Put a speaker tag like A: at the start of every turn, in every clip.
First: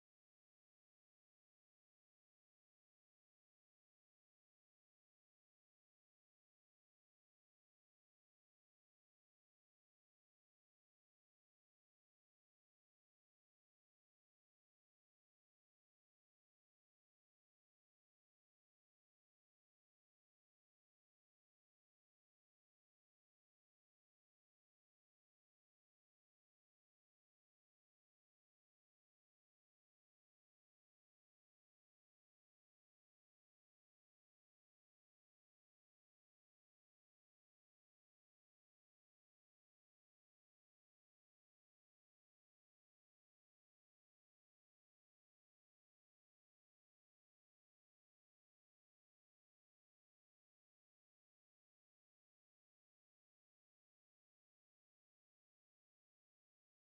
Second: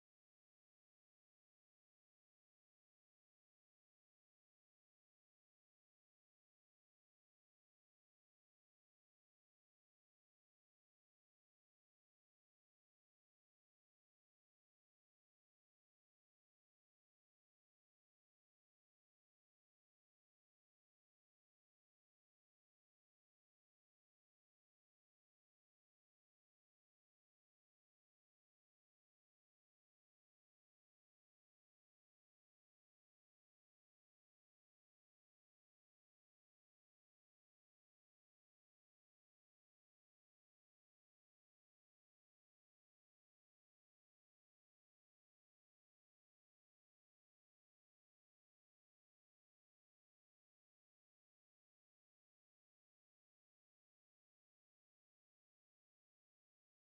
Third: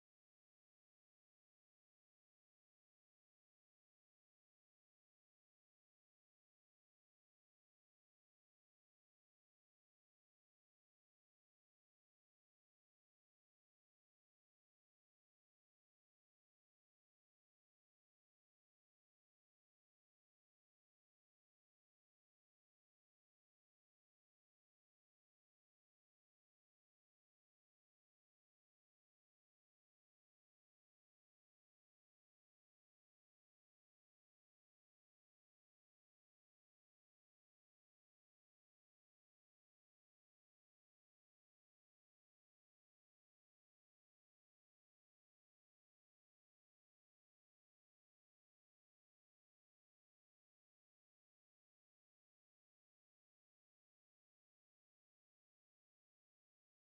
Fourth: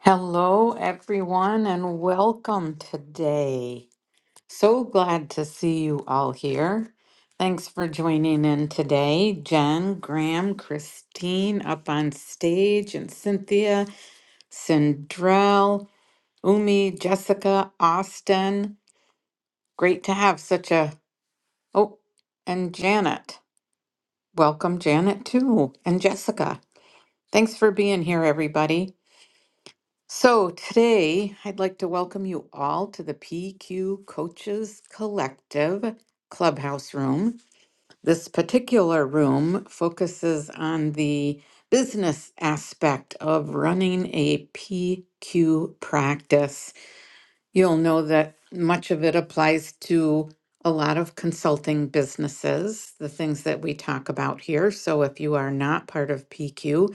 A: Hello, everyone, and welcome today. So glad to see you all here. Thanks for joining in today. Jen, Graham, Christine up on stage, and Cynthia, Sindrell, Umi, Jessica, Austin. Great to have such a. Oh, and Janet. Welcome, Janet, too, and Jessica. Thanks for being here, everybody. So, today I'd like to welcome you all to the PQ Coaches Collective Clubhouse Room. This particular room focuses on the business aspect of running a PQ practice. You'll know that much of it applies to a lot of consulting businesses, the things that we talk about here. So, if you are not part of PQ,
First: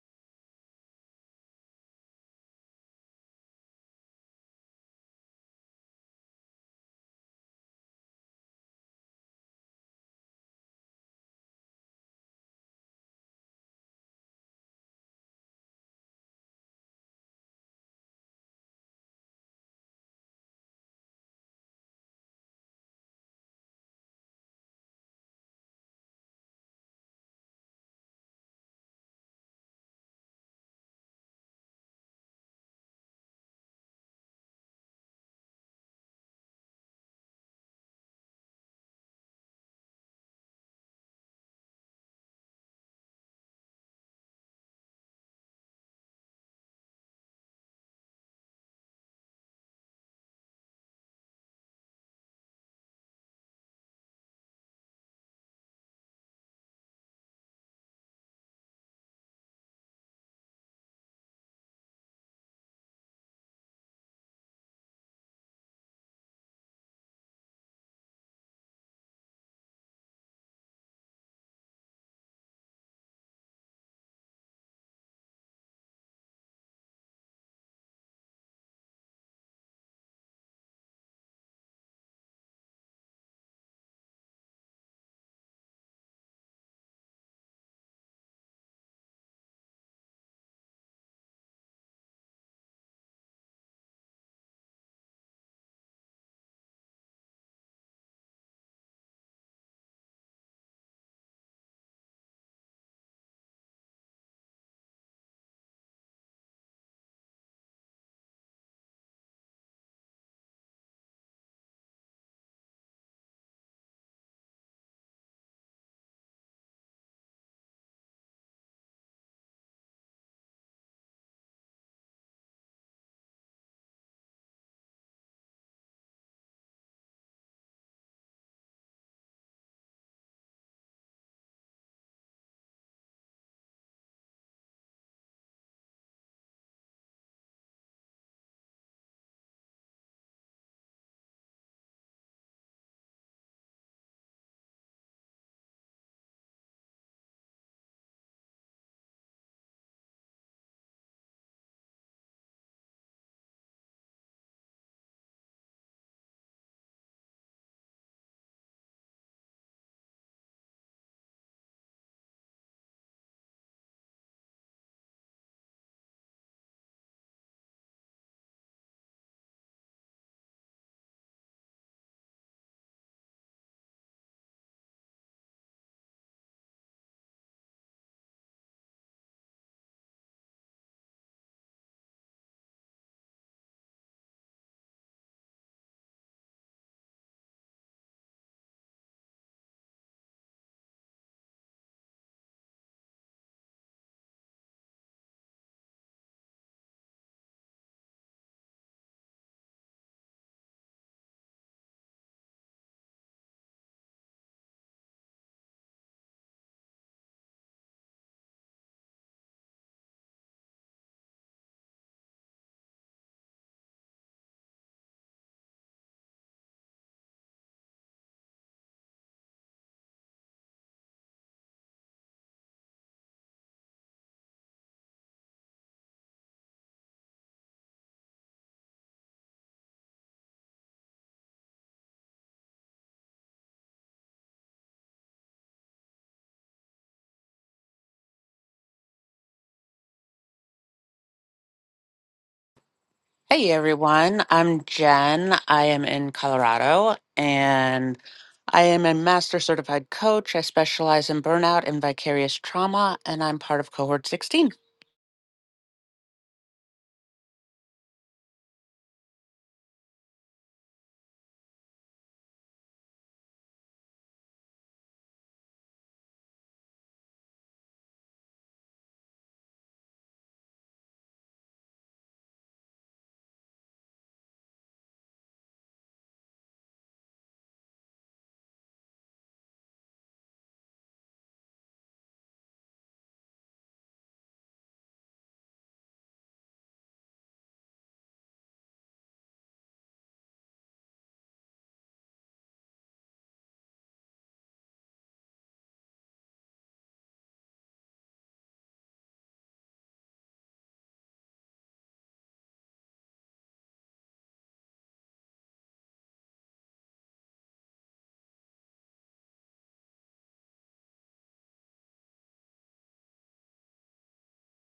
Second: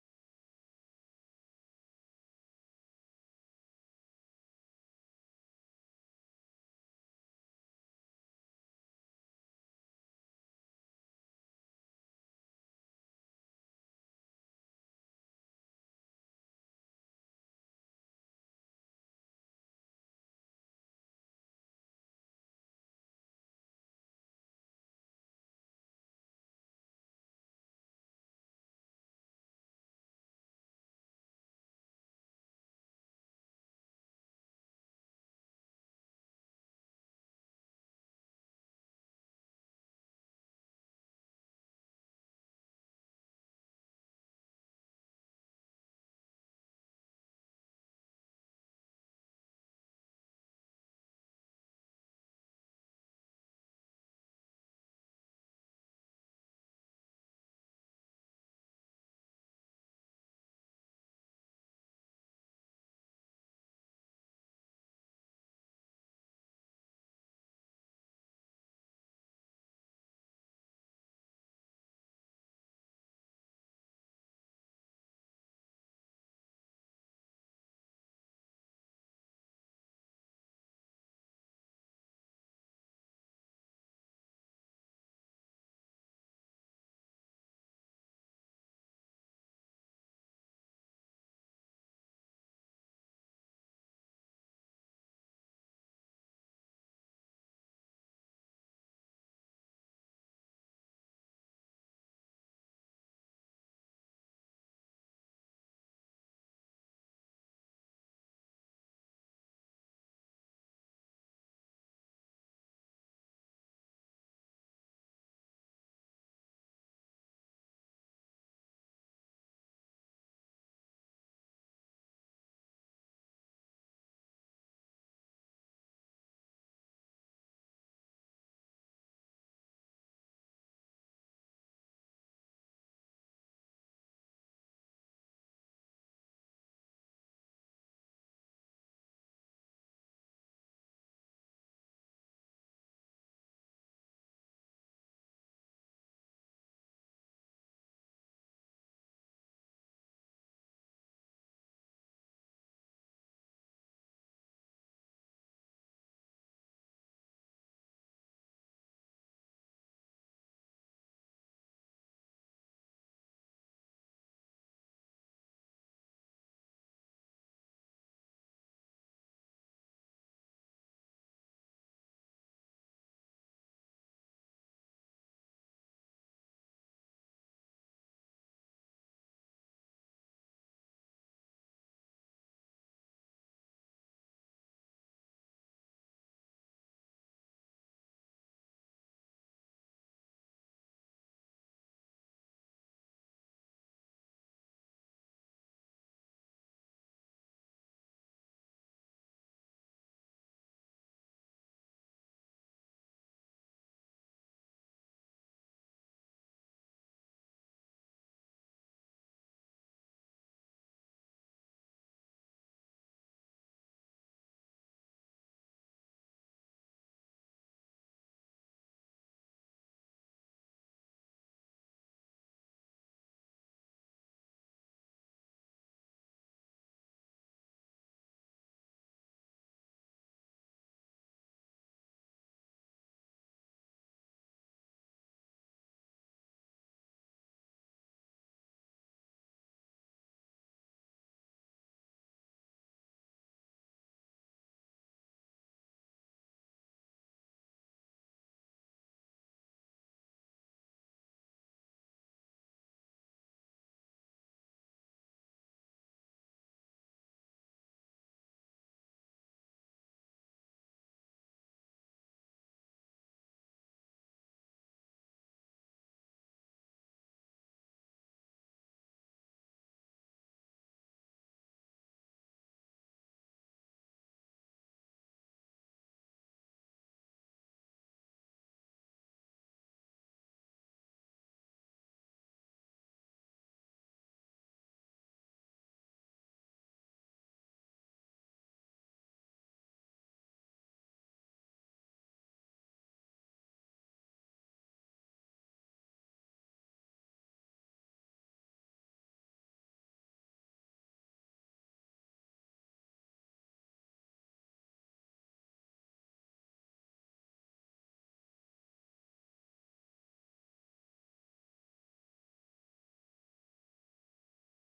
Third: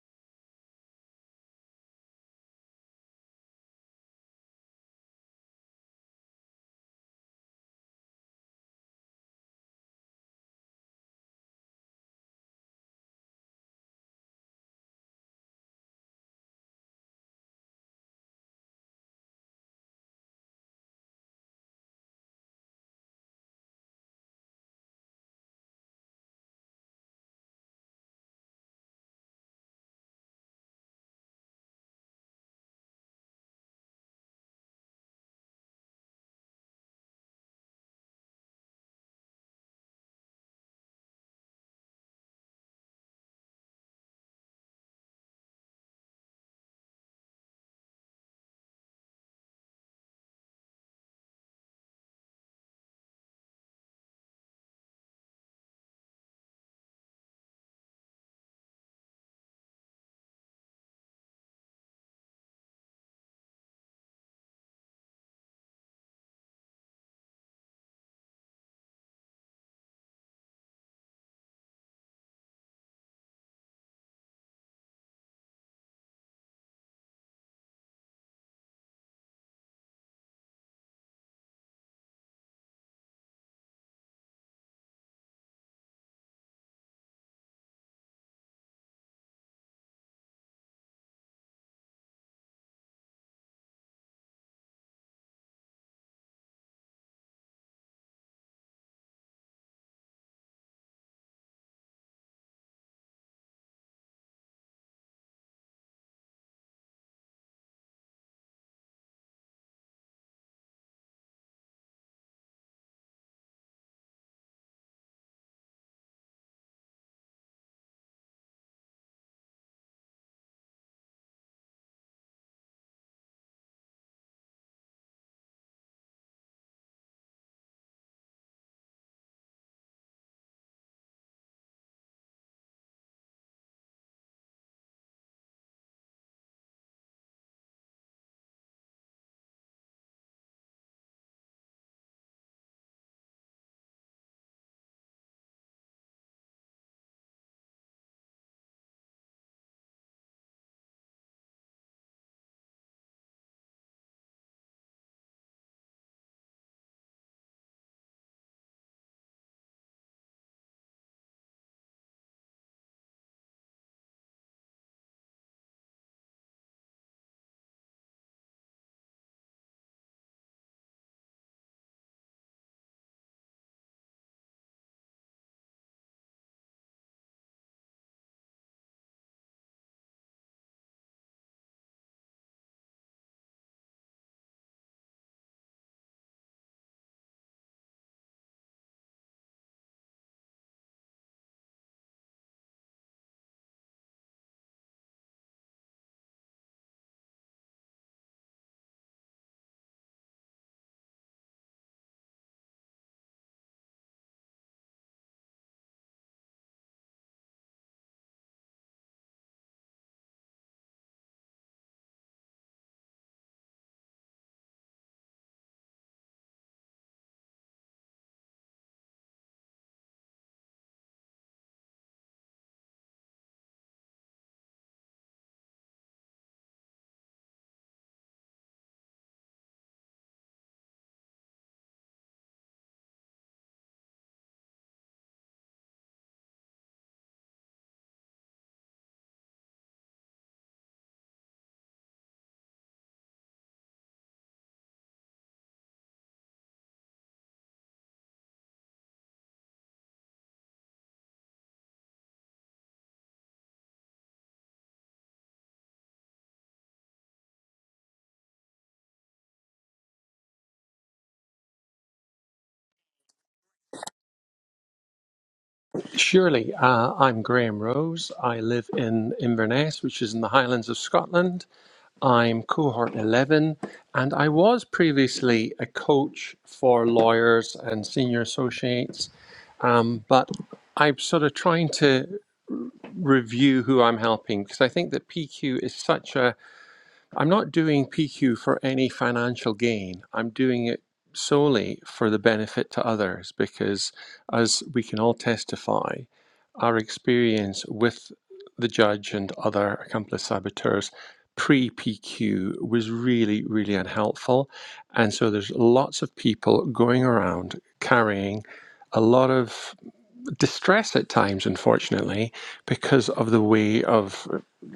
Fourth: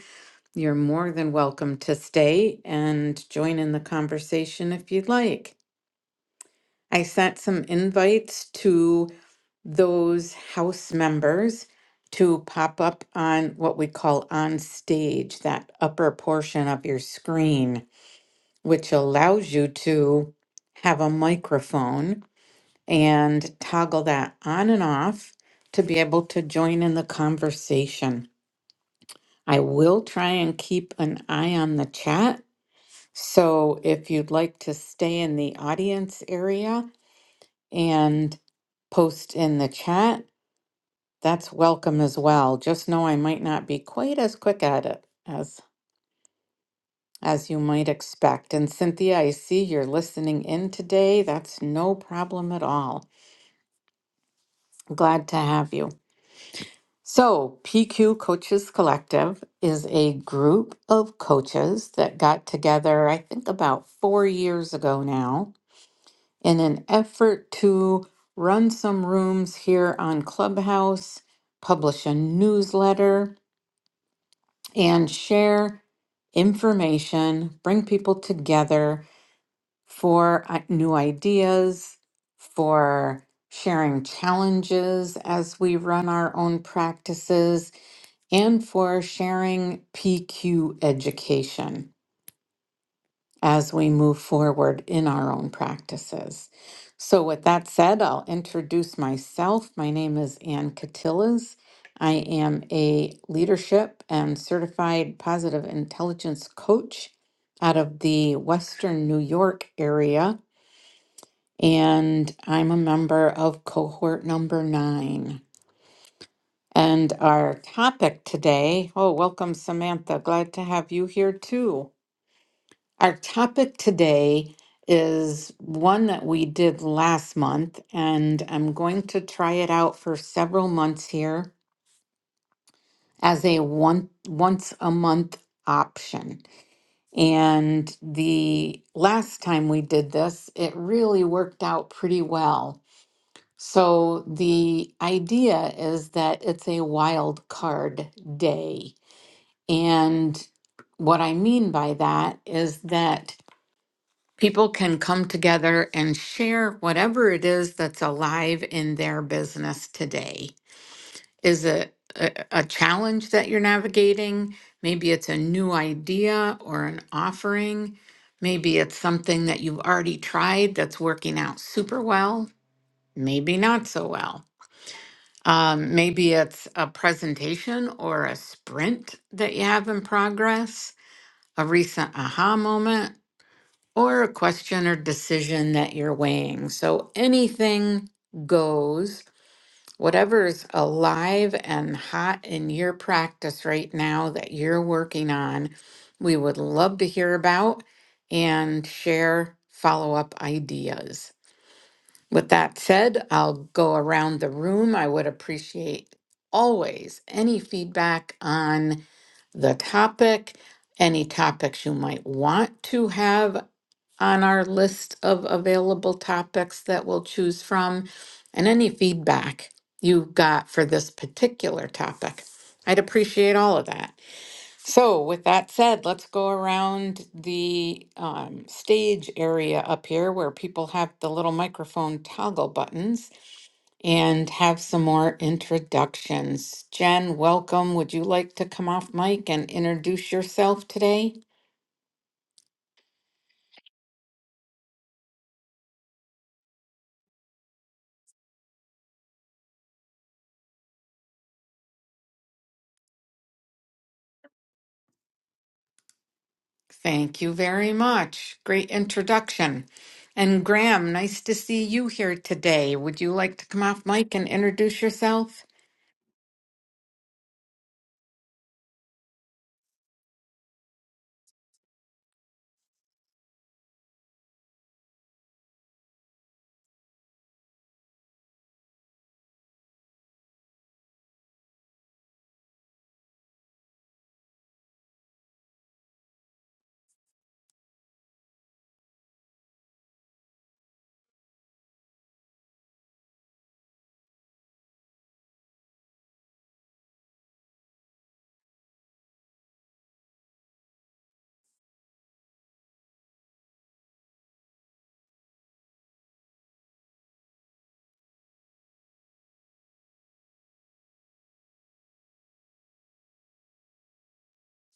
A: you're more than welcome to stay and join in the conversation if you'd like. I sent some invites to those house members to pop up on what we call on stage, that upper portion of your screen, which allows you to have a microphone and toggle that on and off to be able to join in the conversation. I will try and keep an eye on the chat So if you'd like to stay in the audience area and post in the chat, that's welcome as well. Just know I might not be quite as quick at it as as you might expect. And Cynthia, I see you're listening in today. That's no problem at all. Glad to have you. So, PQ Coaches Collective is a group of coaches that got together, I think about four years ago now, in an effort to run some rooms here on Clubhouse, publish a newsletter, and share information, bring people together for uh, new ideas, for sharing challenges as we run our own practices, and for sharing PQ education. as we move forward in our own practices. So, with that said, I'll introduce myself. My name is Ann Catillas. I am a leadership and certified positive intelligence coach out of the Western New York area, and I'm a member of cohort number nine. And our topic today, oh, welcome, Samantha. Glad to have you here too. Our topic today is one that we did last month, and I'm going to try it out for several months here as a one once a month option. And the last time we did this, it really worked out pretty well. So the idea is that it's a wild card day. And what I mean by that is that people can come together and share whatever it is that's alive in their business today. Is it a, a challenge that you're navigating? Maybe it's a new idea or an offering. Maybe it's something that you've already tried that's working out super well, maybe not so well. Um, maybe it's a presentation or a sprint that you have in progress, a recent aha moment, or a question or decision that you're weighing. So anything goes, whatever is alive and hot in your practice right now that you're working on, we would love to hear about and share follow up ideas. With that said, I'll go around the room. I would appreciate always any feedback on the topic, any topics you might want to have on our list of available topics that we'll choose from and any feedback you got for this particular topic. I'd appreciate all of that. So, with that said, let's go around the um, stage area up here where people have the little microphone toggle buttons and have some more introductions. Jen, welcome. Would you like to come off mic and introduce yourself today?
B: Hey everyone, I'm Jen. I am in Colorado and I am a master certified coach. I specialize in burnout and vicarious trauma, and I'm part of cohort 16.
A: Thank you very much. Great introduction. And Graham, nice to see you here today. Would you like to come off mic and introduce yourself?
C: Surely. Uh, I'm Graham Rose. I live in Inverness, which is in the Highlands of Scotland. I'm cohort 11, and I was previously a coach for lawyers and senior associates, um, but I'm sort of trying to review who I'm helping because I think that PQ is such a I'm not doing PQ for any financial gain. I'm doing it solely for the benefit to others because, as we can all testify, our experience with the judge and other accomplice saboteurs pre PQ was really, really unhelpful. And so there's lots of people going around carrying a lot of distress at times, unfortunately, because of the way of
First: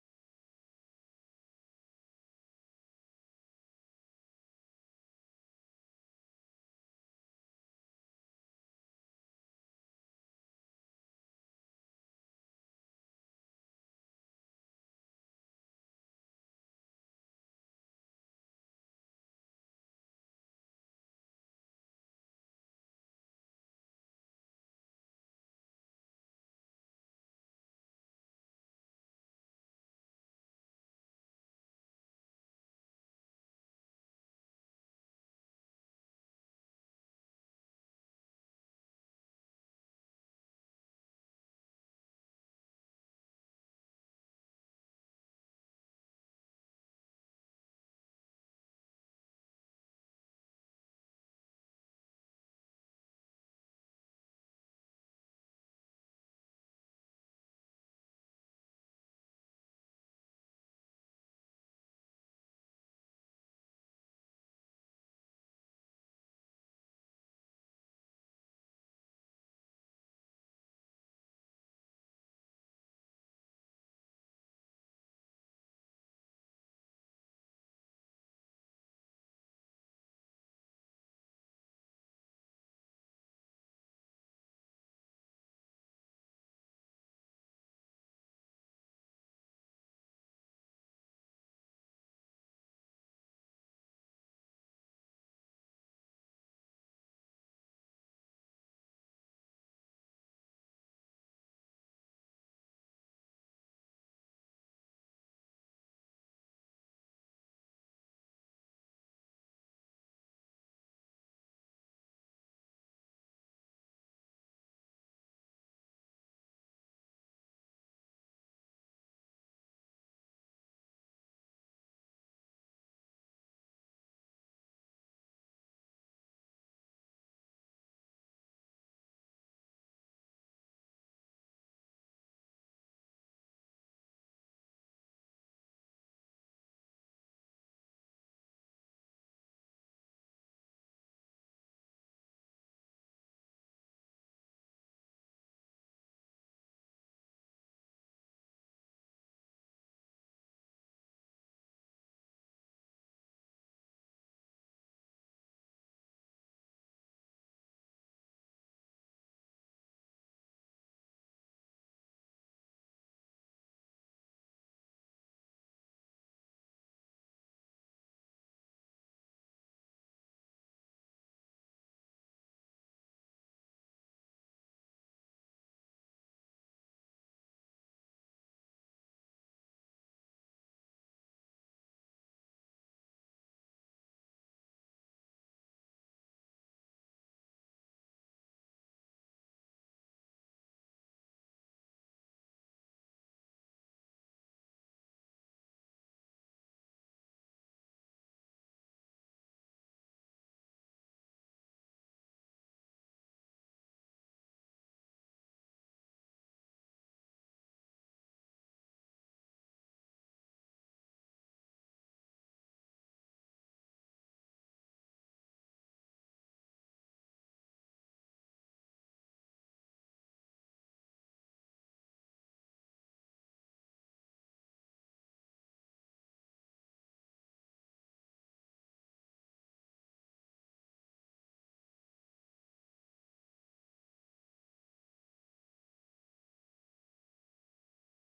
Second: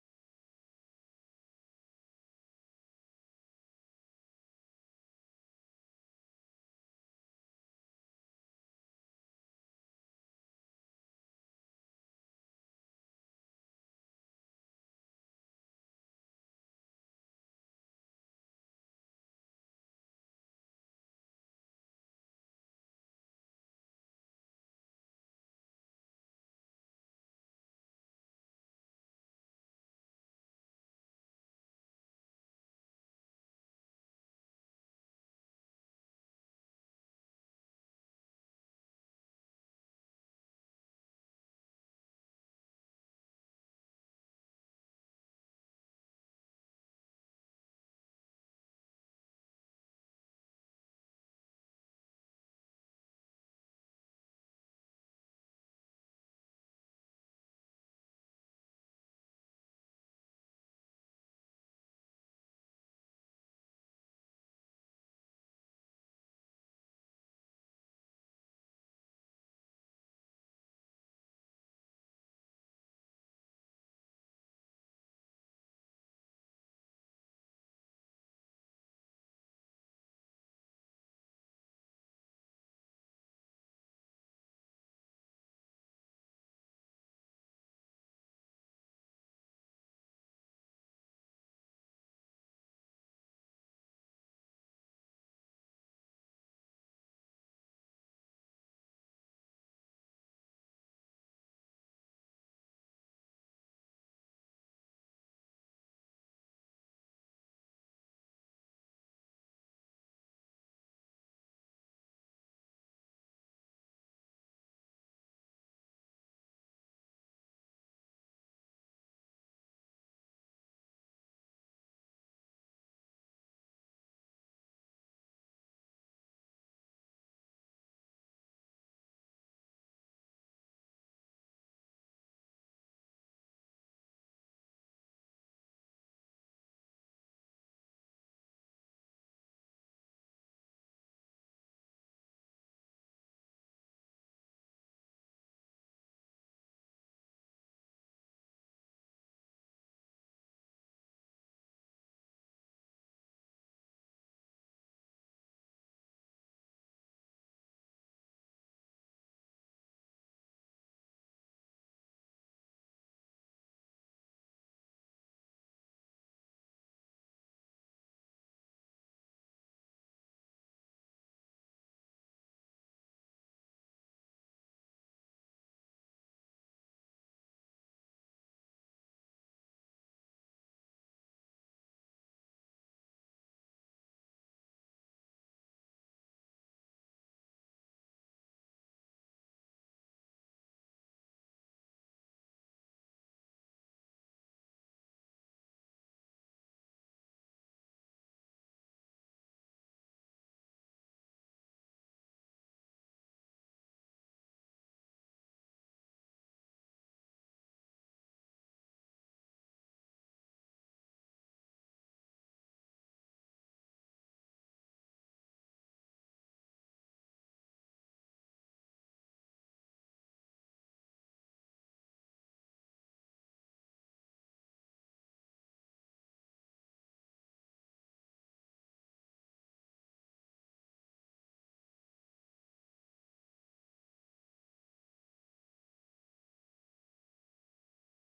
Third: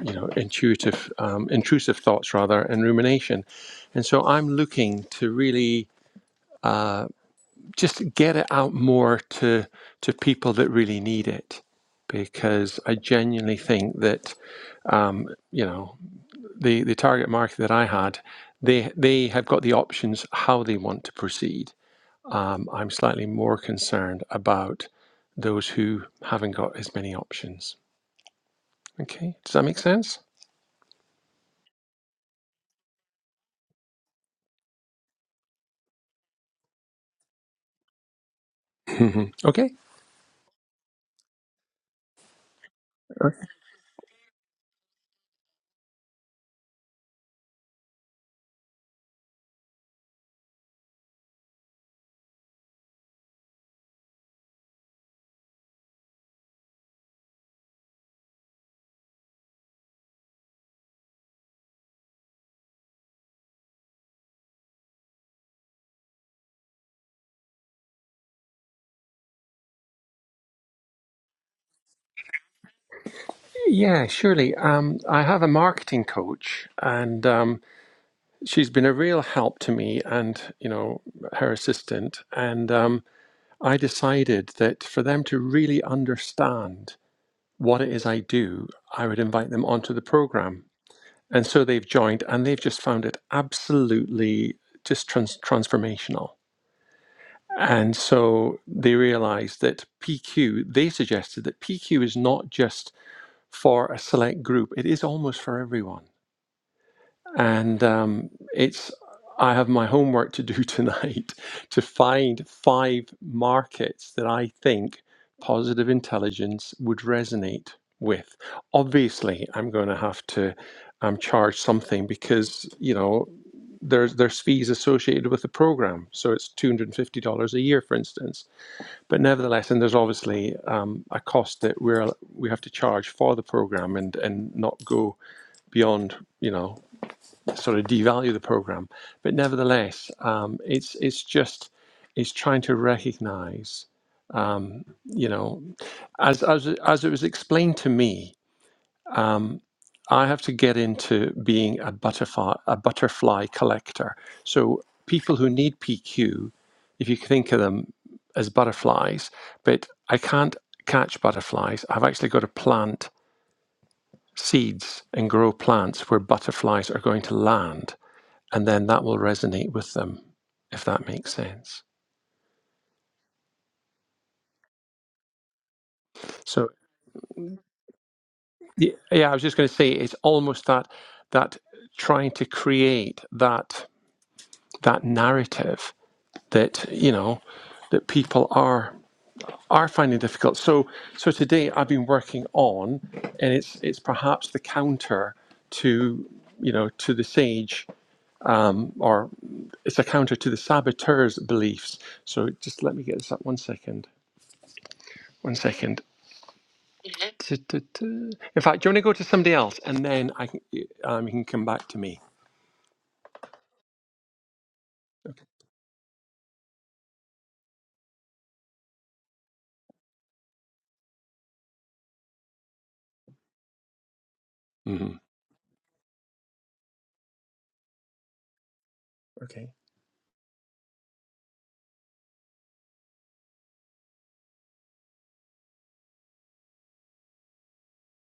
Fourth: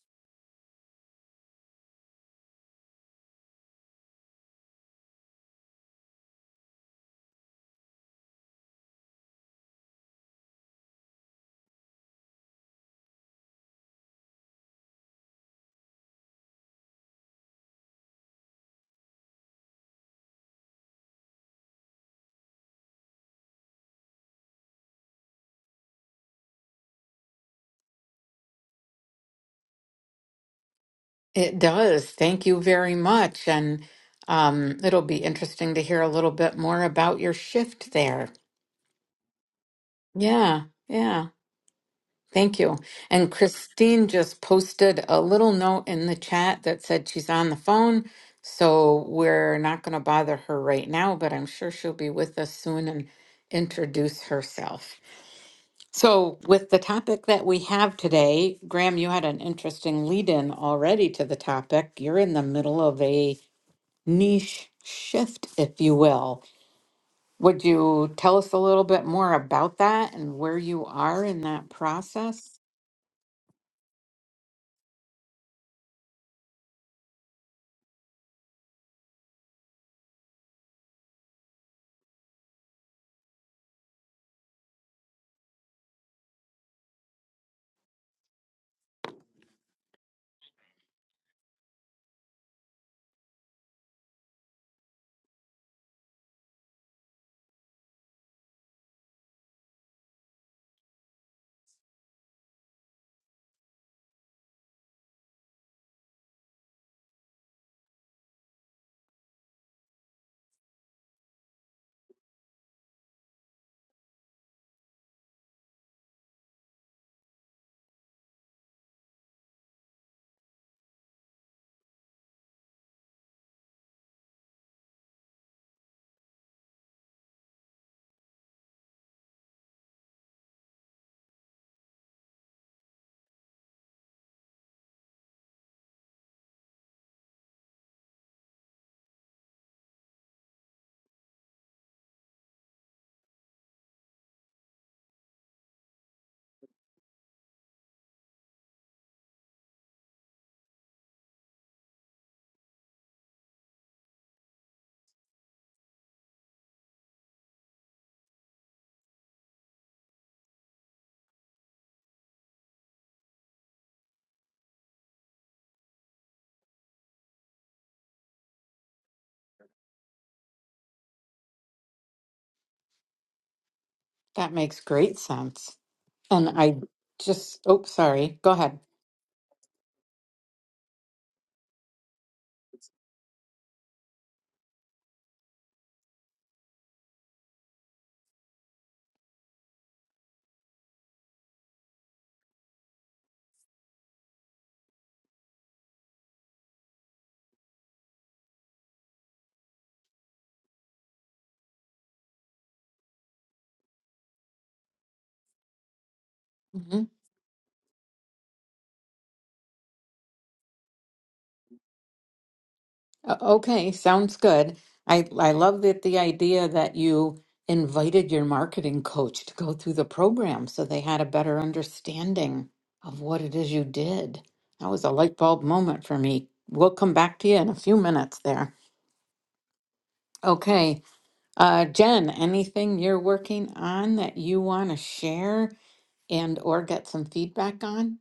C: you know intuitive, um, intrusive thoughts rather, and rumination. And so I'm looking to really uh, just get it out more to to people that really need it, because I genuinely think that um, you know the the target market that I had, they they have got the options how they want to proceed um, I'm slightly more concerned about those who haven't got as many options. Okay, does that make sense?
A: It does. Thank you very much. And um, it'll be interesting to hear a little bit more about your shift there.
C: okay. Okay.
A: Yeah, yeah. Thank you. And Christine just posted a little note in the chat that said she's on the phone. So we're not going to bother her right now, but I'm sure she'll be with us soon and introduce herself. So, with the topic that we have today, Graham, you had an interesting lead in already to the topic. You're in the middle of a niche shift, if you will. Would you tell us a little bit more about that and where you are in that process?
C: Yeah, surely. Um, I have a marketing coach, and um, she's been a real help to me and, you know, her assistant. And um, I decided that for them to really understand what it is I do, I would invite them onto the program. And so they've joined, and they've just found it absolutely just trans- transformational. And so they realized that PQ, they suggested that PQ is not just for a select group, it is almost for everyone. And um, it's, I have my homework to do tonight to find five markets that I think positive intelligence would resonate with. Obviously, I'm going to have to um, charge something because, you know, there's, there's fees associated with the program. So it's $250 a year, for instance but nevertheless, and there's obviously um, a cost that we're we have to charge for the program and and not go beyond you know sort of devalue the program. But nevertheless, um, it's it's just it's trying to recognise um, you know as as as it was explained to me um, I have to get into being a butterfly, a butterfly collector. So people who need PQ, if you think of them as butterflies, but I can't catch butterflies. I've actually got to plant seeds and grow plants where butterflies are going to land, and then that will resonate with them, if that makes sense.
A: That makes great sense. And
C: So
A: I just, oh, sorry. Go ahead.
C: y- yeah, I was just going to say it's almost that that trying to create that that narrative that you know that people are are finding difficult. So so today I've been working on, and it's it's perhaps the counter to you know to the sage, or it's a counter to the saboteur's beliefs. So just let me get this up one second. One second.
A: hmm
C: Tu, tu, tu. In fact, do you want to go to somebody else, and then I can um, you can come back to me.
A: Okay, sounds good. I I love that the idea that you invited your marketing coach to go through the program so they had a better understanding of what it is you did. That was a
C: Mhm.
A: light bulb moment for me. We'll come back to you in a few minutes there. Okay. Uh, Jen, anything you're working on that you want to share and or get some feedback on?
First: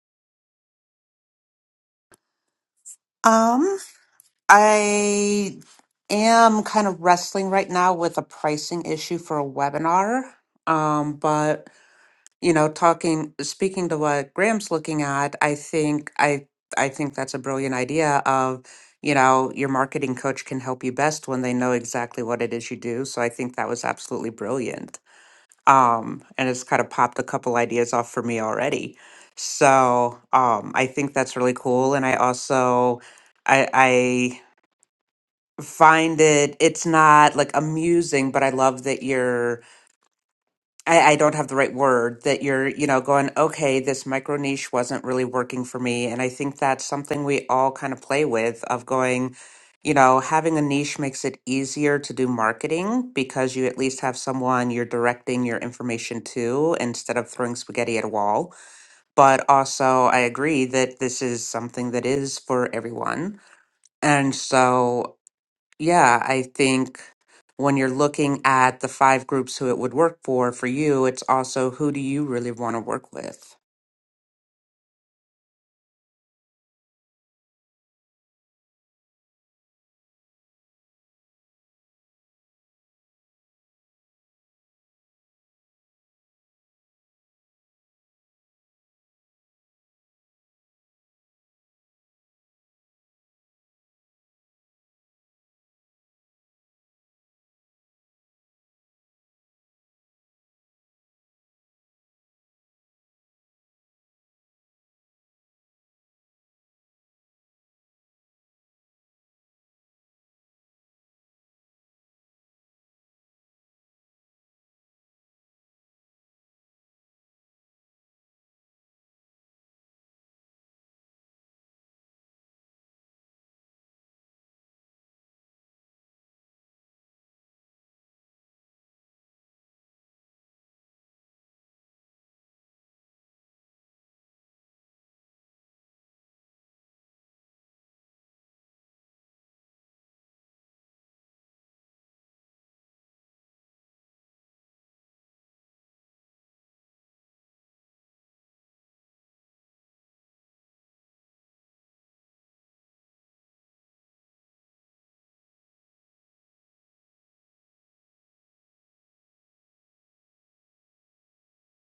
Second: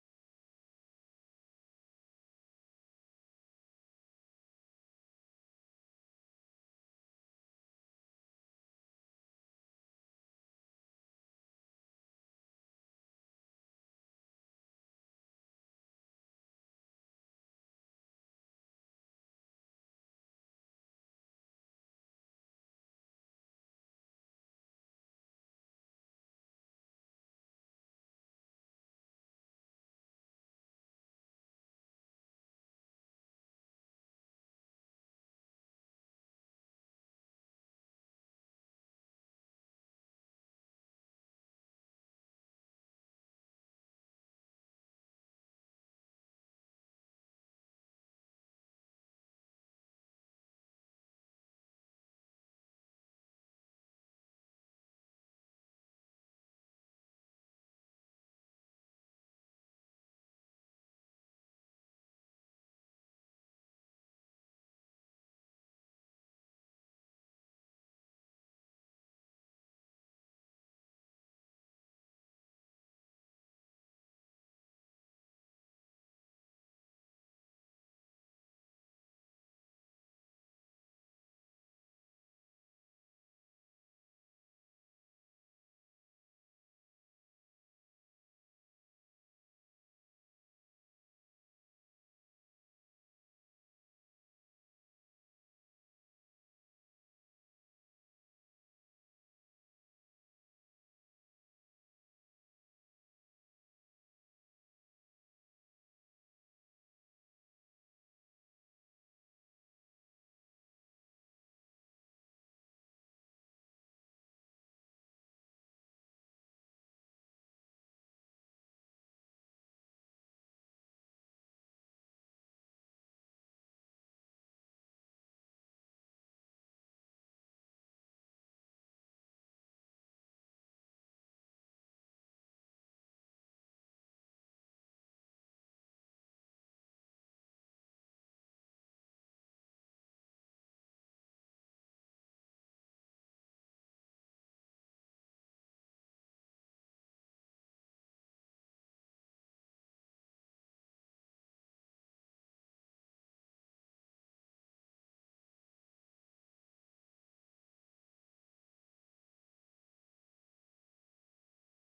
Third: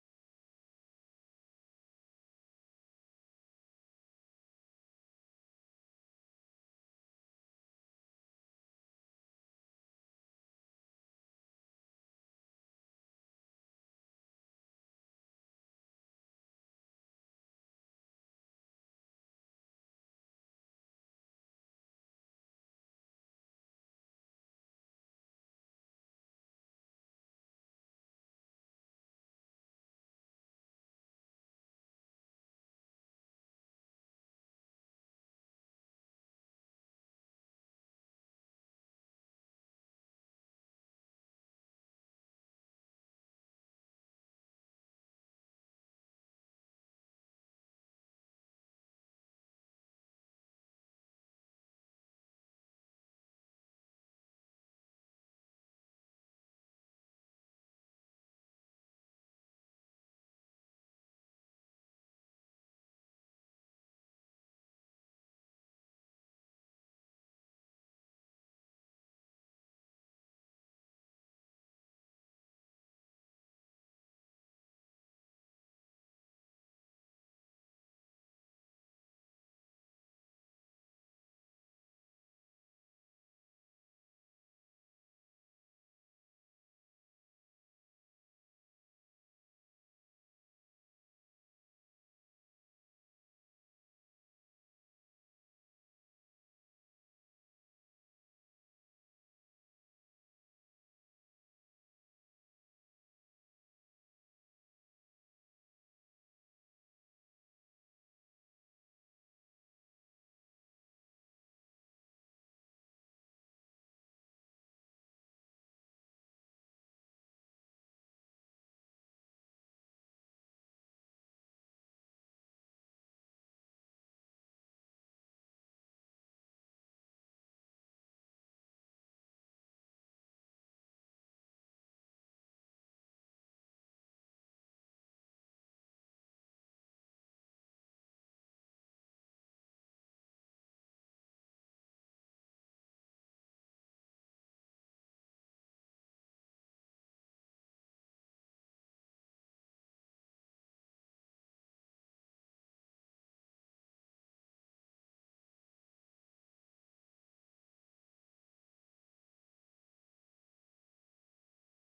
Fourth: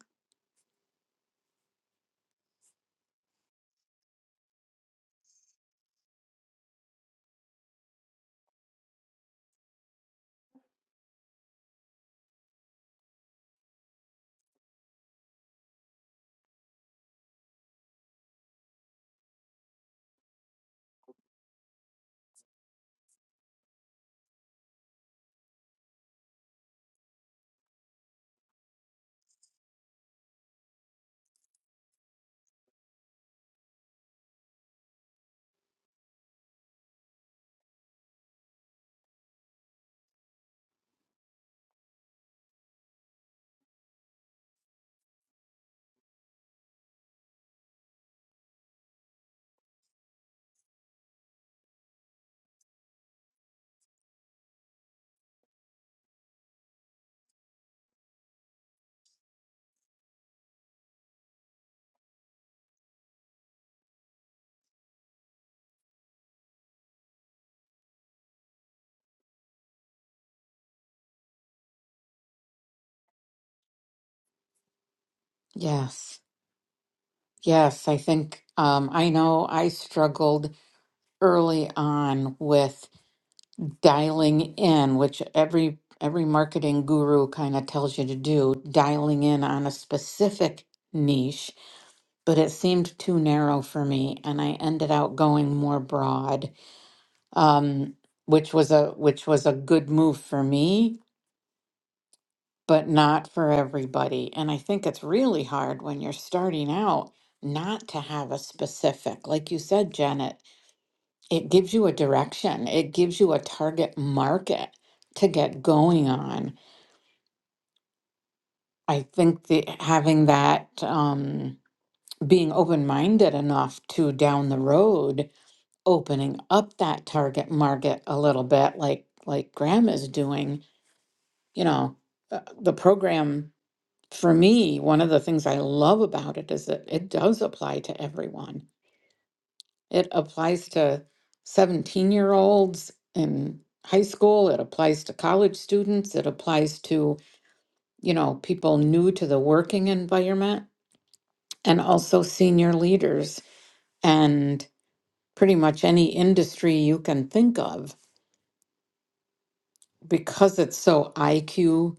B: Um, I am kind of wrestling right now with a pricing issue for a webinar. Um, but you know talking speaking to what graham's looking at i think i i think that's a brilliant idea of you know your marketing coach can help you best when they know exactly what it is you do so i think that was absolutely brilliant um and it's kind of popped a couple ideas off for me already so um i think that's really cool and i also i i find it it's not like amusing but i love that you're I, I don't have the right word that you're, you know, going, okay, this micro niche wasn't really working for me. And I think that's something we all kind of play with of going, you know, having a niche makes it easier to do marketing because you at least have someone you're directing your information to instead of throwing spaghetti at a wall. But also, I agree that this is something that is for everyone. And so yeah, I think when you're looking at the five groups who it would work for, for you, it's also who do you really want to work with?
A: Yes. Yes, I think um, I know I struggled early on with dialing in, which every every marketing guru kind of tells you to do, dialing in on a specific niche, but it seemed too narrow for me, and I ended out going more broad, um, which was a which was a good move for me, but not for everybody. And I think it's really hard when you're starting out not to have a specific, like you said, Janet it gives you a direction, it gives you a target market to get going on. I think the having that um, being open minded enough to down the road opening up that target market a little bit, like like Graham is doing. You know, uh, the program for me, one of the things I love about it is that it does apply to everyone It applies to 17 year olds in high school. It applies to college students. It applies to, you know, people new to the working environment and also senior leaders and pretty much any industry you can think of because it's so IQ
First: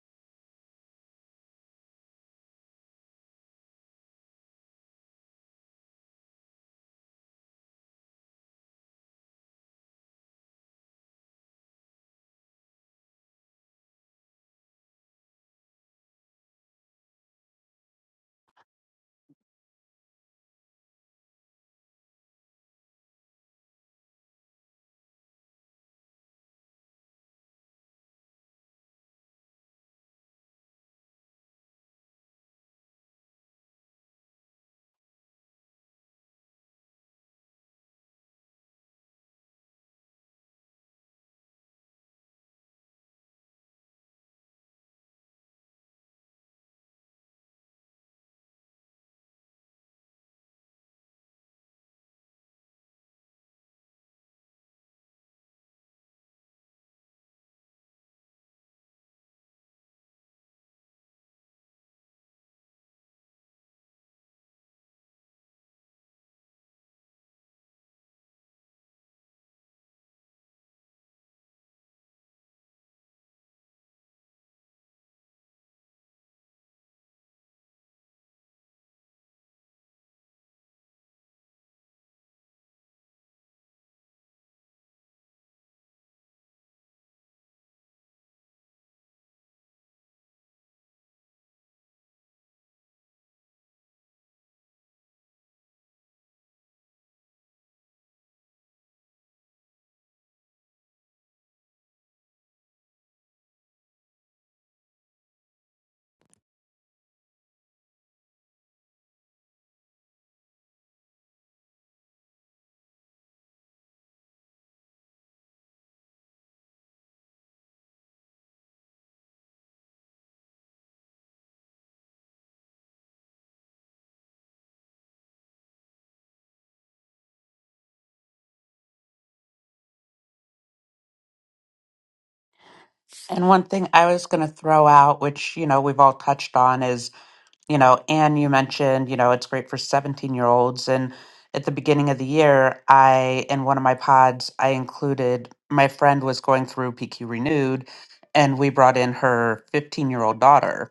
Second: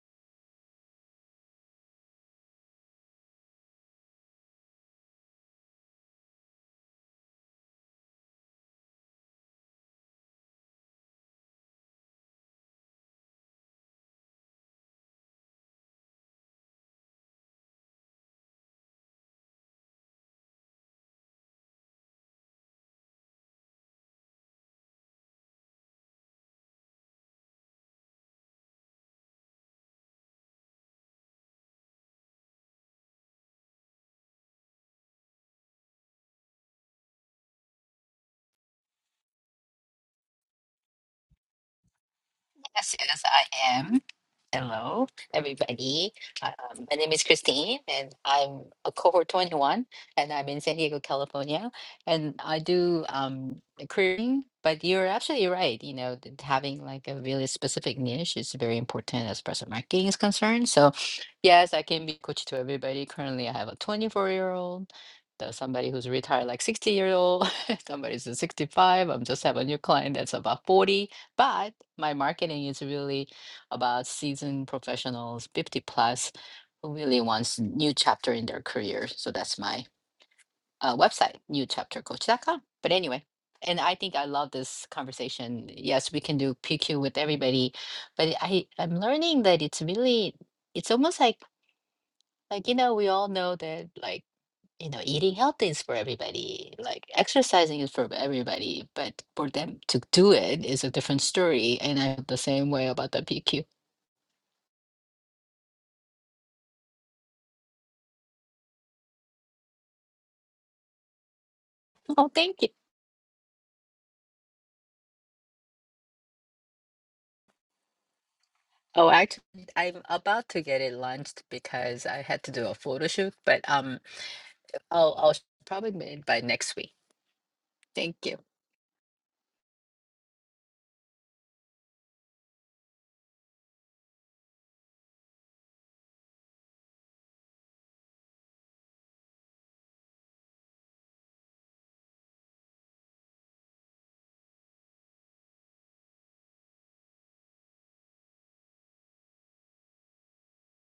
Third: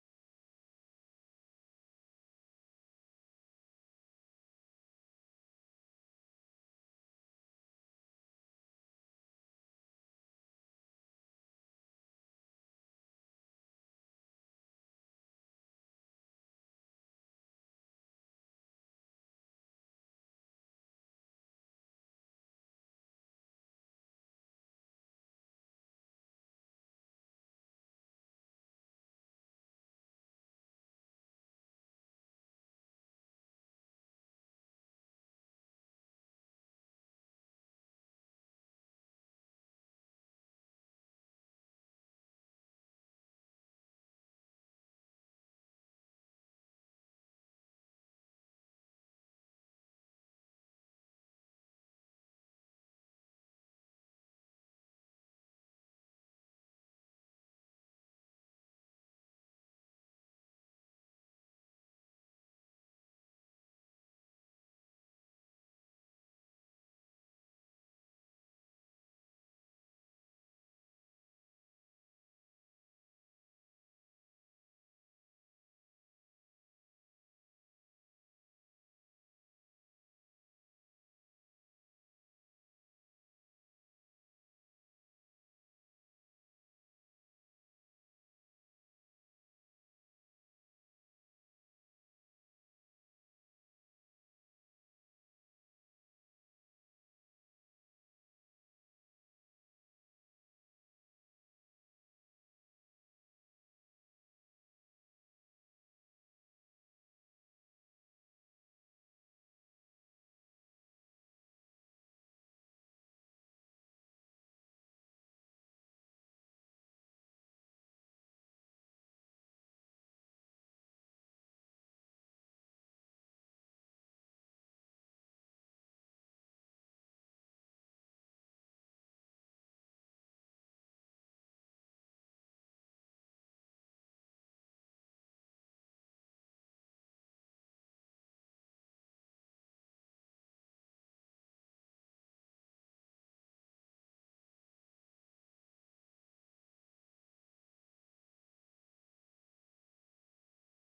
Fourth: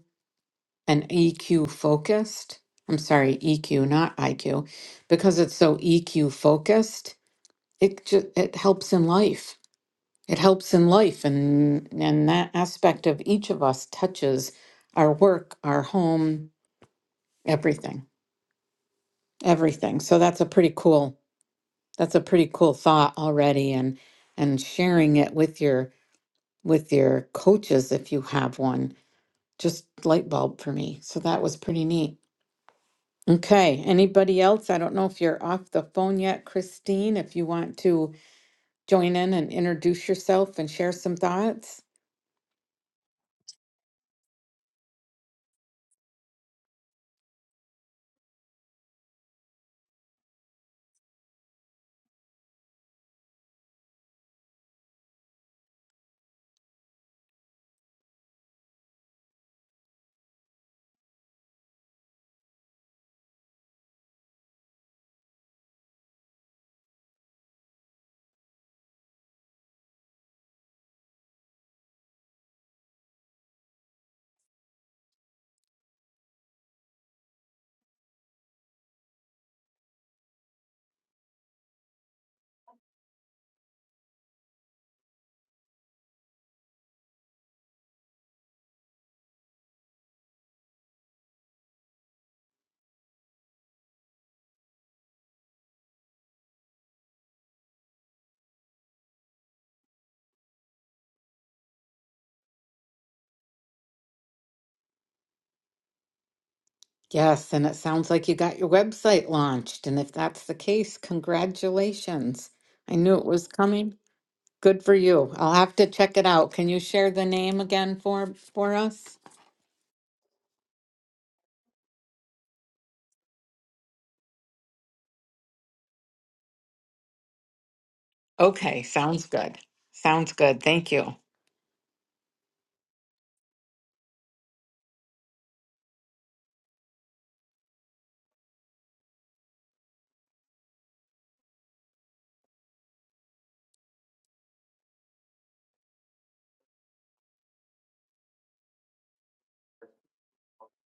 A: and EQ focused. I'm sorry, EQ, not IQ, because it's so EQ focused. It just it helps in life It helps in life, and and that aspect of each of us touches our work, our home, everything, everything. So that's a pretty cool. That's a pretty cool thought already, and and sharing it with your with your coaches if you have one. Just light bulb for me. So that was pretty neat. Okay, anybody else? I don't know if you're off the phone yet, Christine. If you want to join in and introduce yourself and share some thoughts.
D: Yes, yes, I am. Hello, everybody. Um, my name is Christine, and I'm a cohort 21, and I'm in San Diego, California. And I do um, careering, but you're absolutely right. You know, that having like a really specific niche is very important as personal marketing is concerned. So, yes, I can be coach to everybody. Currently, I have a 24 year old. There's somebody who's retired like 60 year old somebody's a 65 i'm just have a new client that's about 40 but my marketing is really about seasoned professionals, 50 plus, who really wants new chapter in their career. So that's my uh, website, new chapter coach dot com. But anyway, and I think I love this conversation. Yes, we can do PQ with everybody, but I I'm learning that it's really it's almost like like you know we all know that like you know eating healthy is for everybody, like exercising is for everybody, but for them to do it is a different story. And I feel the same way about the PQ.
A: Yes, and it sounds like you got your website launched. And if that's the case,
D: Oh,
A: congratulations.
D: thank you.
A: I knew it was coming. Good for you. I'll have to check it out. Can you share the name again for for
D: Oh,
A: us?
D: actually, I'm about to get it launched because I had to do a photo shoot, but um, I'll I'll probably make it by next week. Thank you.
A: Okay, sounds good. Sounds good. Thank you.
B: And one thing I was going to throw out, which, you know, we've all touched on is, you know, Anne, you mentioned, you know, it's great for 17 year olds. And at the beginning of the year, I, in one of my pods, I included my friend was going through PQ Renewed and we brought in her 15 year old daughter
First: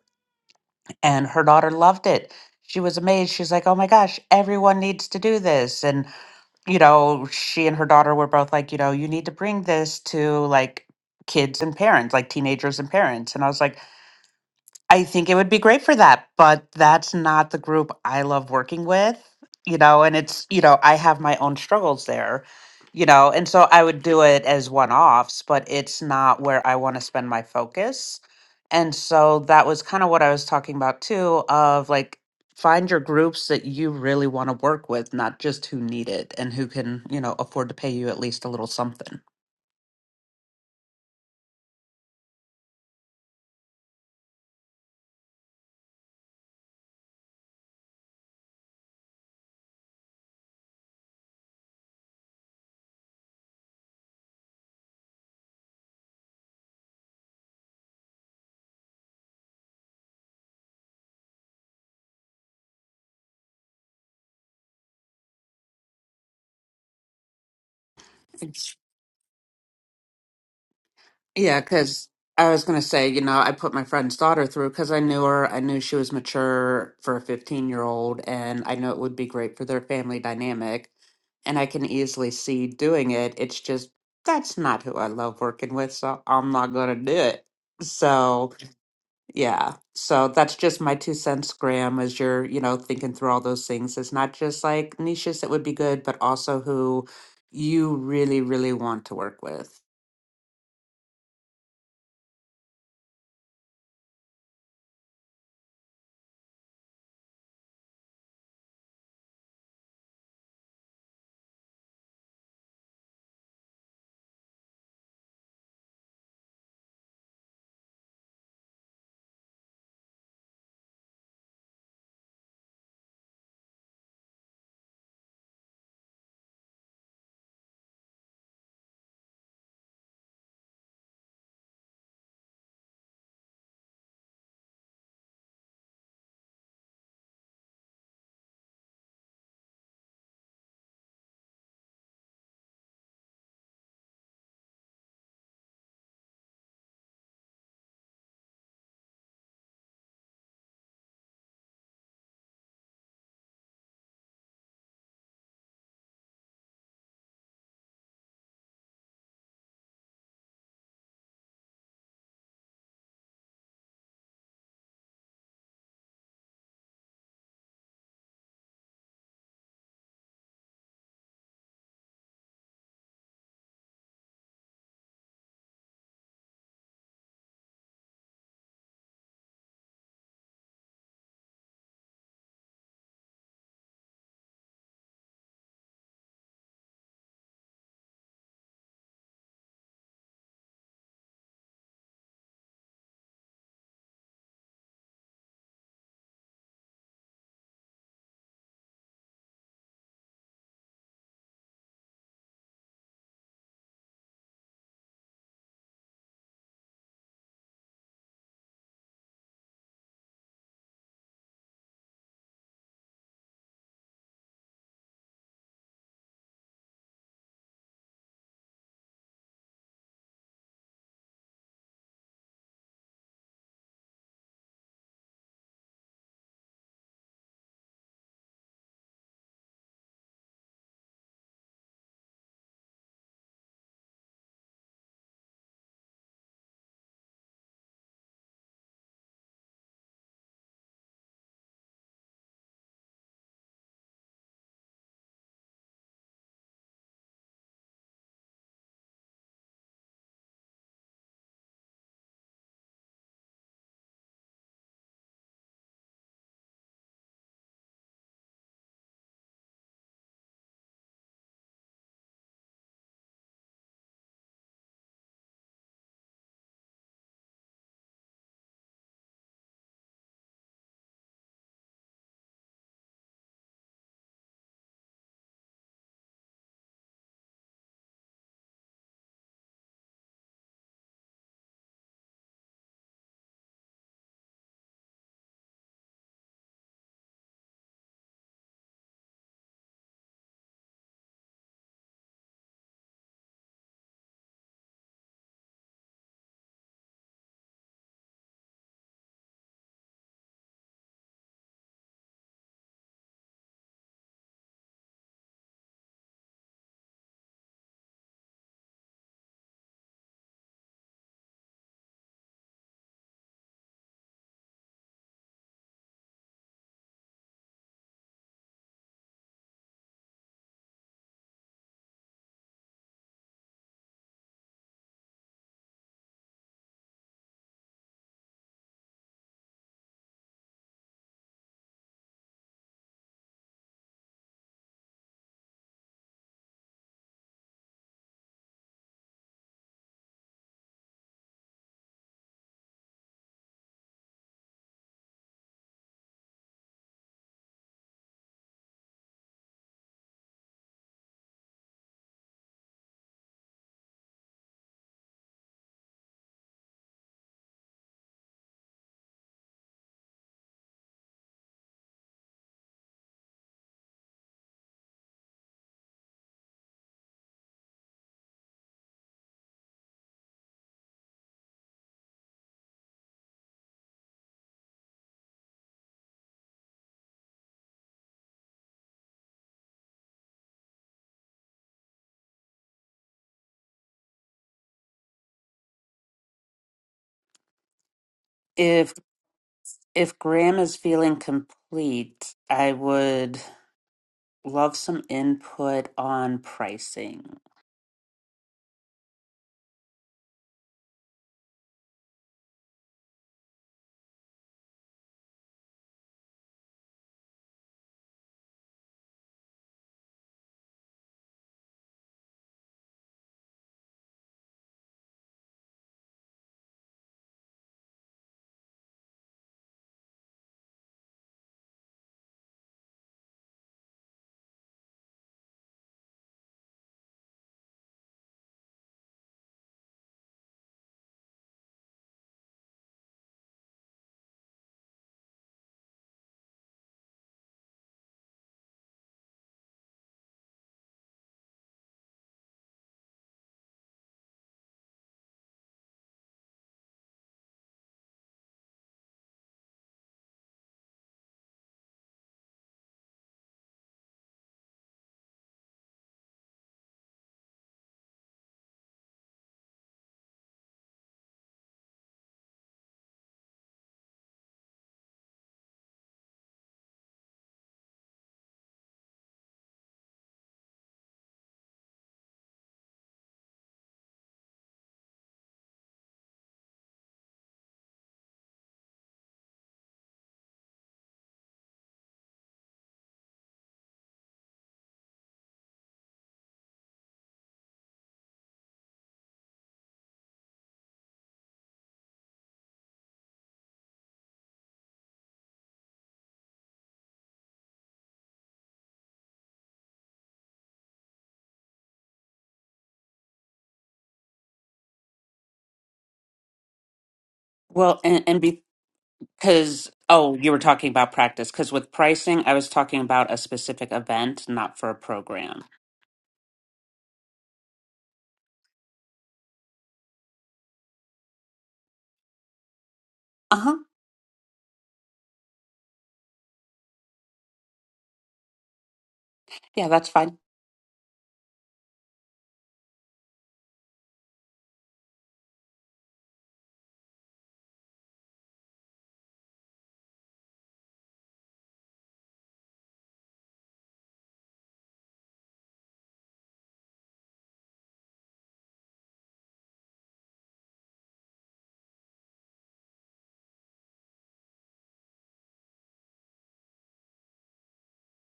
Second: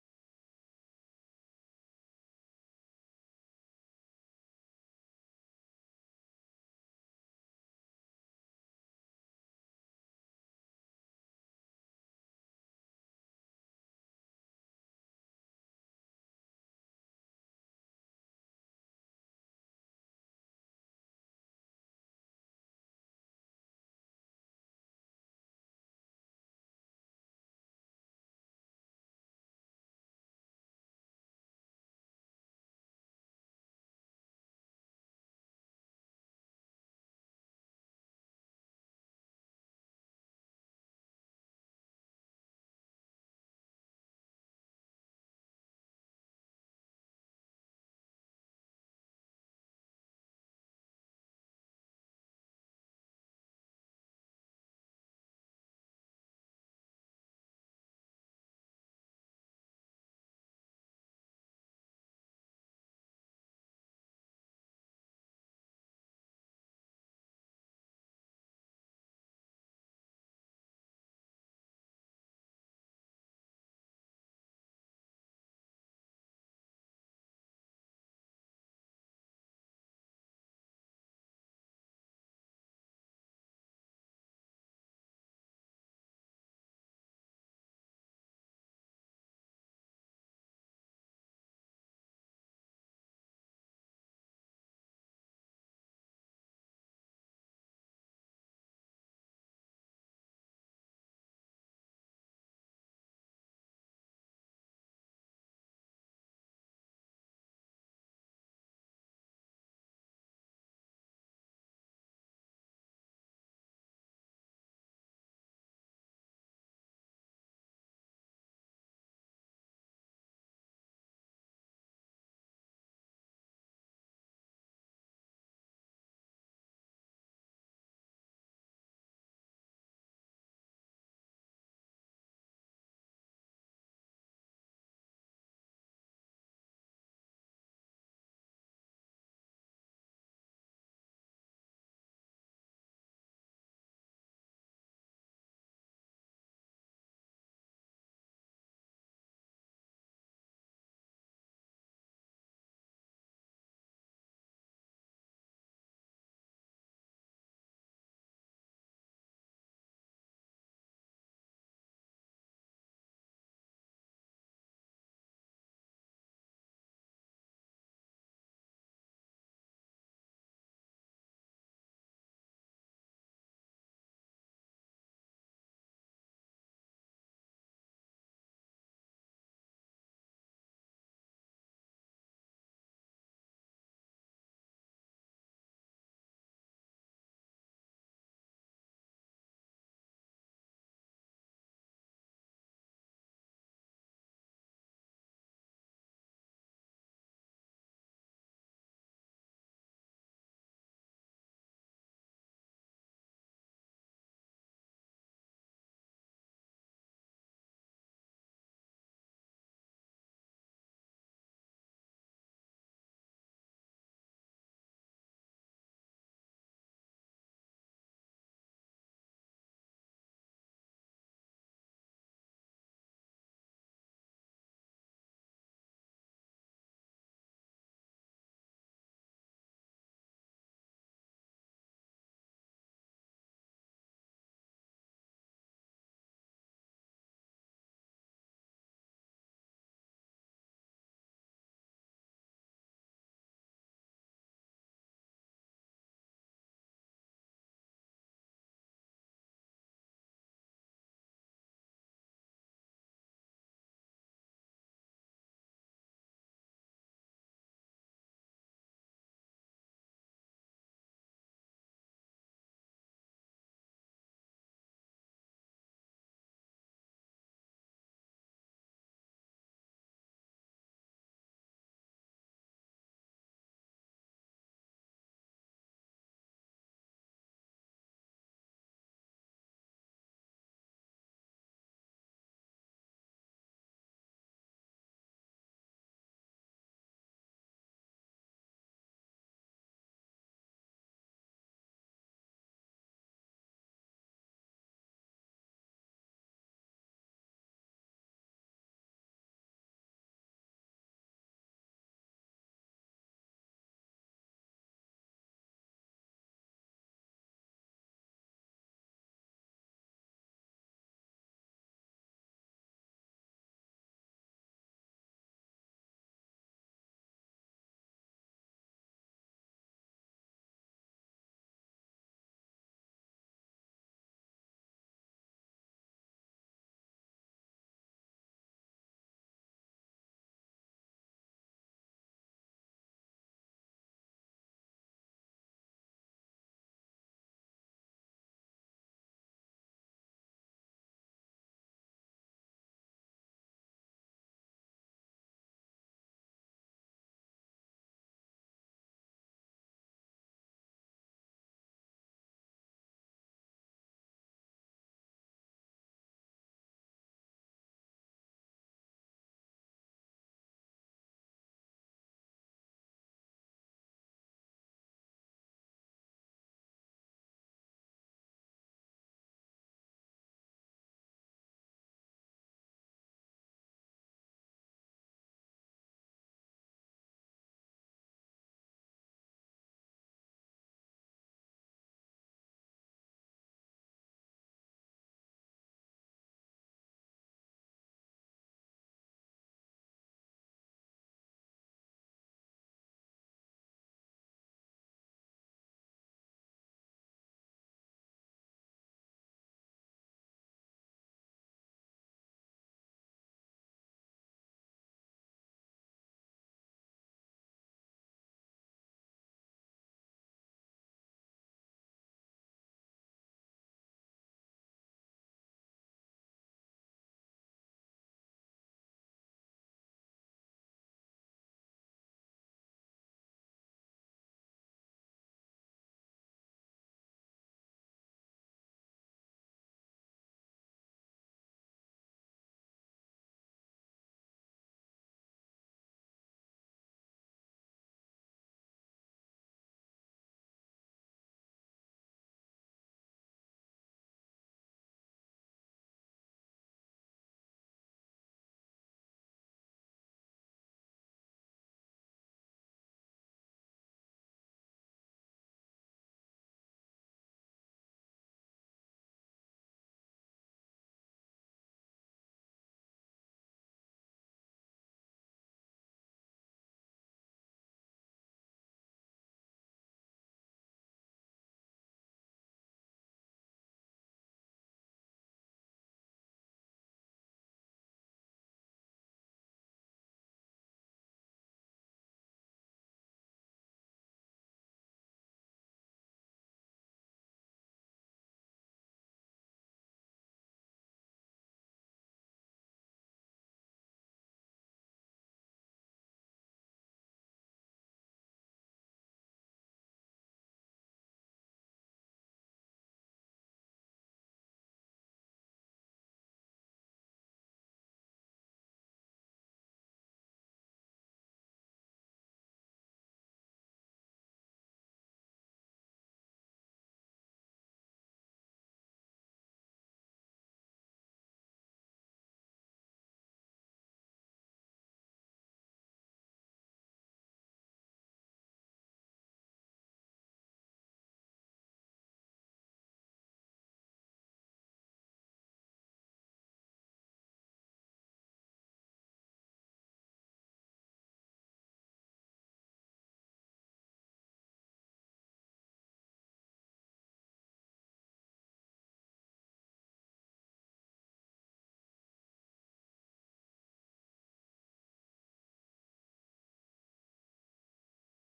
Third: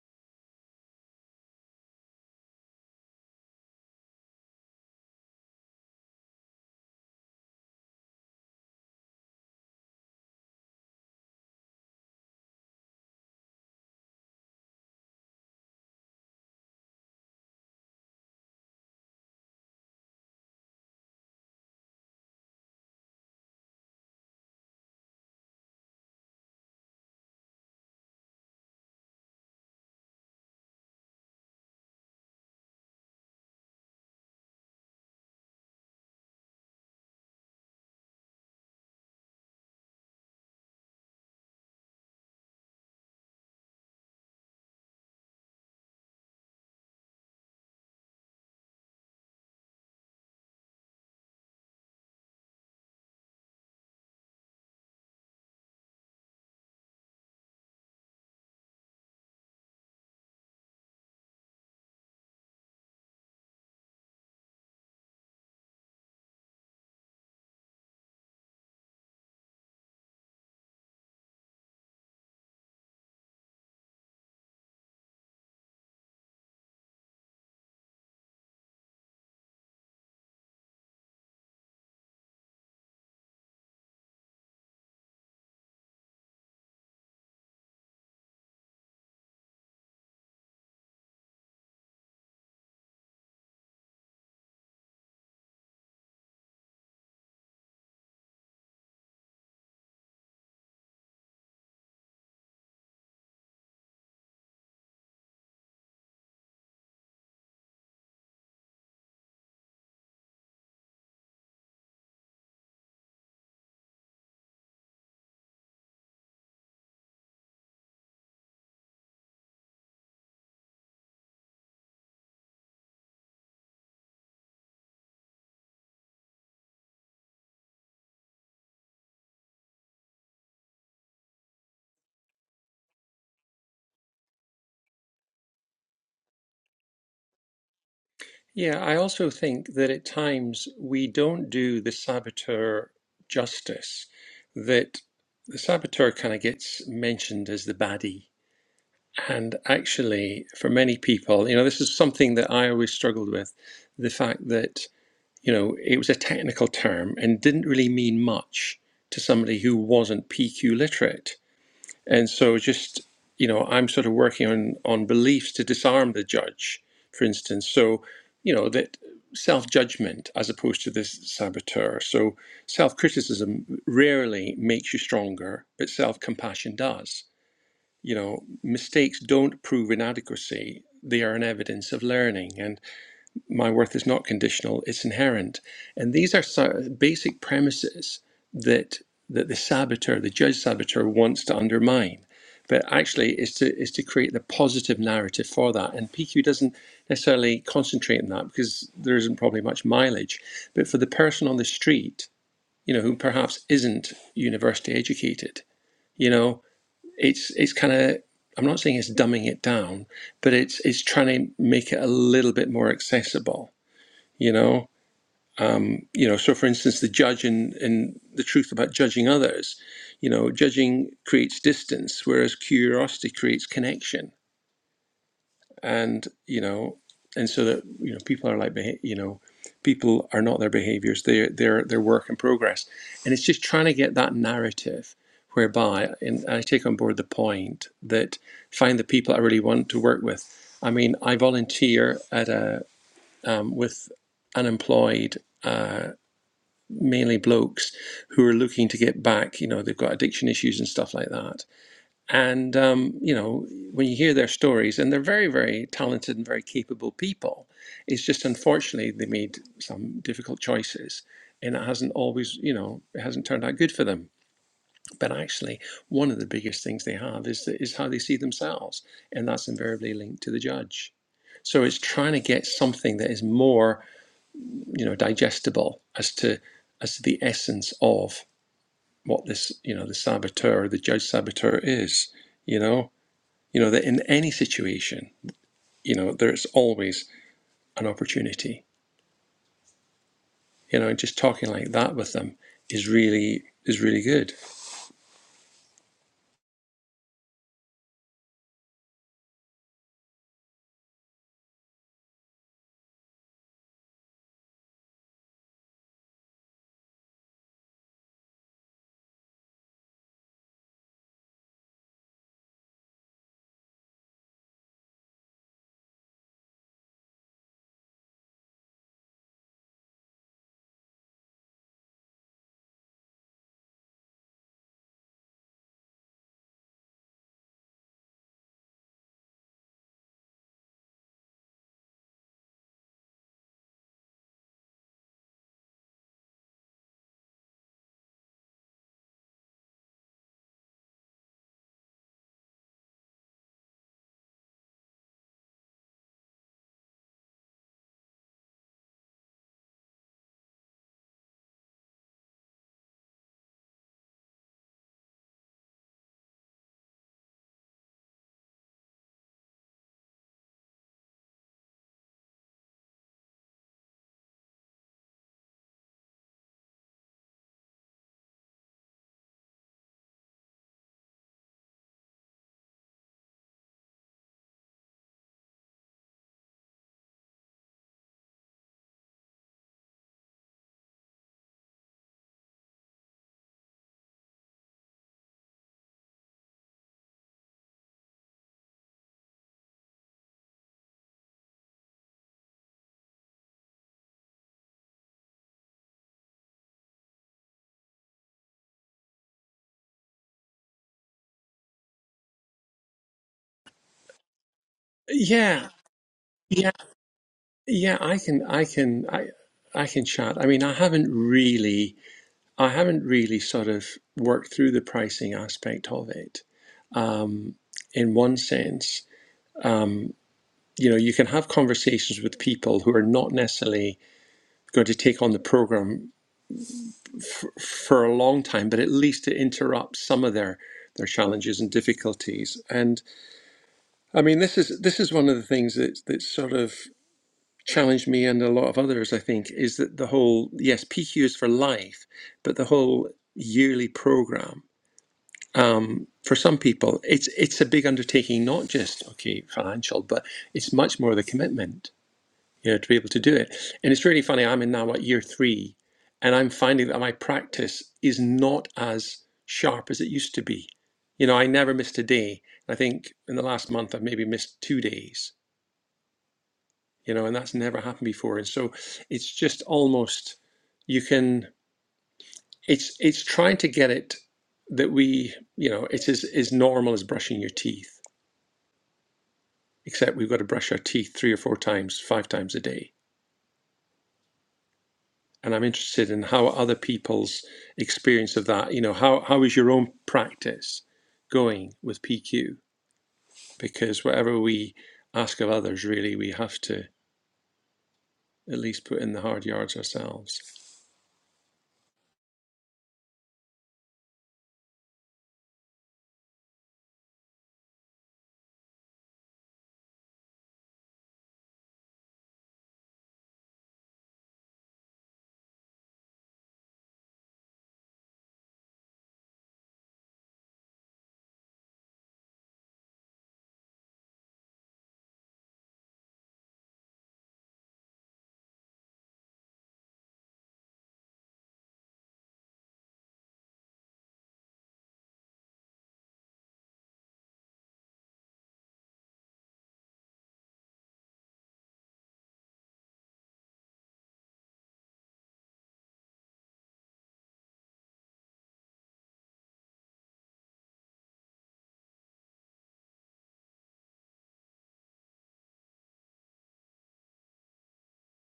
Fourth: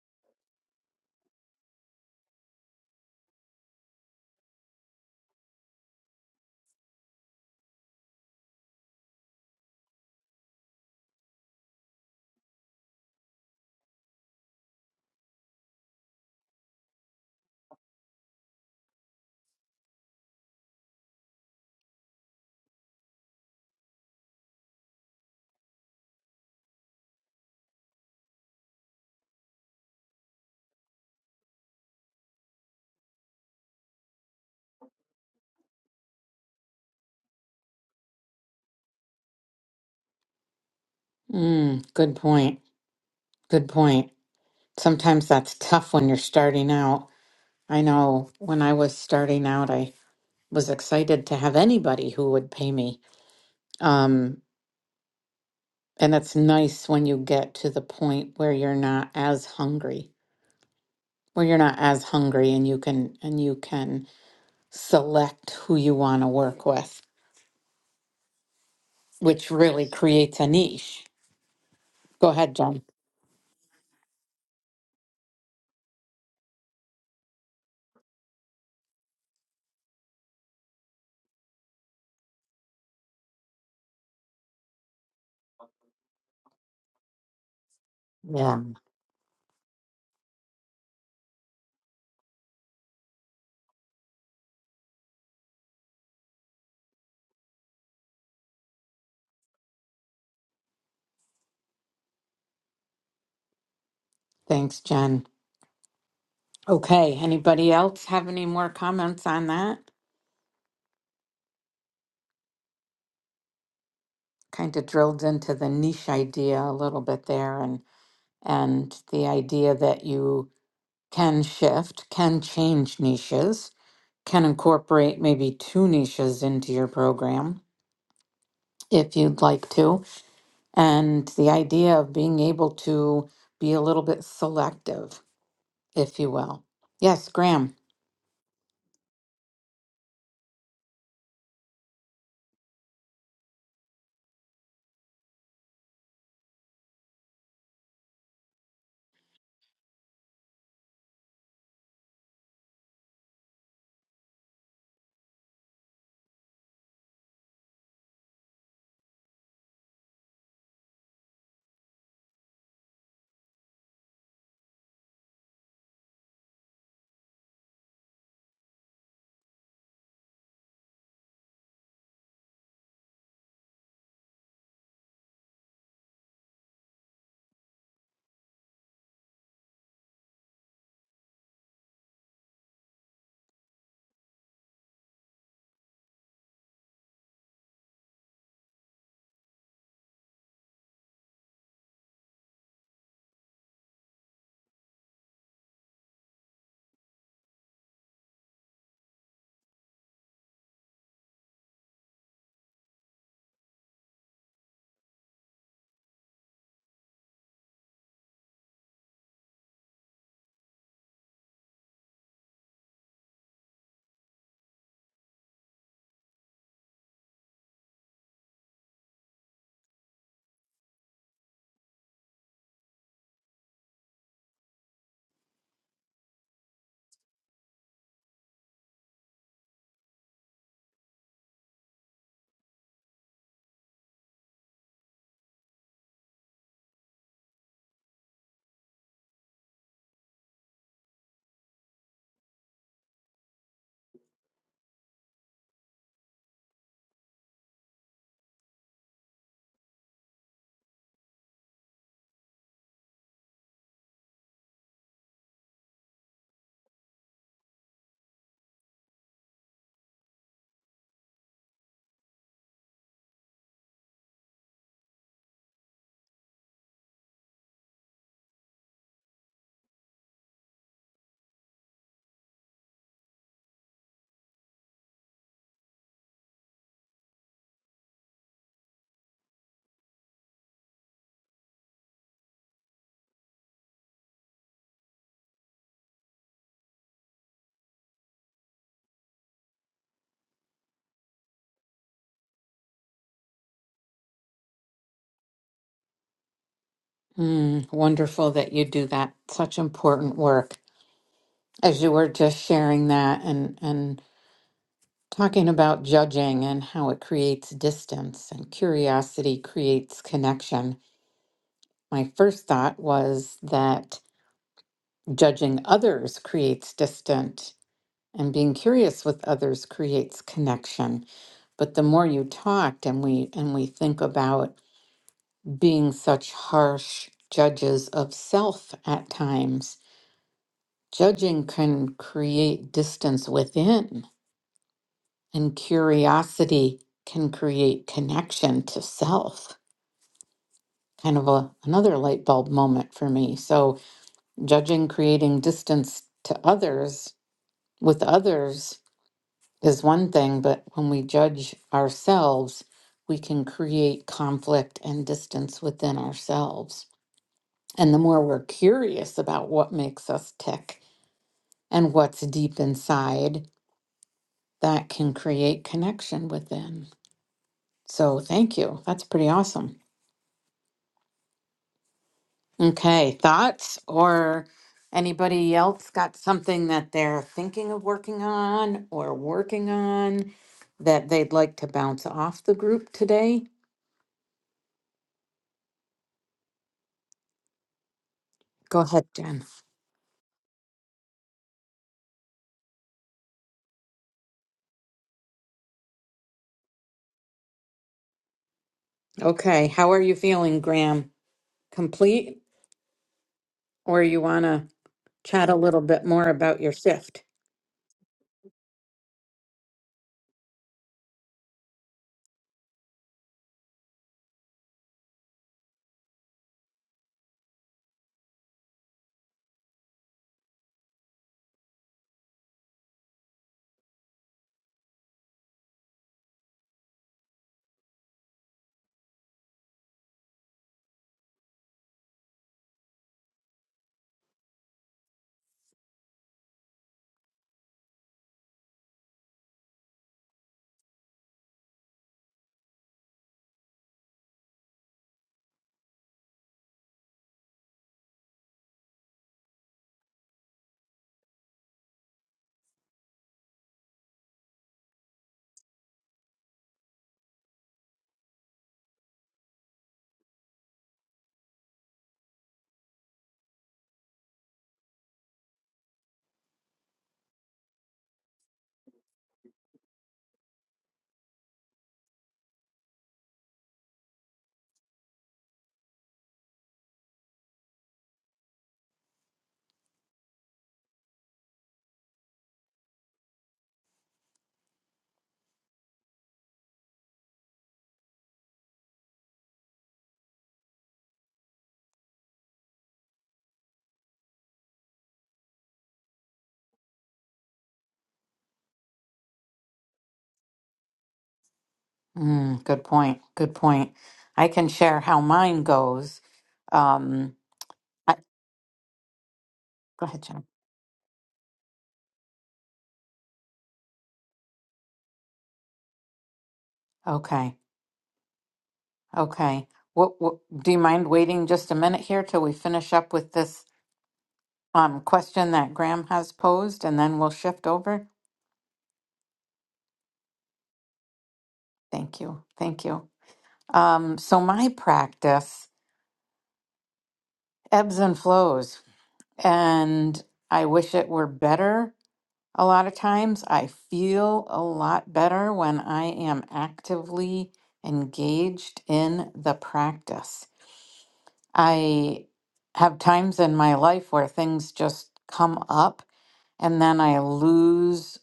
B: and her daughter loved it. She was amazed. She's like, "Oh my gosh, everyone needs to do this." And you know, she and her daughter were both like, "You know, you need to bring this to like kids and parents, like teenagers and parents." And I was like, I think it would be great for that, but that's not the group I love working with, you know, and it's, you know, I have my own struggles there, you know, and so I would do it as one offs, but it's not where I want to spend my focus. And so that was kind of what I was talking about too of like find your groups that you really want to work with, not just who need it and who can, you know, afford to pay you at least a little something.
A: Mm, good point. Good point. Sometimes that's tough when you're starting out. I know when I was starting out, I was excited to have anybody who would pay me. Um. And it's nice when you get to the point where you're not as hungry, where you're not as hungry and you can and you can select who you want to work with, which really creates a niche.
B: Yeah, because
A: Go
B: I
A: ahead,
B: was going
A: Jen.
B: to say, you know, I put my friend's daughter through because I knew her. I knew she was mature for a 15 year old, and I know it would be great for their family dynamic. And I can easily see doing it. It's just that's not who I love working with, so I'm not going to do it. So,
A: Yeah.
B: yeah. So that's just my two cents, Graham, as you're, you know, thinking through all those things. It's not just like niches that would be good, but also who you really, really want to work with.
A: Thanks, Jen. Okay, anybody else have any more comments on that? Kind of drilled into the niche idea a little bit there and and the idea that you can shift, can change niches can incorporate maybe two niches into your program if you'd like to. And the idea of being able to be a little bit selective, if you will. Yes, Graham.
C: Yeah, I also think that at times we don't do the saboteur justice, that the saboteur kind of gets mentioned as the baddie. And actually, for many people, you know, this is something that I always struggled with the fact that, you know, it was a technical term and didn't really mean much to somebody who wasn't PQ literate. And so just, you know, I'm sort of working on, on beliefs to disarm the judge, for instance. So, you know, that self-judgment as opposed to this saboteur. So self-criticism rarely makes you stronger, but self-compassion does. You know, mistakes don't prove inadequacy. They are an evidence of learning my worth is not conditional, it's inherent. And these are so- basic premises that that the saboteur, the judge saboteur, wants to undermine. But actually, is to is to create the positive narrative for that. And PQ doesn't necessarily concentrate on that because there isn't probably much mileage. But for the person on the street, you know, who perhaps isn't university educated, you know, it's it's kind of I'm not saying it's dumbing it down, but it's it's trying to make it a little bit more accessible you know you know so for instance the judge and and the truth about judging others you know judging creates distance whereas curiosity creates connection and you know and so that you know people are like beha- you know people are not their behaviors they're they're they're work in progress and it's just trying to get that narrative whereby and i take on board the point that find the people i really want to work with i mean i volunteer at a um, with unemployed uh, mainly blokes who are looking to get back. You know, they've got addiction issues and stuff like that. And um, you know, when you hear their stories, and they're very, very talented and very capable people, it's just unfortunately they made some difficult choices, and it hasn't always, you know, it hasn't turned out good for them. But actually, one of the biggest things they have is the, is how they see themselves, and that's invariably linked to the judge. So it's trying to get something that is more, you know, digestible as to as to the essence of what this you know the saboteur the judge saboteur is you know you know that in any situation you know there's always an opportunity you know and just talking like that with them is really is really good
A: Mm, wonderful that you do that. Such important work. As you were just sharing that and, and talking about judging and how it creates distance and curiosity creates connection, my first thought was that judging others creates distance and being curious with others creates connection but the more you talked and we and we think about being such harsh judges of self at times judging can create distance within and curiosity can create connection to self kind of a, another light bulb moment for me so judging creating distance to others with others is one thing, but when we judge ourselves, we can create conflict and distance within ourselves. And the more we're curious about what makes us tick and what's deep inside, that can create connection within. So, thank you. That's pretty awesome. Okay, thoughts or anybody else got something that they're thinking of working on or working on that they'd like to bounce off the group today? Go ahead, Jen.
B: If Graham is feeling complete, I would love some input on pricing.
A: Okay, how are you feeling, Graham? Complete, or you want to chat a
C: yeah
A: little bit more about your
C: yeah
A: shift?
C: yeah i can i can i i can chat i mean i haven't really i haven't really sort of worked through the pricing aspect of it um in one sense um you know you can have conversations with people who are not necessarily going to take on the program for a long time, but at least it interrupts some of their their challenges and difficulties. And I mean, this is this is one of the things that that sort of challenged me and a lot of others. I think is that the whole yes, PQ is for life, but the whole yearly program um, for some people, it's it's a big undertaking, not just okay financial, but it's much more the commitment. you know, to be able to do it. And it's really funny. I'm in now at year three, and I'm finding that my practice is not as sharp as it used to be. You know, I never missed a day. I think in the last month I've maybe missed two days. You know, and that's never happened before. And so it's just almost you can. It's it's trying to get it that we you know it's as, as normal as brushing your teeth, except we've got to brush our teeth three or four times, five times a day and I'm interested in how other people's experience of that. You know, how how is your own practice going with PQ? Because whatever we ask of others, really, we have to at least put in the hard yards ourselves.
A: Mm, good point. Good point. I can share how mine goes. Um,
B: Well,
A: I,
B: and, and because,
A: go ahead,
B: oh,
A: Jen.
B: you were talking about practice, because with pricing, I was talking about a specific event, not for a program.
A: Okay. Okay. What, what, do you mind waiting just a minute here till we finish up with
B: Uh
A: this
B: huh.
A: um, question that Graham has posed and then we'll shift over?
B: Yeah, that's fine.
A: Thank you. Thank you. Um, so, my practice ebbs and flows, and I wish it were better A lot of times I feel a lot better when I am actively engaged in the practice. I have times in my life where things just come up and then I lose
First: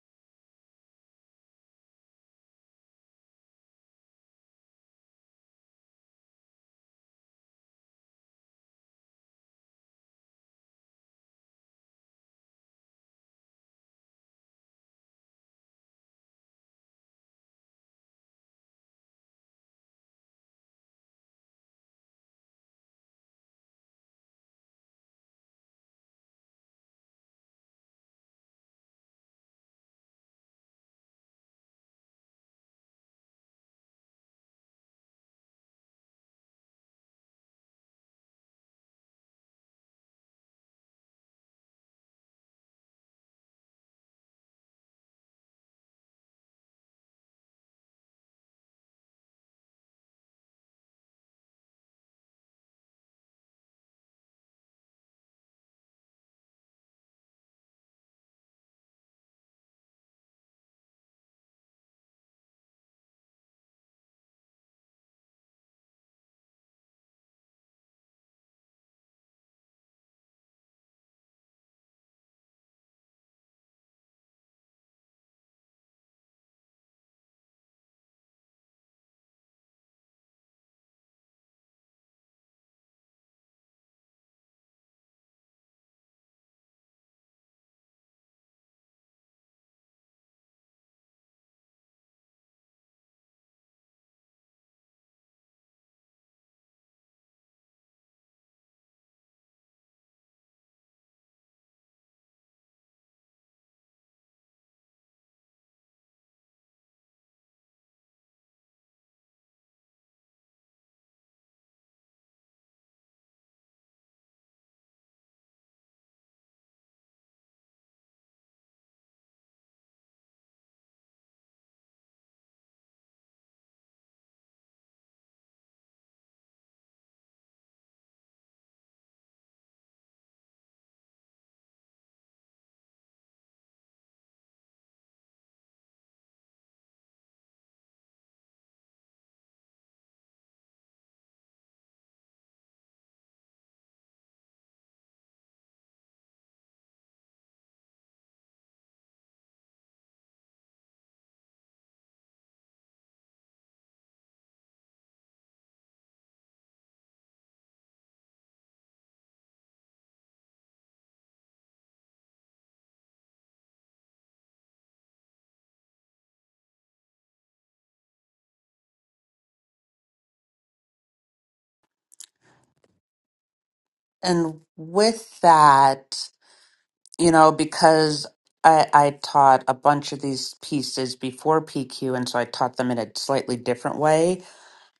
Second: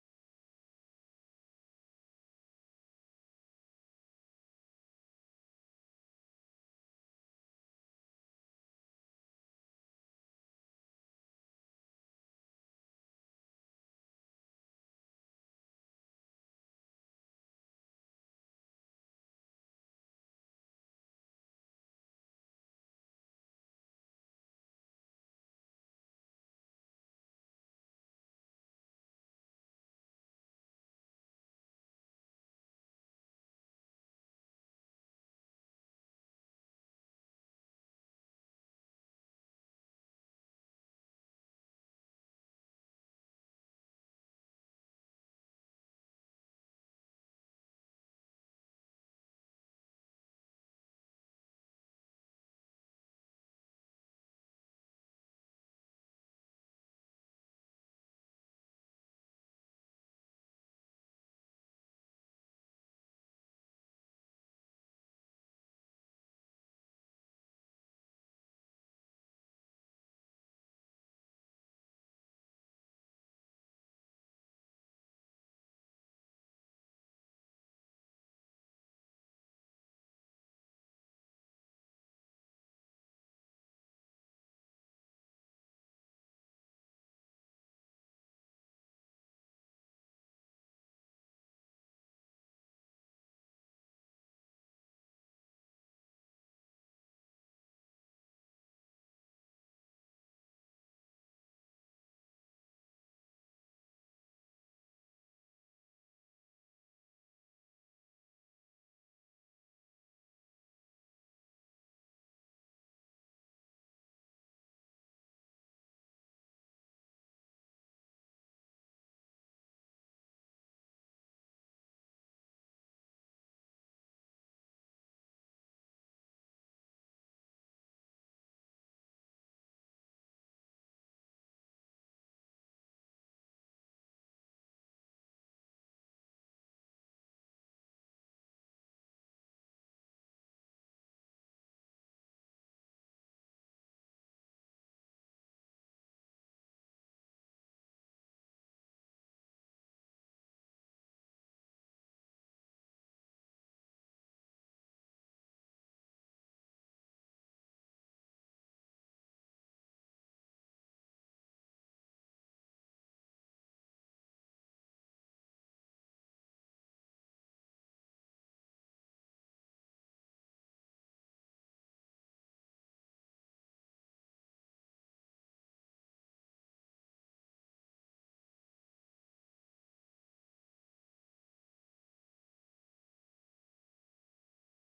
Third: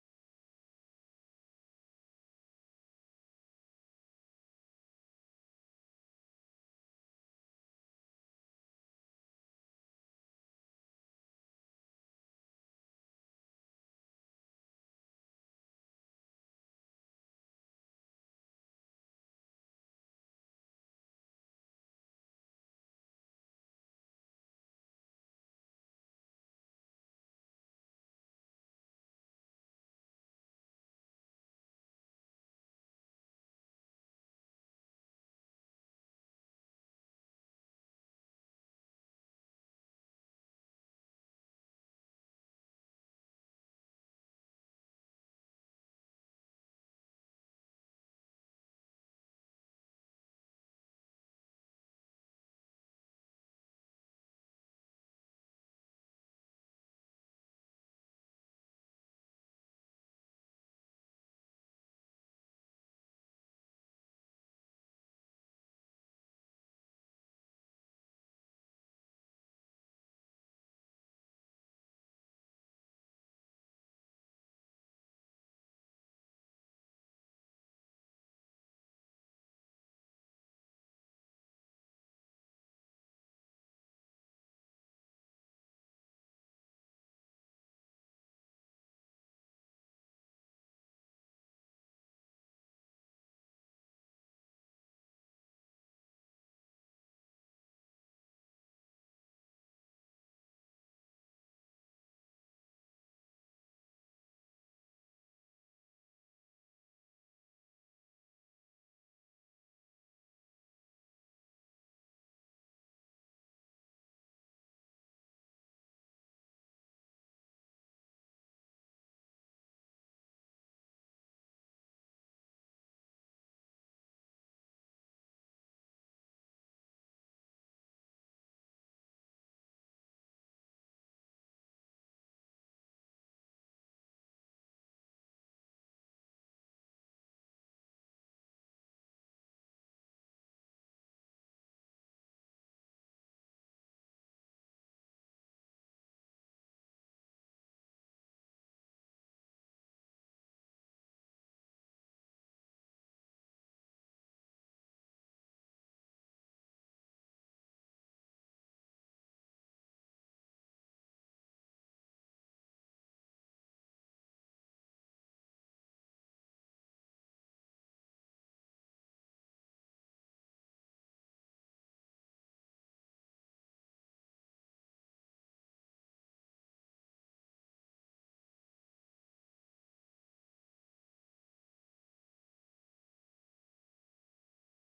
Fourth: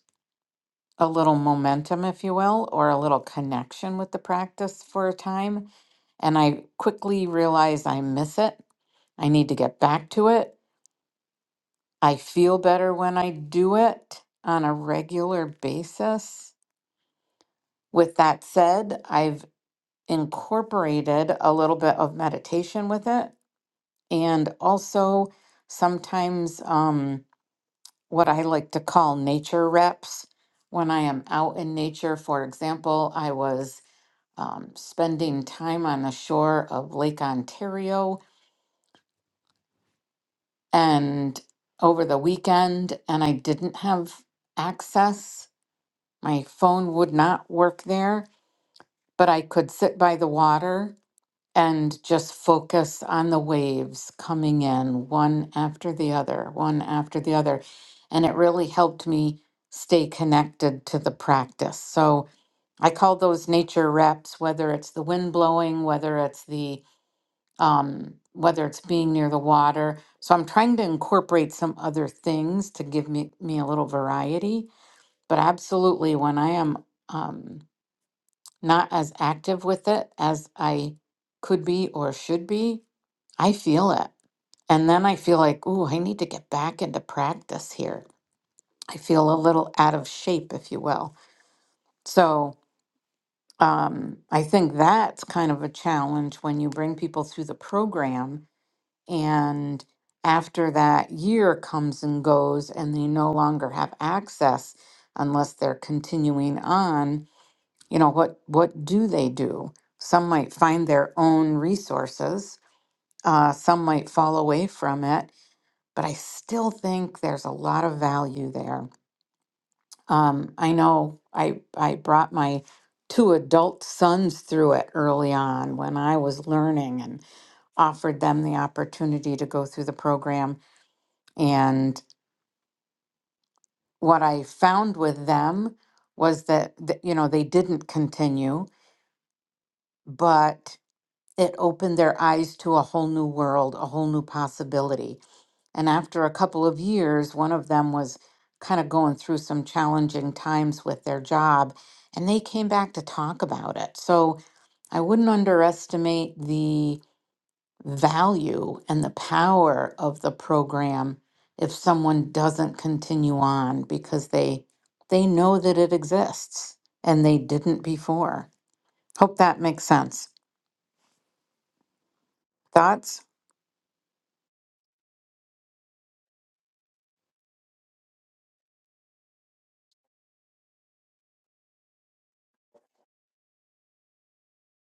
A: a little momentum, if you will, or a little connection with the practice for a time. And I quickly realize I miss it. I need to get back to it. I feel better when I do it on a regular basis. With that said, I've incorporated a little bit of meditation with it and also sometimes um, what I like to call nature reps. When I am out in nature, for example, I was um, spending time on the shore of Lake Ontario and over the weekend, and I didn't have access. My phone would not work there, but I could sit by the water and just focus on the waves coming in one after the other, one after the other. And it really helped me stay connected to the practice. So I call those nature reps, whether it's the wind blowing, whether it's the um, whether it's being near the water. So I'm trying to incorporate some other things to give me, me a little variety. But absolutely, when I am um, not as active with it as I could be or should be, I feel it. And then I feel like, ooh, I need to get back into practice here. I feel a little out of shape, if you will. So um, I think that's kind of a challenge when you bring people through the program and after that year comes and goes and they no longer have access unless they're continuing on you know what what do they do some might find their own resources uh, some might fall away from it but I still think there's a lot of value there. Um, I know I I brought my two adult sons through it early on when I was learning and offered them the opportunity to go through the program. And what I found with them was that, that you know they didn't continue, but it opened their eyes to a whole new world, a whole new possibility And after a couple of years, one of them was kind of going through some challenging times with their job, and they came back to talk about it. So I wouldn't underestimate the value and the power of the program if someone doesn't continue on because they they know that it exists and they didn't before. Hope that makes sense. Thoughts?
B: And with that, you know, because I, I taught a bunch of these pieces before PQ, and so I taught them in a slightly different way.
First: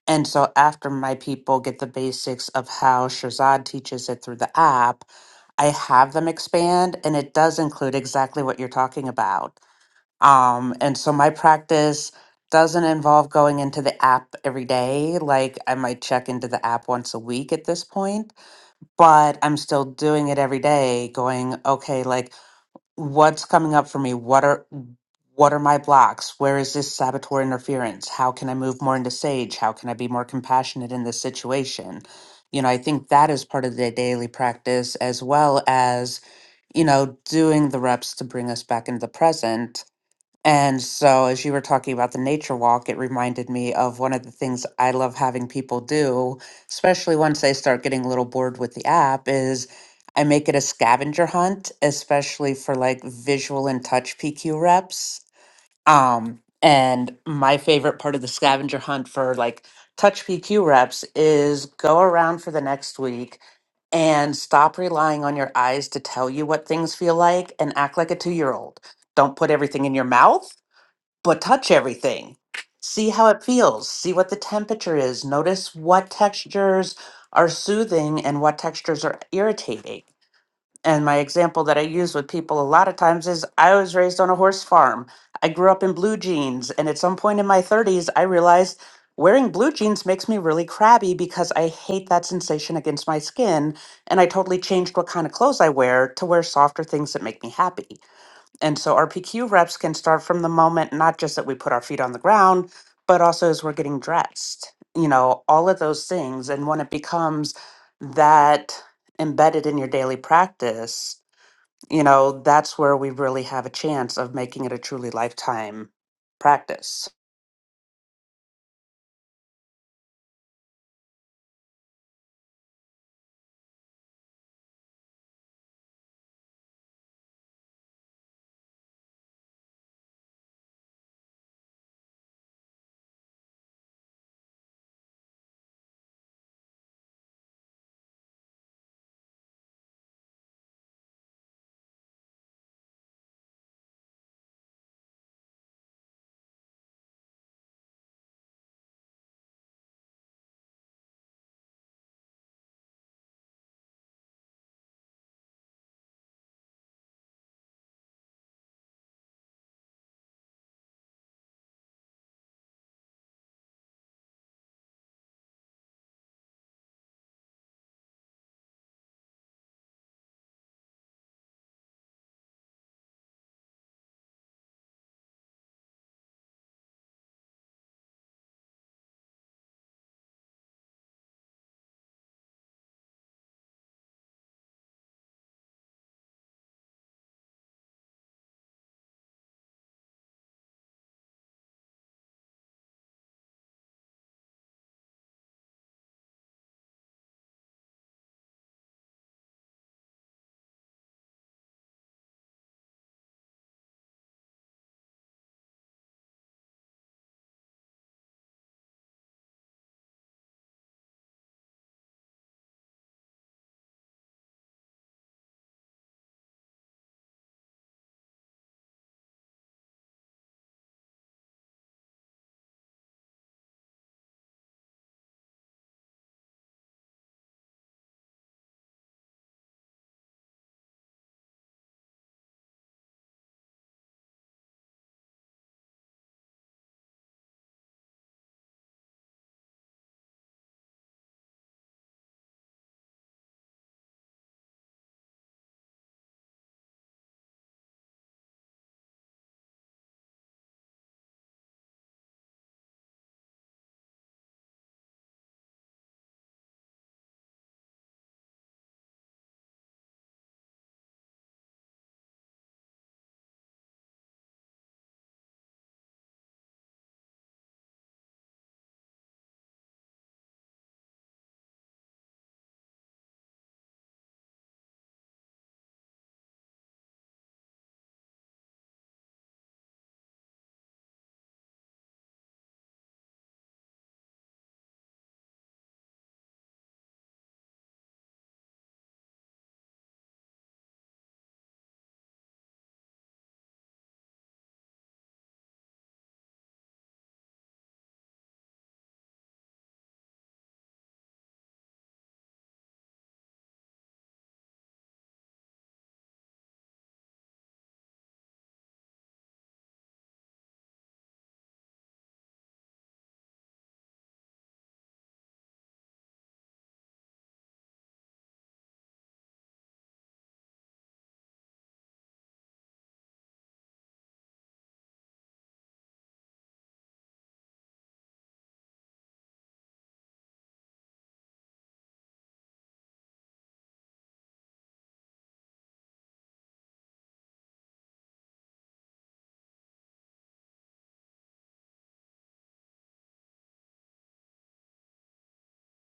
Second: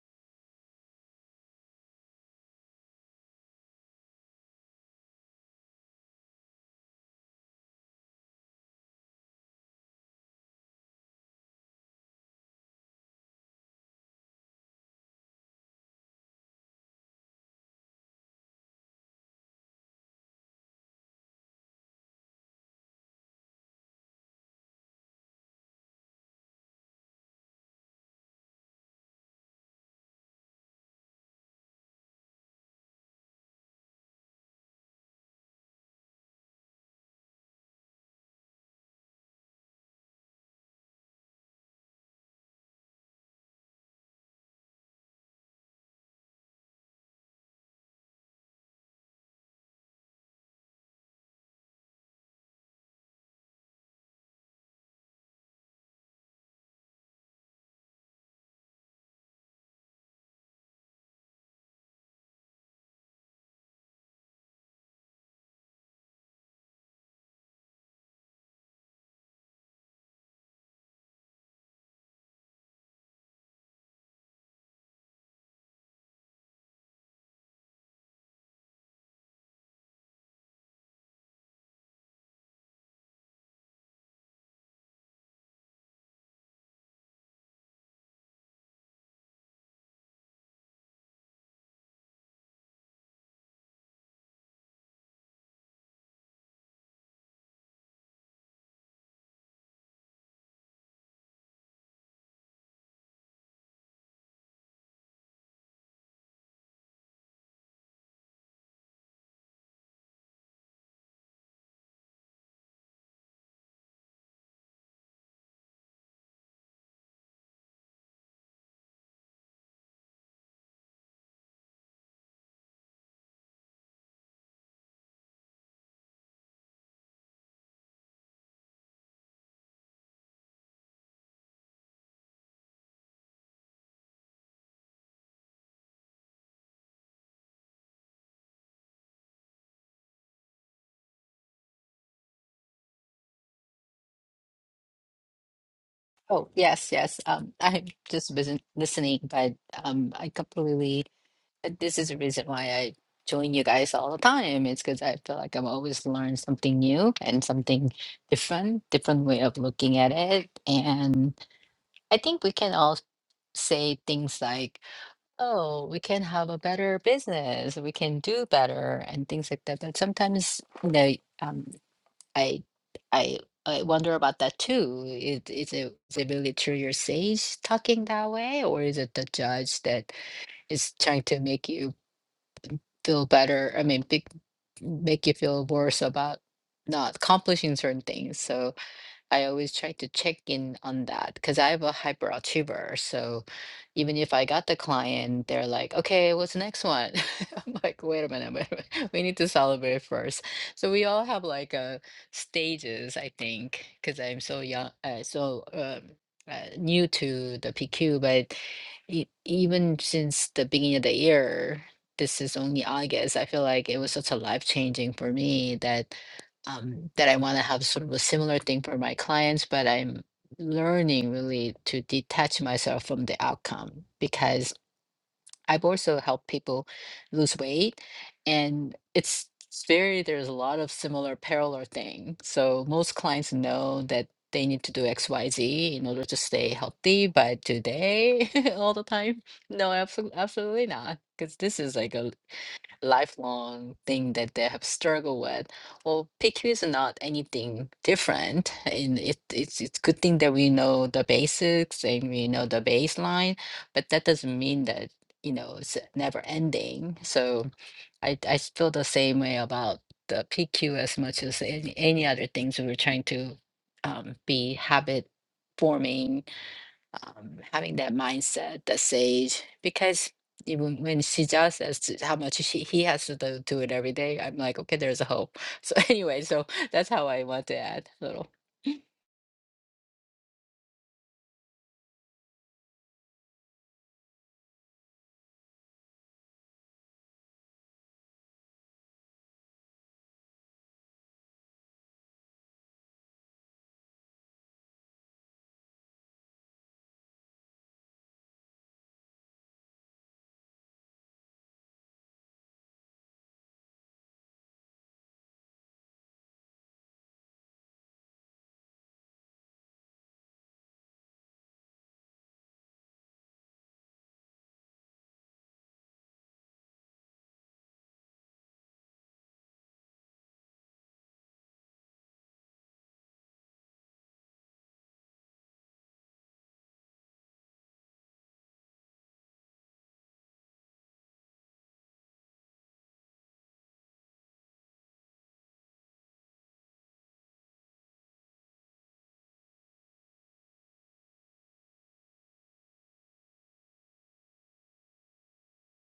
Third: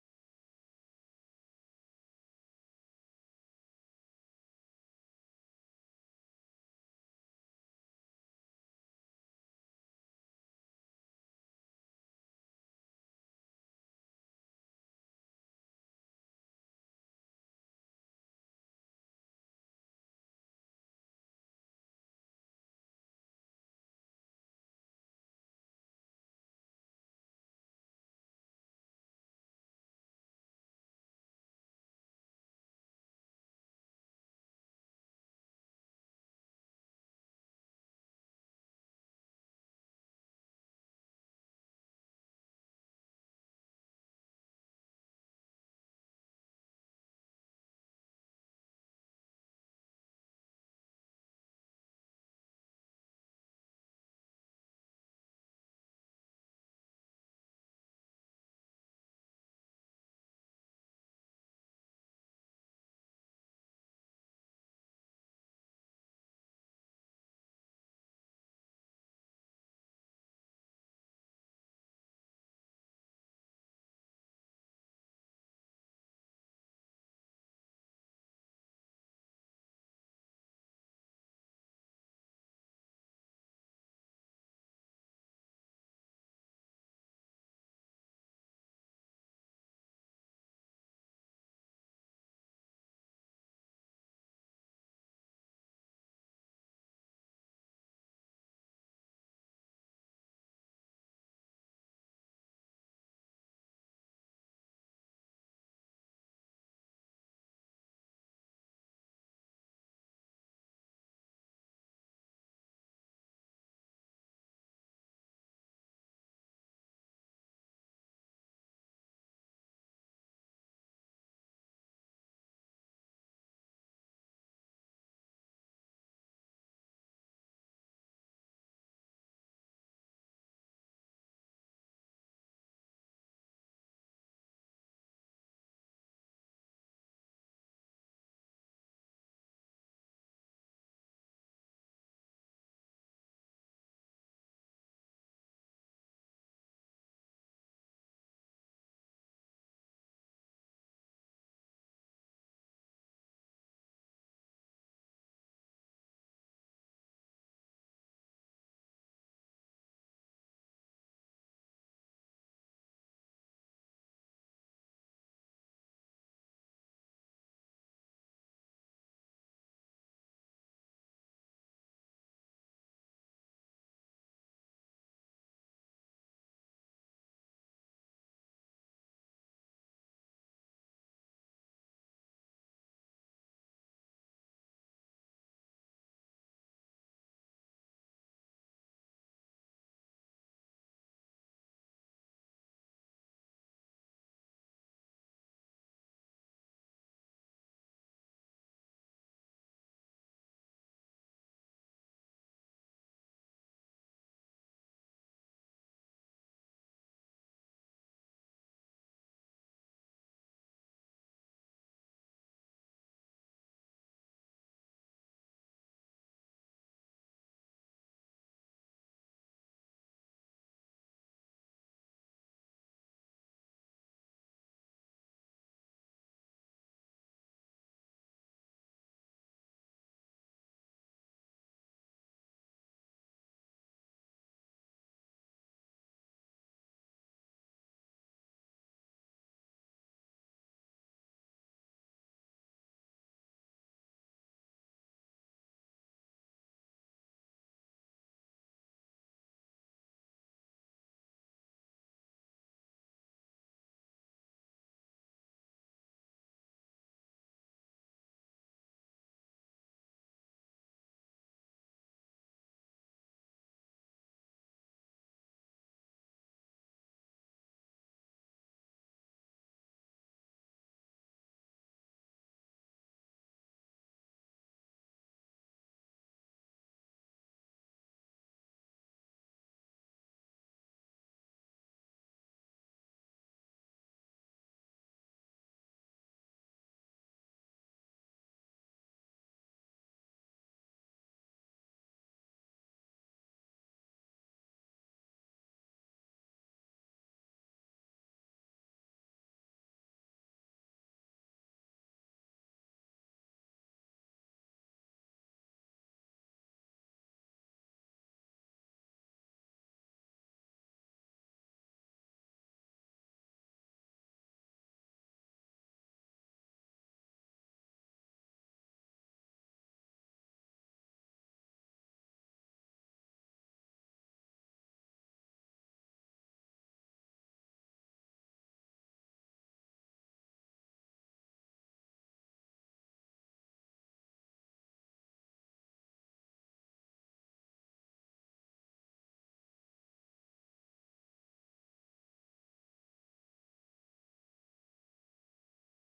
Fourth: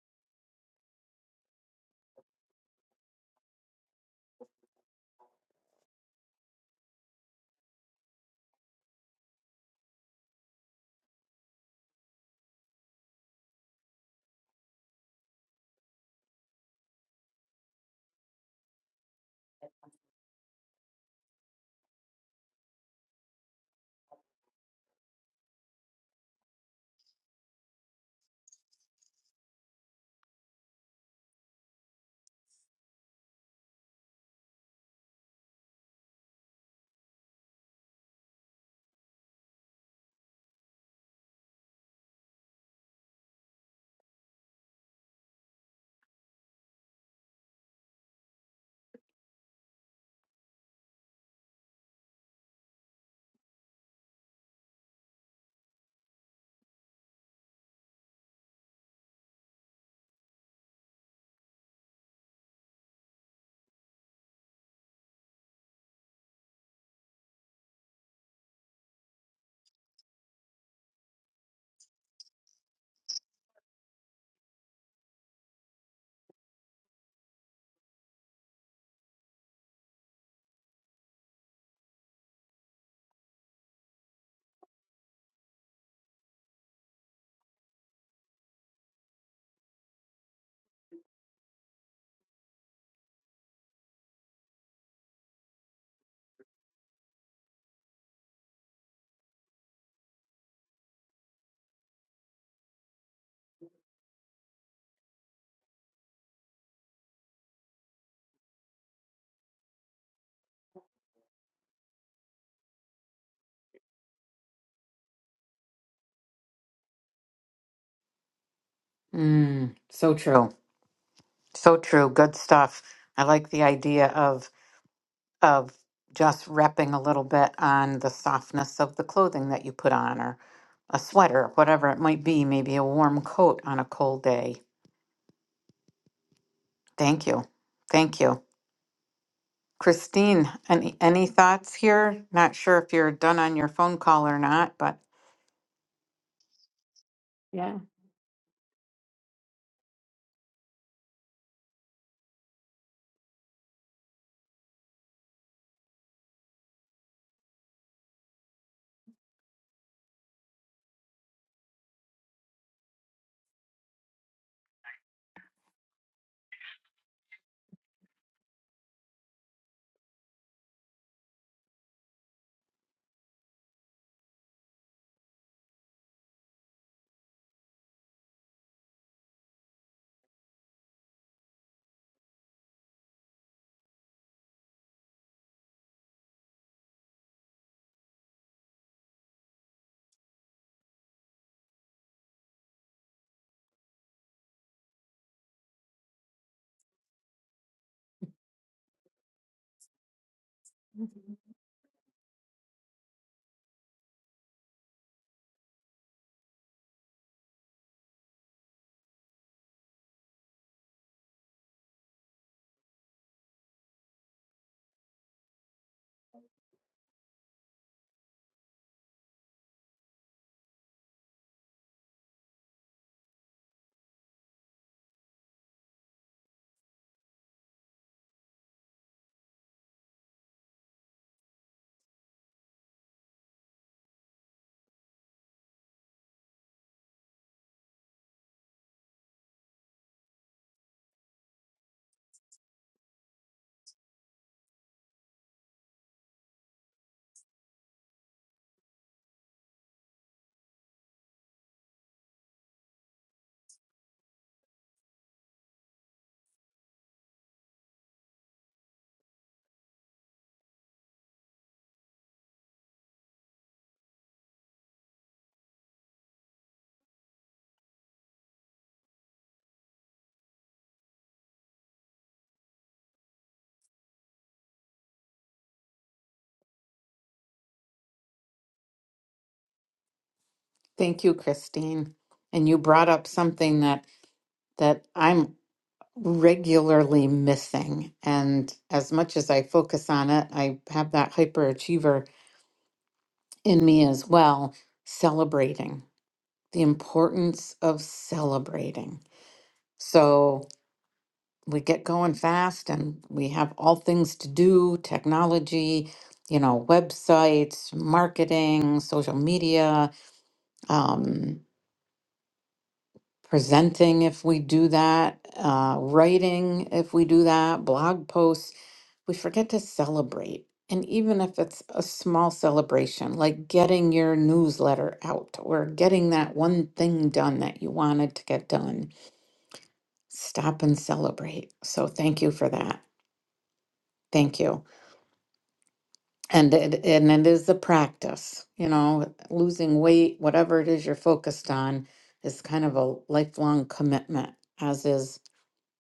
B: And so after my people get the basics of how Shazad teaches it through the app, I have them expand and it does include exactly what you're talking about. Um, and so my practice doesn't involve going into the app every day. Like I might check into the app once a week at this point, but I'm still doing it every day, going, okay, like what's coming up for me what are what are my blocks where is this saboteur interference how can i move more into sage how can i be more compassionate in this situation you know i think that is part of the daily practice as well as you know doing the reps to bring us back into the present and so, as you were talking about the nature walk, it reminded me of one of the things I love having people do, especially once they start getting a little bored with the app, is I make it a scavenger hunt, especially for like visual and touch PQ reps. Um, and my favorite part of the scavenger hunt for like touch PQ reps is go around for the next week and stop relying on your eyes to tell you what things feel like and act like a two year old. Don't put everything in your mouth but touch everything. See how it feels. See what the temperature is. Notice what textures are soothing and what textures are irritating. And my example that I use with people a lot of times is I was raised on a horse farm. I grew up in blue jeans. And at some point in my 30s, I realized wearing blue jeans makes me really crabby because I hate that sensation against my skin. And I totally changed what kind of clothes I wear to wear softer things that make me happy. And so our PQ reps can start from the moment, not just that we put our feet on the ground, but also as we're getting dressed, you know, all of those things. And when it becomes that embedded in your daily practice, you know, that's where we really have a chance of making it a truly lifetime practice.
A: Mm, so true. So true. Good stuff. I like the idea of of just repping a little bit on the softness of the clothing that you put on or a sweater, whatever it might be, maybe a warm coat on a cold day. Thank you. Thank you. Christine, any any thoughts here? Not sure if you're done on your phone call or not, but
D: Oh, yes, yes. Um,
A: yeah.
D: I'm just busy listening, but um, I completely. uh, This is the reason why I join you guys all the time. It's because I feel like I'm always learning something new and something different, different way of looking at it. And I think we can all say things like. oh, we can have a better business, we can do better, and things like that. But sometimes, you know, um, I, I, I wonder about that too. Is, is it is it really true your sage talking that way, or is it the judge that is trying to make you feel better? I mean, big, make you feel worse about not accomplishing certain things. So. I always try to check in on that because I'm a hyperachiever. So even if I got the client, they're like, okay, what's the next one? I'm like, wait a minute, wait a minute. We need to celebrate first. So we all have like uh, stages, I think, because I'm so young, uh, so um, uh, new to the PQ. But e- even since the beginning of the year, this is only August. I feel like it was such a life changing for me that um, that I want to have sort of a similar thing for my clients, but I'm learning really to detach myself from the outcome because I've also helped people lose weight and it's it's very there's a lot of similar parallel thing. So most clients know that they need to do XYZ in order to stay healthy, but do they all the time? No, absolutely absolutely not. Because this is like a lifelong thing that they have struggled with. Well, PQ is not anything different, and it, it's it's good thing that we know the basics and we know the baseline, but that doesn't mean that you know it's never ending. So, I I feel the same way about the PQ as much as any any other things we were trying to um, be habit forming um, having that mindset that sage because even when she just as to how much she he has to do do it every day i'm like okay there's a hope so anyway so that's how i want to add a little
A: Thank you, Christine. And you brought up something that that I'm regularly missing. And as much as I focus on it, I have that hyperachiever in me as well, celebrating. The importance of celebrating. So we get going fast and we have all things to do technology you know websites marketing social media um, presenting if we do that uh, writing if we do that blog posts we forget to celebrate and even if it's a small celebration like getting your newsletter out or getting that one thing done that you wanted to get done stop and celebrate so thank you for that thank you And it, and it is a practice, you know, losing weight, whatever it is you're focused on, is kind of a lifelong commitment, as is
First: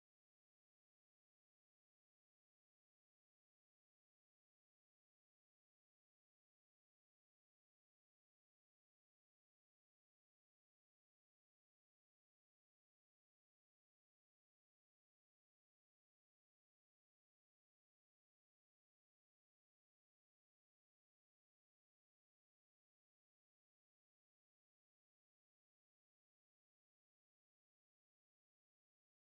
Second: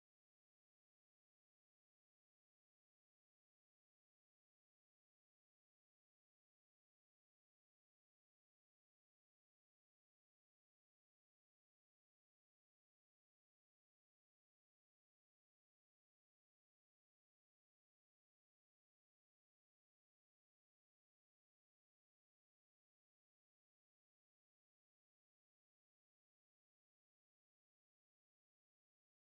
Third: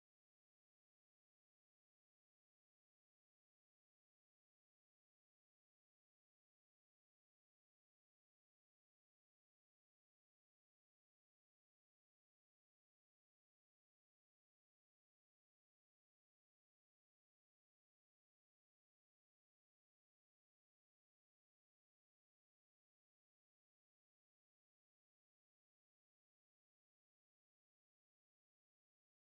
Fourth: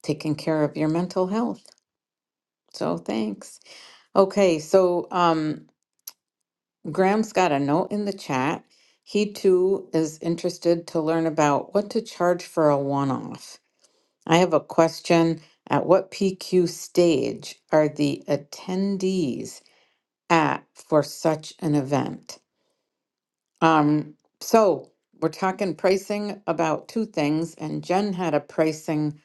A: taking care of your mental health. So thanks. Okay, so um, Graham's got a note in the chat. He too is interested to learn about what to charge for a one off. I have a question. At what PQ stage are the attendees at for such an event? Um, so we're talking pricing about two things, and Jen had a pricing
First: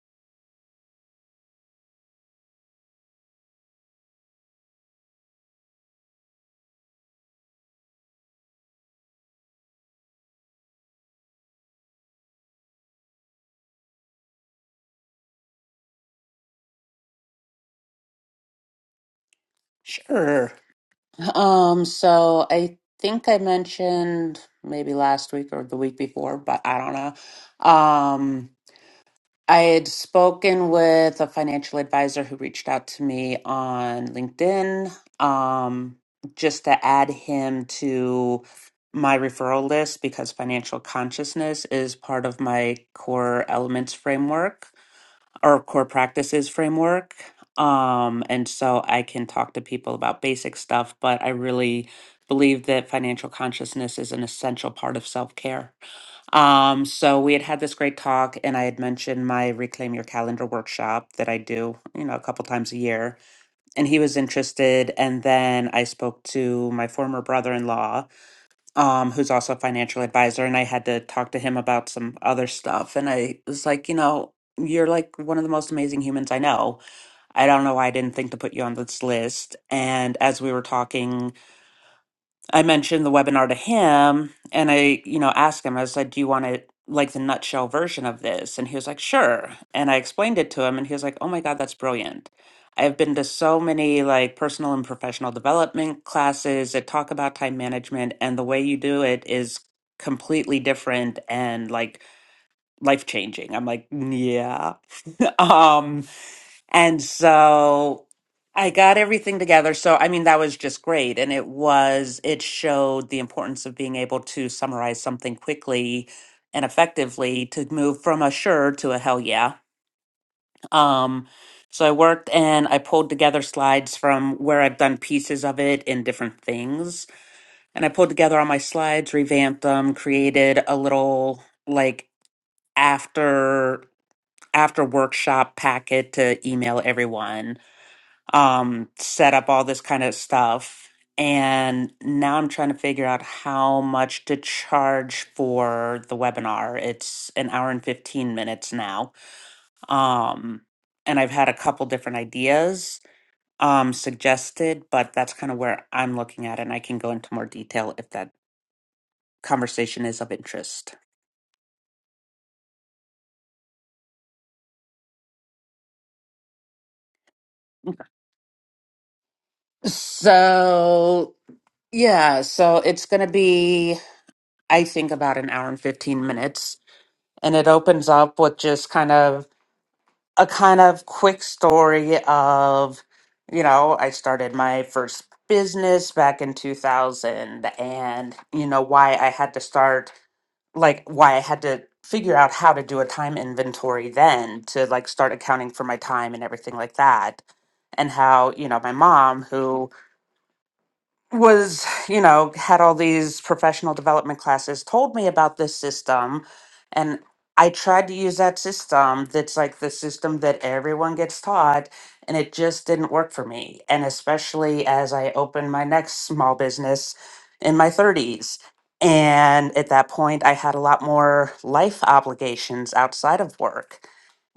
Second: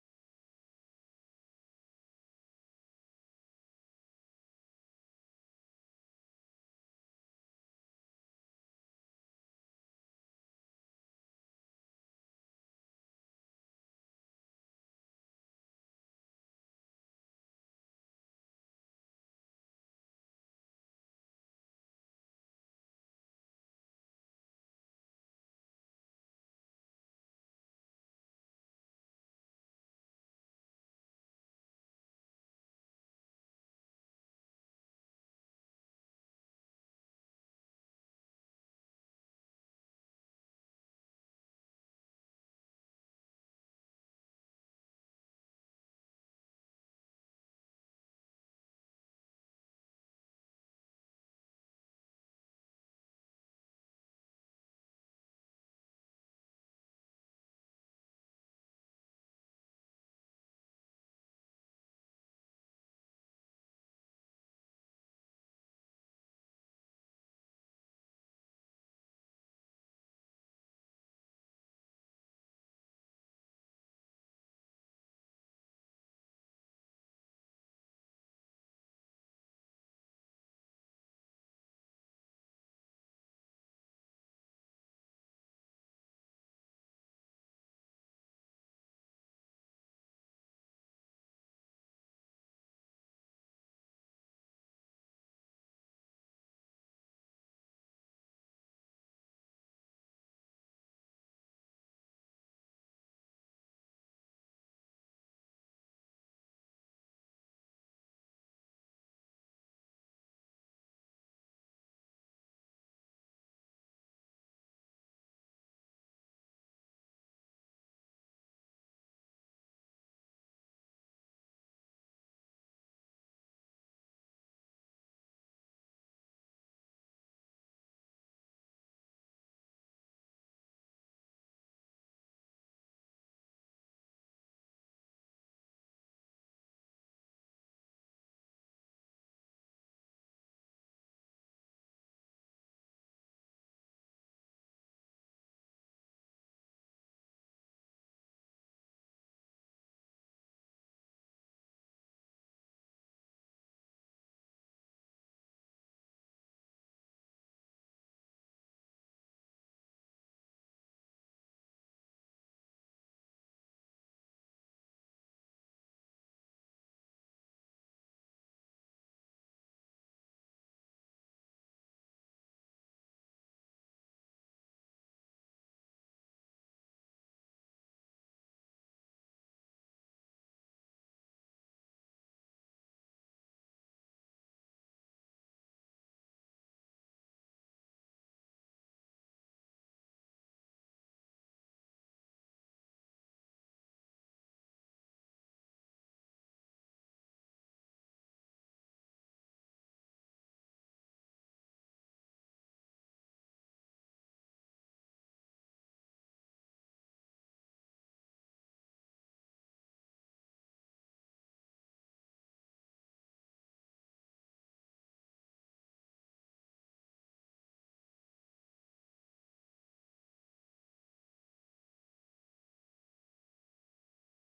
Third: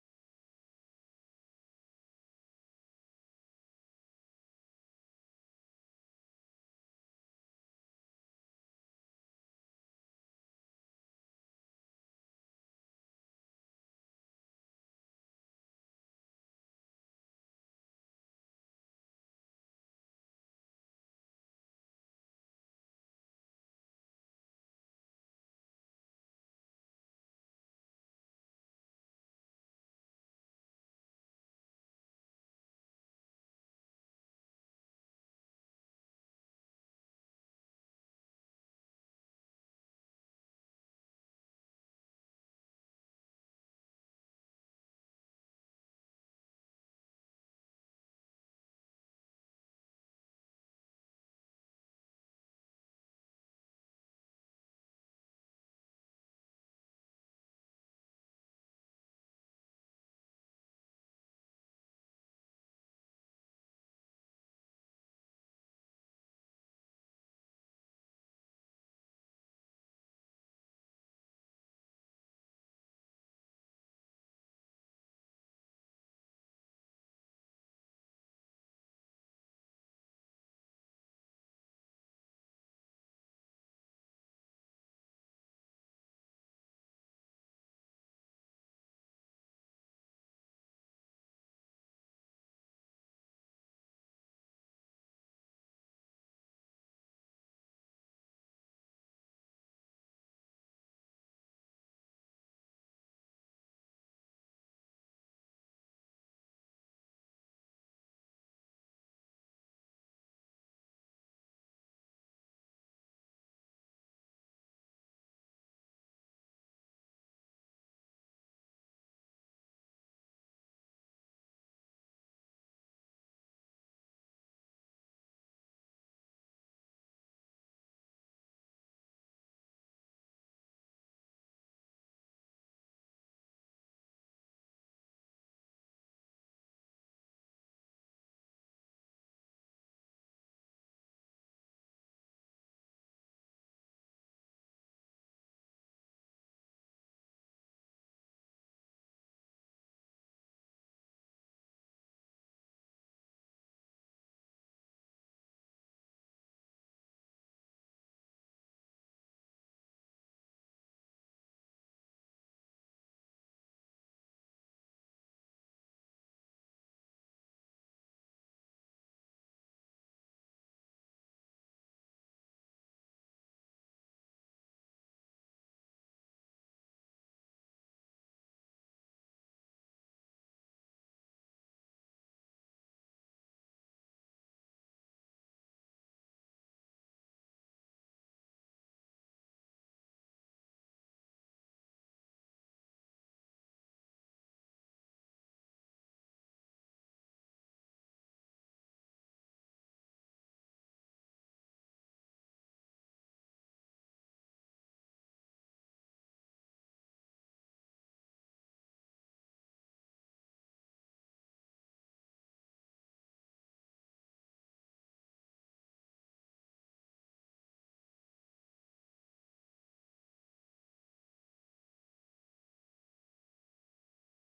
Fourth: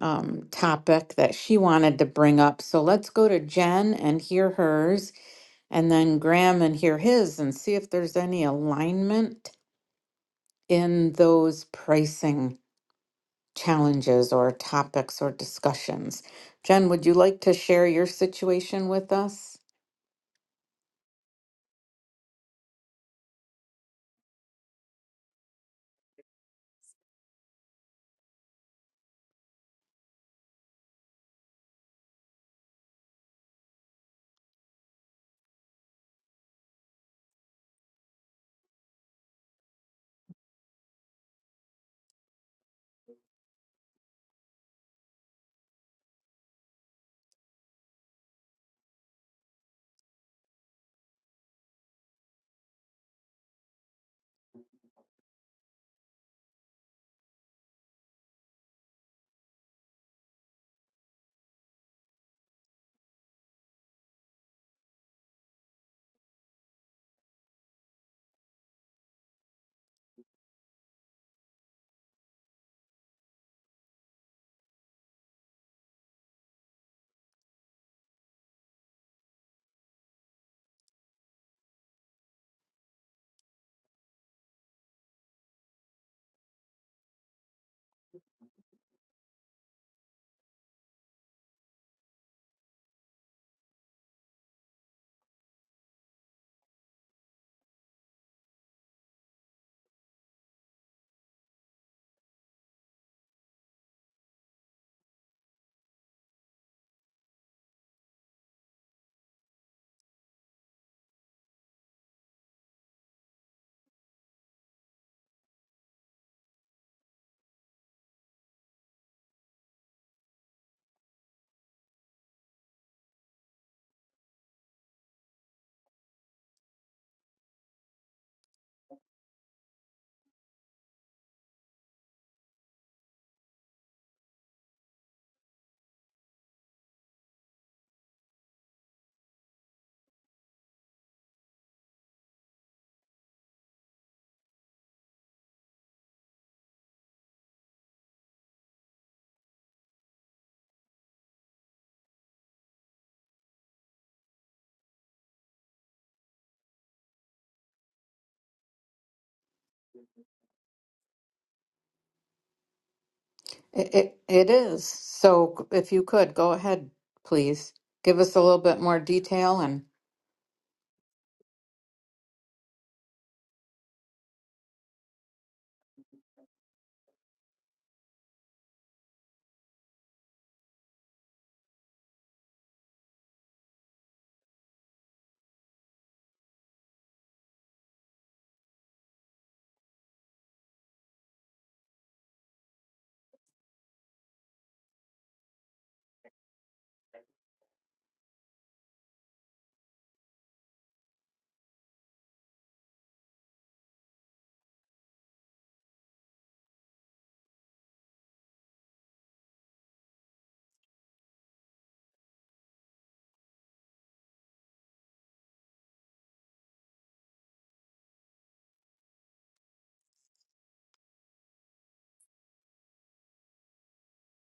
A: um, topic that she wanted to bring up. So let's go to Jen and hear hers, and then Graham and hear his, and see if there's any alignment in those pricing challenges or topics or discussions. Jen, would you like to share your situation with us?
B: Sure. Um, so I think I mentioned maybe last week or the week before, but I don't know. Um, I had spoken with a financial advisor who reached out to me on LinkedIn um, just to add him to my referral list because financial consciousness is part of my core elements framework or core practices framework. Um, and so I can talk to people about basic stuff, but I really believe that financial consciousness is an essential part of self care. Um, so we had had this great talk, and I had mentioned my Reclaim Your Calendar workshop that I do, you know, a couple times a year. And he was interested. And then I spoke to my former brother in law, um, who's also a financial advisor, and I had to talk to him about some other stuff. And I was like, you know, you're like one of the most amazing humans I know. I don't know why I didn't think to put you on this list. And as we were talking, I mentioned the webinar to him and I, you know, asked him, I was like, do you want it like the nutshell version of this? And he was like, sure. And I explained it to him and he was like, oh my God, that's brilliant. I have been to so many like personal and professional development classes that talk about time management and the way you do it is completely different and like life changing. I'm like, yeah. um and so I got everything together. So, I mean, that was just great. And it was, it showed the importance of being able to summarize something quickly and effectively to move from a sure to a hell yeah. Um, so I worked and I pulled together slides from where I've done pieces of it in different things. And I pulled together all my slides, revamped them, created a little like after after workshop packet to email everyone um, set up all this kind of stuff. And now I'm trying to figure out how much to charge for the webinar. It's an hour and 15 minutes now. Um, and I've had a couple different ideas um, suggested, but that's kind of where I'm looking at. And I can go into more detail if that conversation is of interest.
A: It, it, it is. So if you could, go ahead, please. Give us a little bit more detail and
B: So, yeah, so it's going to be, I think, about an hour and 15 minutes and it opens up with just kind of a kind of quick story of you know i started my first business back in 2000 and you know why i had to start like why i had to figure out how to do a time inventory then to like start accounting for my time and everything like that and how you know my mom who was, you know, had all these professional development classes, told me about this system. And I tried to use that system that's like the system that everyone gets taught, and it just didn't work for me. And especially as I opened my next small business in my 30s. And at that point, I had a lot more life obligations outside of work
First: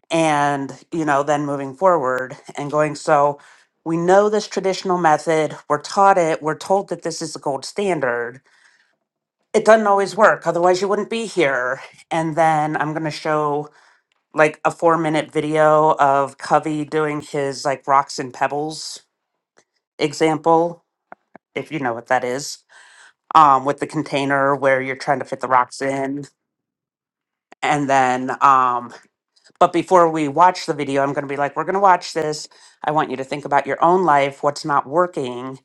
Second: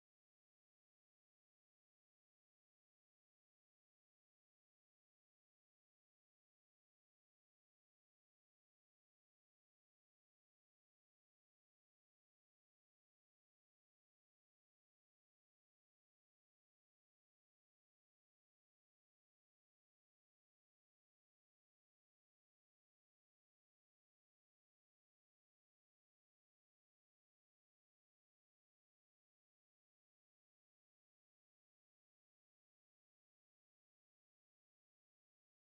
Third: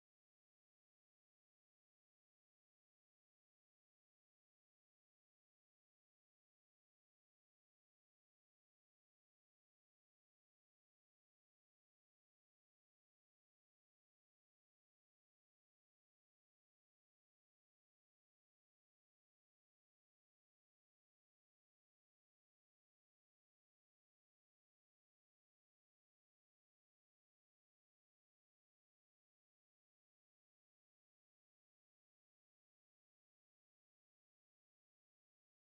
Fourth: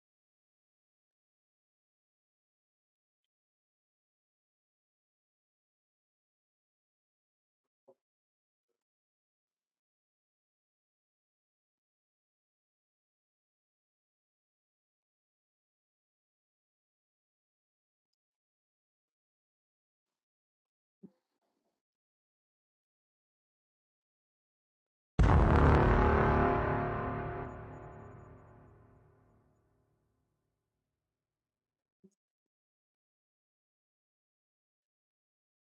B: and you know then moving forward and going so we know this traditional method we're taught it we're told that this is the gold standard it doesn't always work otherwise you wouldn't be here and then i'm going to show like a four minute video of covey doing his like rocks and pebbles example if you know what that is um, with the container where you're trying to fit the rocks in and then um, But before we watch the video, I'm going to be like, we're going to watch this. I want you to think about your own life, what's not working.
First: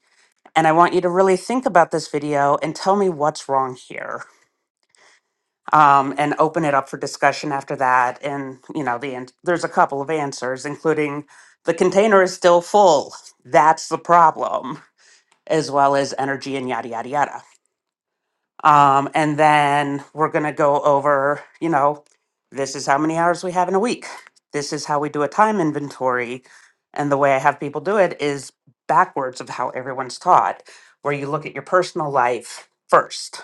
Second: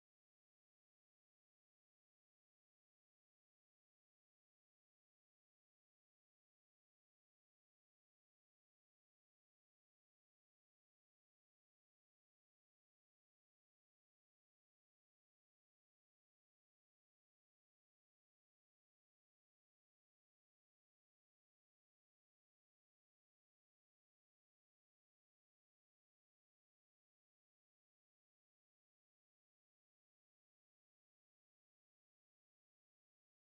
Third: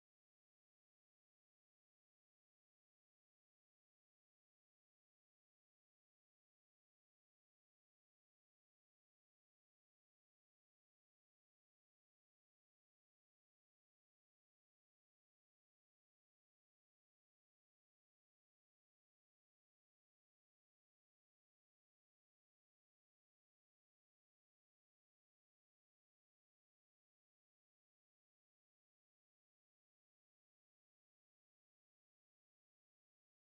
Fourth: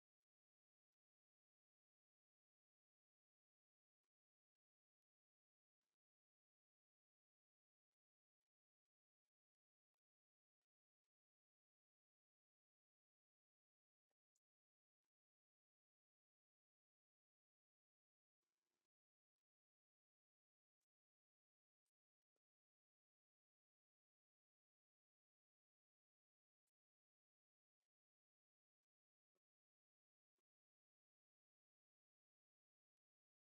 B: And I want you to really think about this video and tell me what's wrong here. Um, and open it up for discussion after that. And, you know, the end, there's a couple of answers, including the container is still full. That's the problem, as well as energy and yada, yada, yada. Um, and then we're going to go over, you know, this is how many hours we have in a week. This is how we do a time inventory. And the way I have people do it is backwards of how everyone's taught, where you look at your personal life first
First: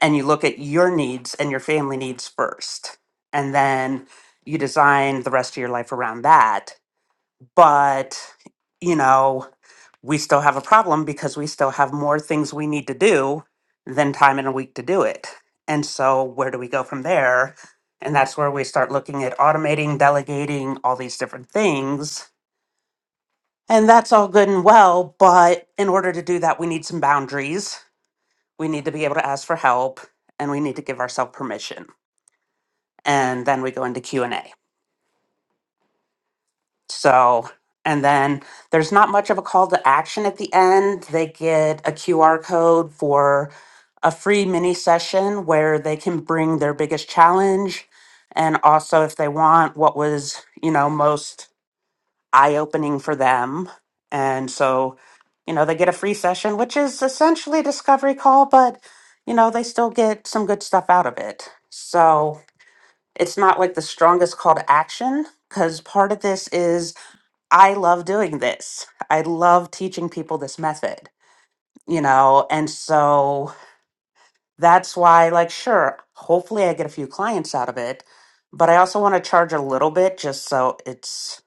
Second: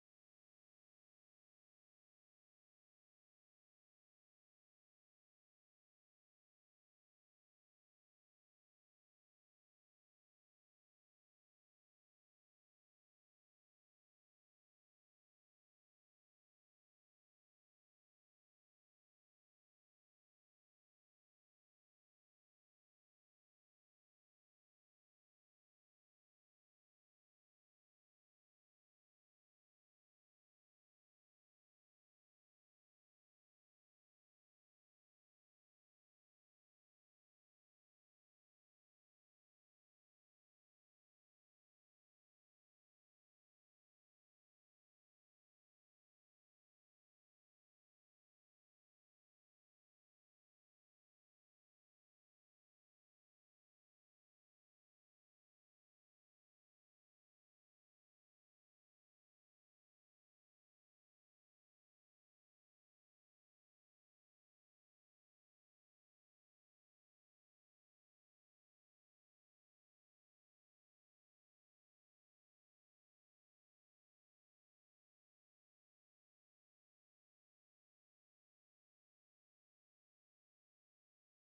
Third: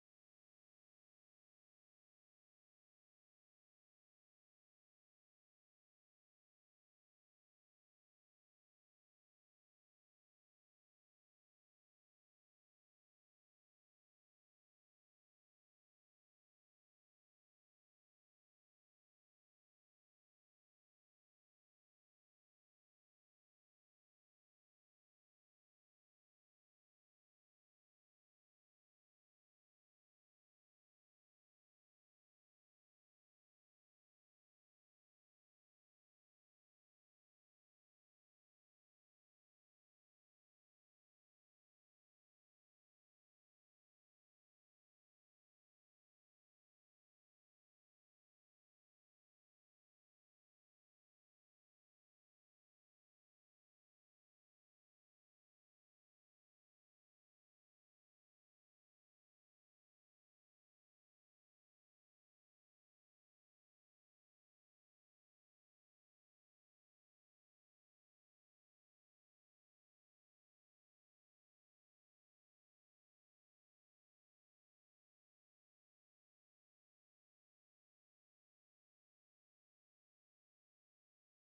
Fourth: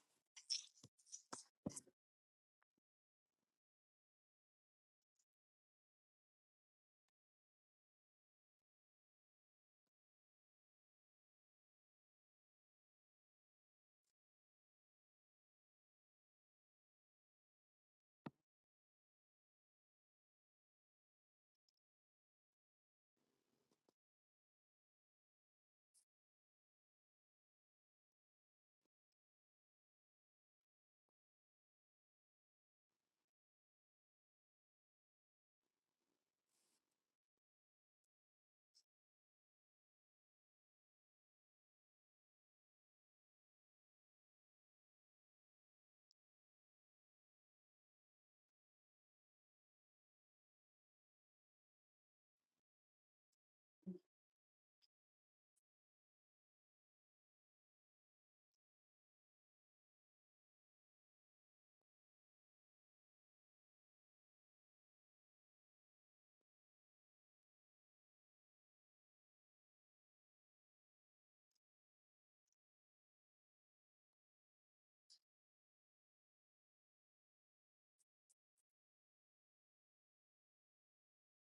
B: and you look at your needs and your family needs first. And then you design the rest of your life around that. But, you know, we still have a problem because we still have more things we need to do than time in a week to do it. And so, where do we go from there? And that's where we start looking at automating, delegating, all these different things. And that's all good and well. But in order to do that, we need some boundaries. We need to be able to ask for help and we need to give ourselves permission. And then we go into Q&A. So, and then there's not much of a call to action at the end. They get a QR code for a free mini session where they can bring their biggest challenge and also if they want what was, you know, most eye-opening for them. And so, you know, they get a free session which is essentially a discovery call, but you know, they still get some good stuff out of it. So, it's not like the strongest call to action because part of this is I love doing this. I love teaching people this method, you know? And so that's why, like, sure, hopefully I get a few clients out of it, but I also want to charge a little bit just so it's,